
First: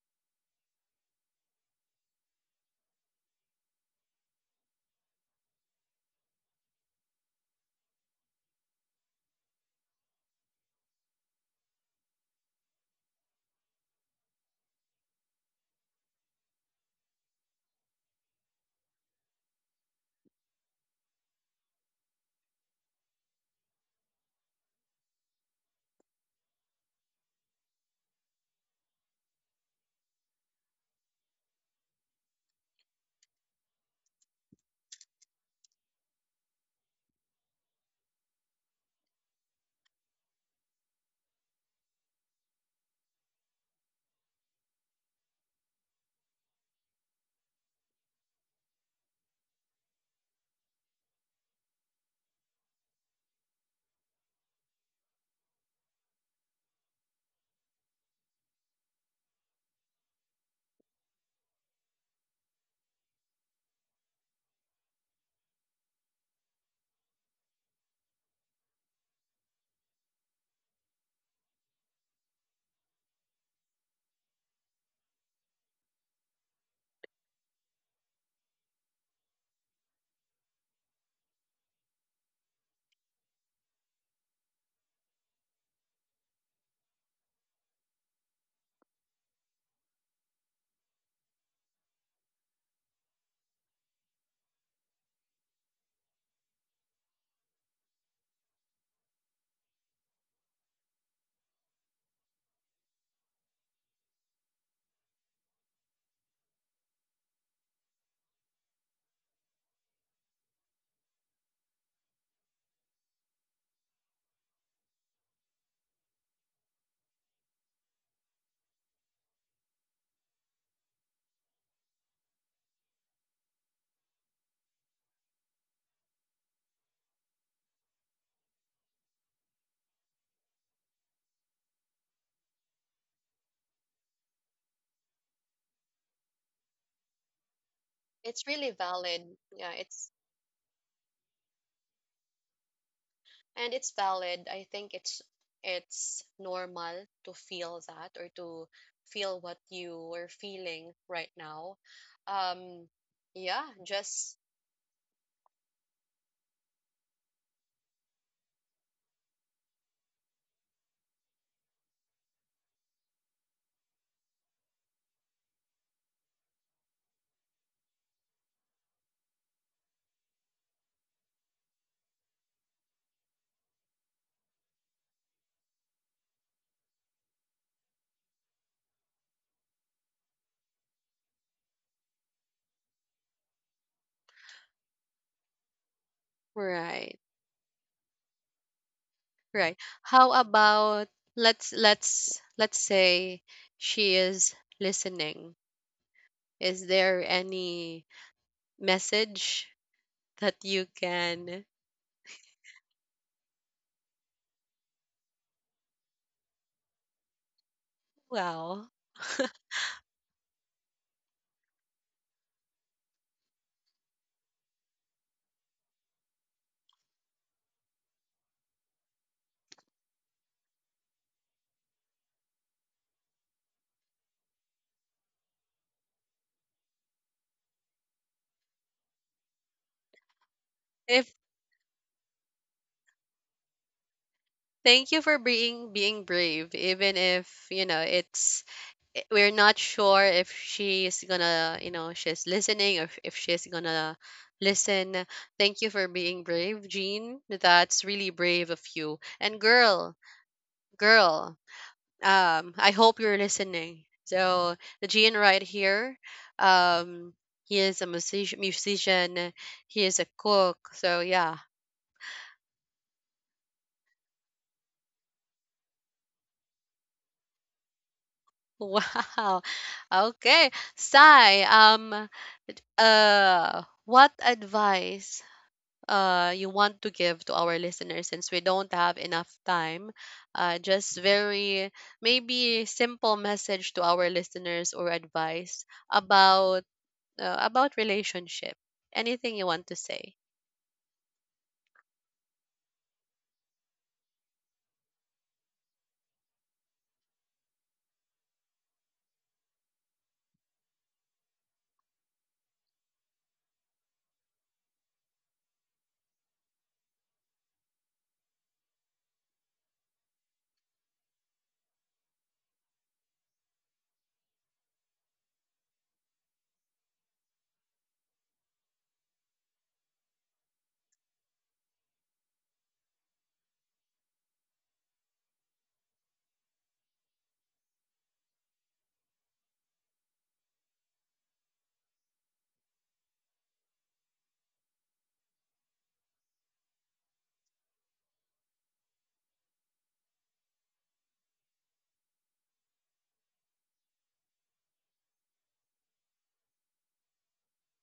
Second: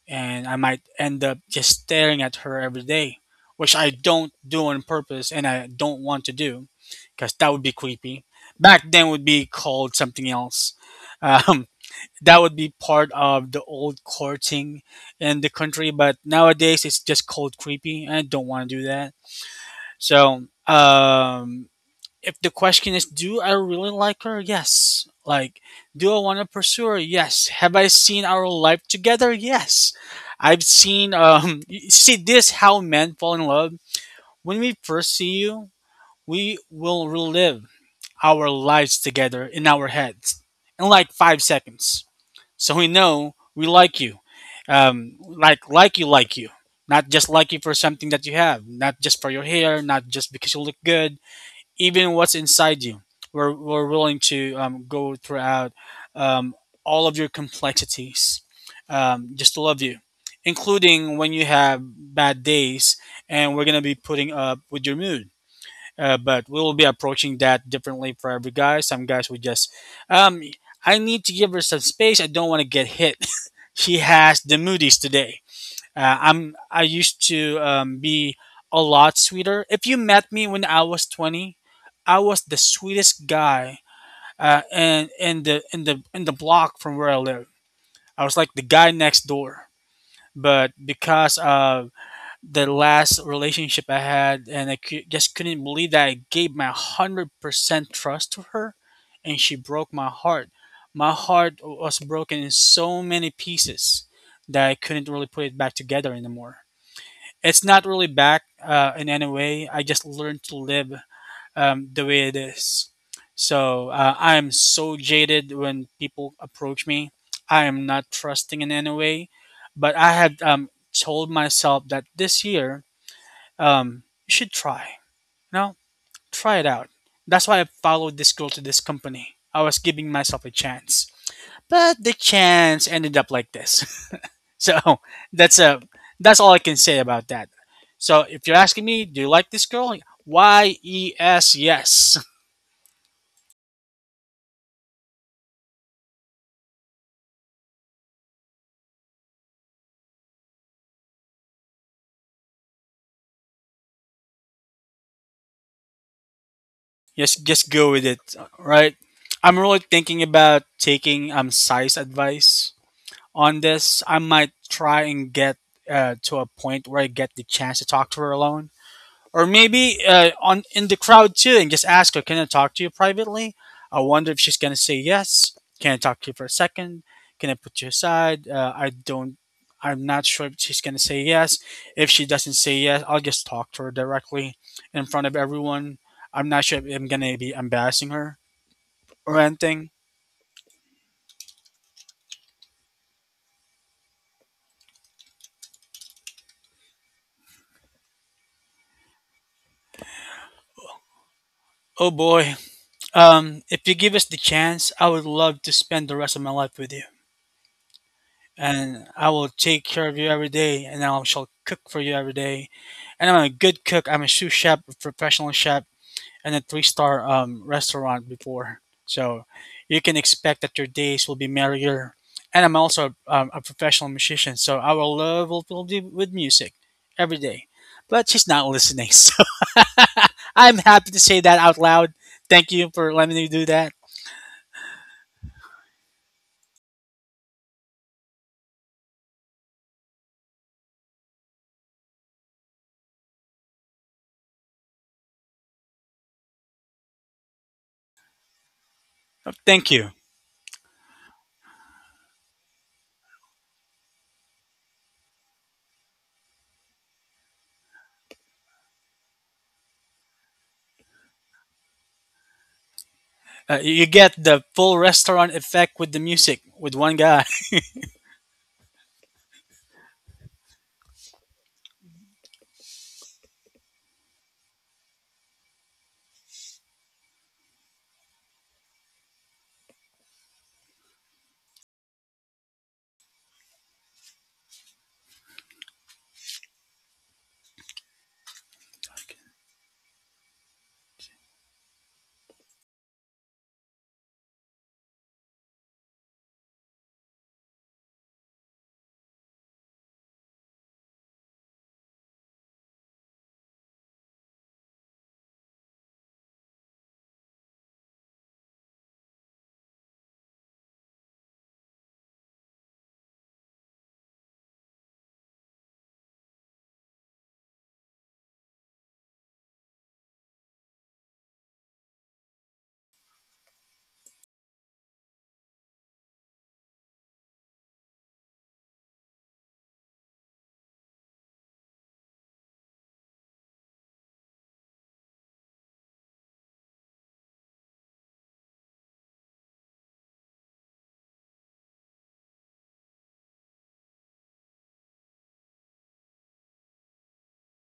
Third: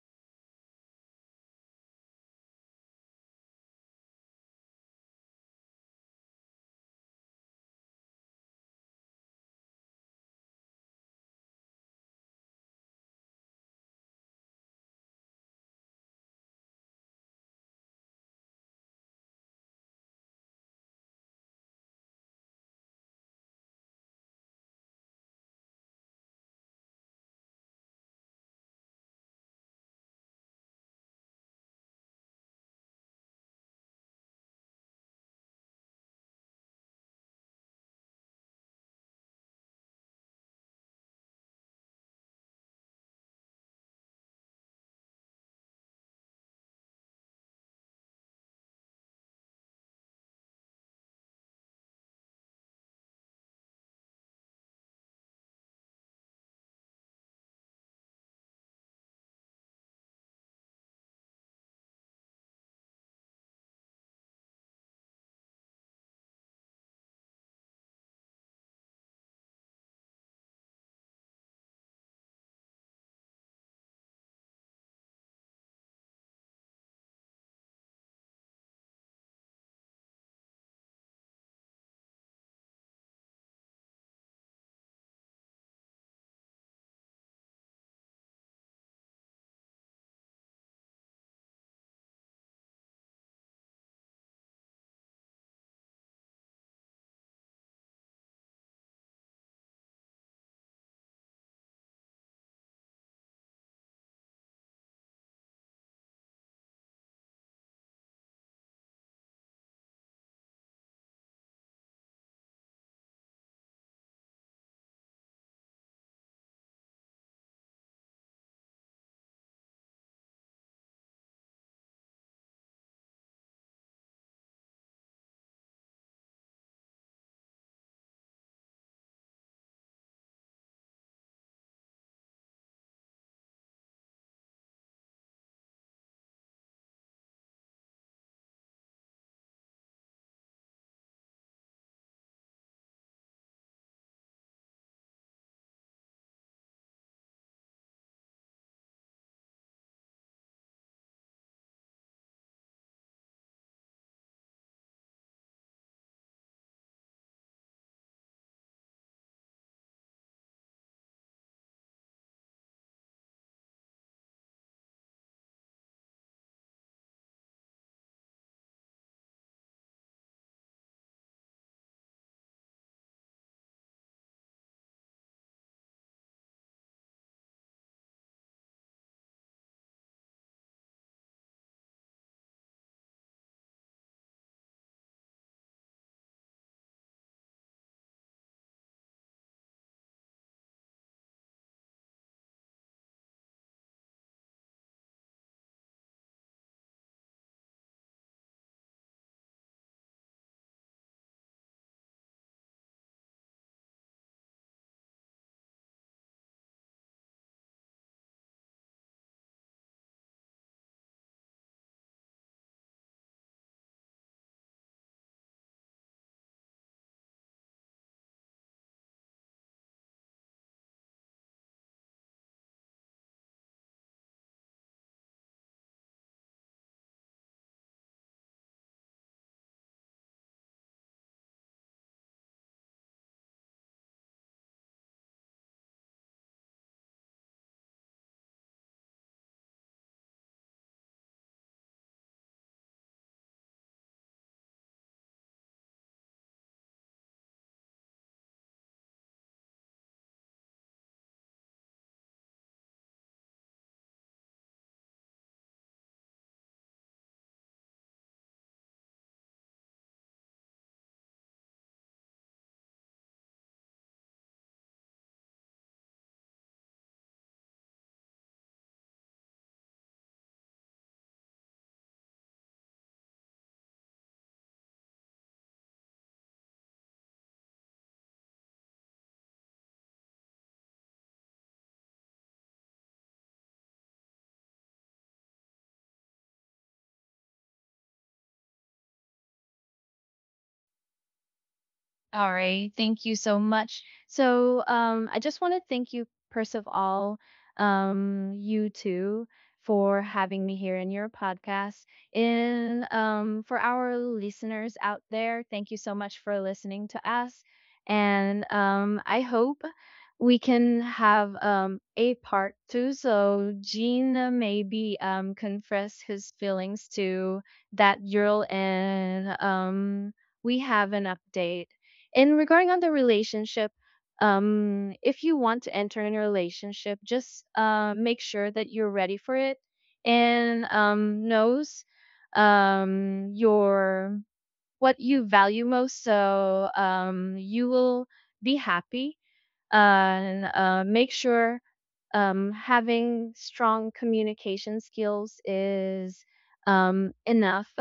S2: and I might end up just staring at her every day, which I don't do on purpose and I don't want to do because that would be creepy. Back then would be called something else. *laughs* Um, that would be part of the old courting in the country, but nowadays it's just called creepy and I don't want to do that. So, if the question is, do I really like her? Yes. Like, do I want to pursue her? Yes. Have I seen our life together? Yes, I've seen *laughs* you see this, how men fall in love. When we first see you, we will relive our lives together in our heads in like 5 seconds. So we know we like you, like you, like you, not just like you for something that you have, not just for your hair, not just because you look good, even what's inside you. We're willing to go throughout um, all of your complexities just to love you, including when you have bad days, and we're going to be putting up with your mood. But we'll be approaching that differently for every guy. Some guys would just, um, I need to give her some space. I don't want to get hit. *laughs* She has the moodies today. I used to be a lot sweeter. If you met me when I was 20, I was the sweetest guy in the block from where I live. I was like the guy next door. But because of the last relationship I had, and I just couldn't believe that I gave my 100% trust to her, and she broke my heart. My heart was broken in so many pieces that I couldn't really put it back together anymore. It's not really back in any way. I just learned to live the way it is. So I am so jaded when people approach me. I am not trusting in any way, but I had told myself that this year you should try. You know, try it out. That's why I followed this girl to this company. I was giving myself a chance, but the chance ended up like this. *laughs* So *laughs* that's a that's all I can say about that. So if
S1: It's
S2: you're
S1: really
S2: asking me, do you
S1: valid.
S2: like this
S1: Yeah,
S2: girl?
S1: it's,
S2: Y E S, yes. *laughs*
S1: and it's valid. I think it's normal to feel that, or to feel what you are feeling right now. Um, yeah, just
S2: Yes, just go with it, right? I'm really thinking about taking size advice on this. I might try and get to a point where I get the chance to talk to her alone. Or maybe on in the crowd too, and just ask her, "Can I talk to you privately?" I wonder if she's gonna say yes. Can I talk to you for a second? Can I put you aside? I don't. I'm not sure if she's gonna say yes. If she doesn't say yes, I'll just talk to her directly in front of everyone. I'm not sure if I'm
S1: right.
S2: gonna be embarrassing her or
S1: Right.
S2: anything.
S1: How about, let's say she is listening. Is there any message that you can,
S2: Oh boy. If you give us the chance, I would love to spend the rest of my life with you.
S1: well,
S2: And I will take care of you every day, and I shall cook for you every day. And I'm a good cook. I'm a sous chef, a professional chef, and a three-star restaurant before. So you can expect that your days will be merrier. And I'm also a professional musician, so our love will be with music every day. But she's not listening, *laughs* so *laughs* I'm happy to
S1: if,
S2: say that out loud. Thank you for letting me do that.
S1: thank you for being brave, even if you know it's, we're not sure if she's gonna, you know, she's listening, or if she's gonna listen. Thank you for being brave, Jean. That's really brave of you. And
S2: Thank you.
S1: girl, I hope you're listening. So Jean right here, um, he is a musician. He is a cook. So yeah,
S2: You get the full restaurant effect with the music with one guy. *laughs*
S1: *laughs* wow. Okay. Sai, what advice you want to give to our listeners, since we don't have enough time? Uh, just very maybe simple message to our listeners, or advice about about relationship. Anything you want to say?
S3: All right. Thank you so much. So, I just want to thank you, first of all, you two, for having me here in your podcast. And for our listeners out there, thank you so much for listening to us. And I hope we can have, a part two. So, Gene maybe, confess his feelings to that girl, and we have an update. And regarding on the relationship, if you want to enter in a relationship, just make sure that you're ready for it, and knows your what you value most, so you will be happy. And make sure having strong communication skills is enough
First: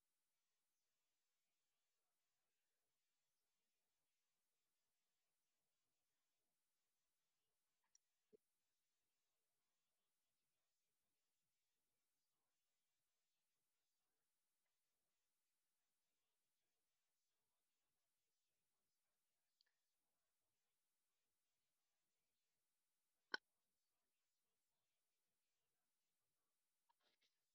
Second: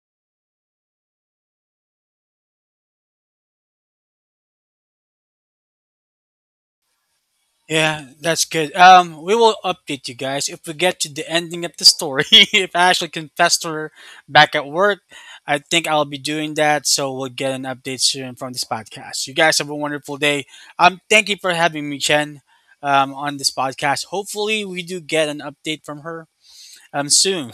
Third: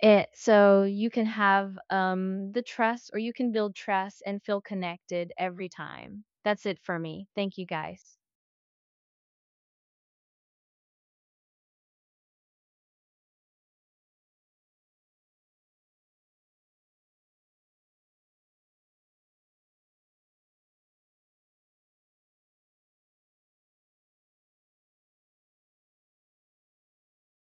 S3: it, so you can have, the trust, or you can build trust and feel connected every time. That's it for me. Thank you, guys.
S2: Yeah, that's good. We will update you guys if we get to the ending of the story. *laughs* If I actually confessed to her back at work, I think I'll be doing that. So we'll get an update soon from this podcast. You guys have a wonderful day. Thank you for having me, Chen, on this podcast. Hopefully, we do get an update from her soon.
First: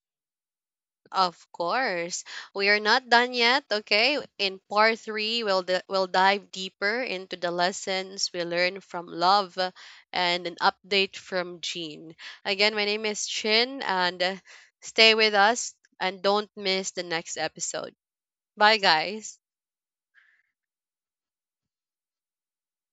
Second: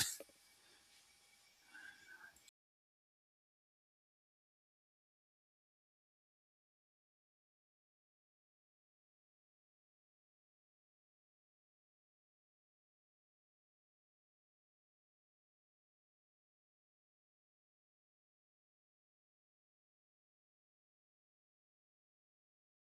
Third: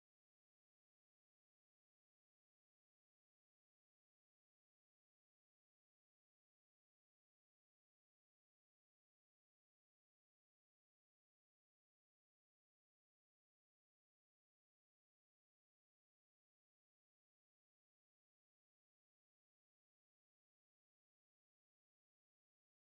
S1: Of course. We are not done yet, okay? In part three, we'll dive deeper into the lessons we learned from love, and an update from Jean. Again, my name is Chin, and stay with us and don't miss the next episode. Bye guys.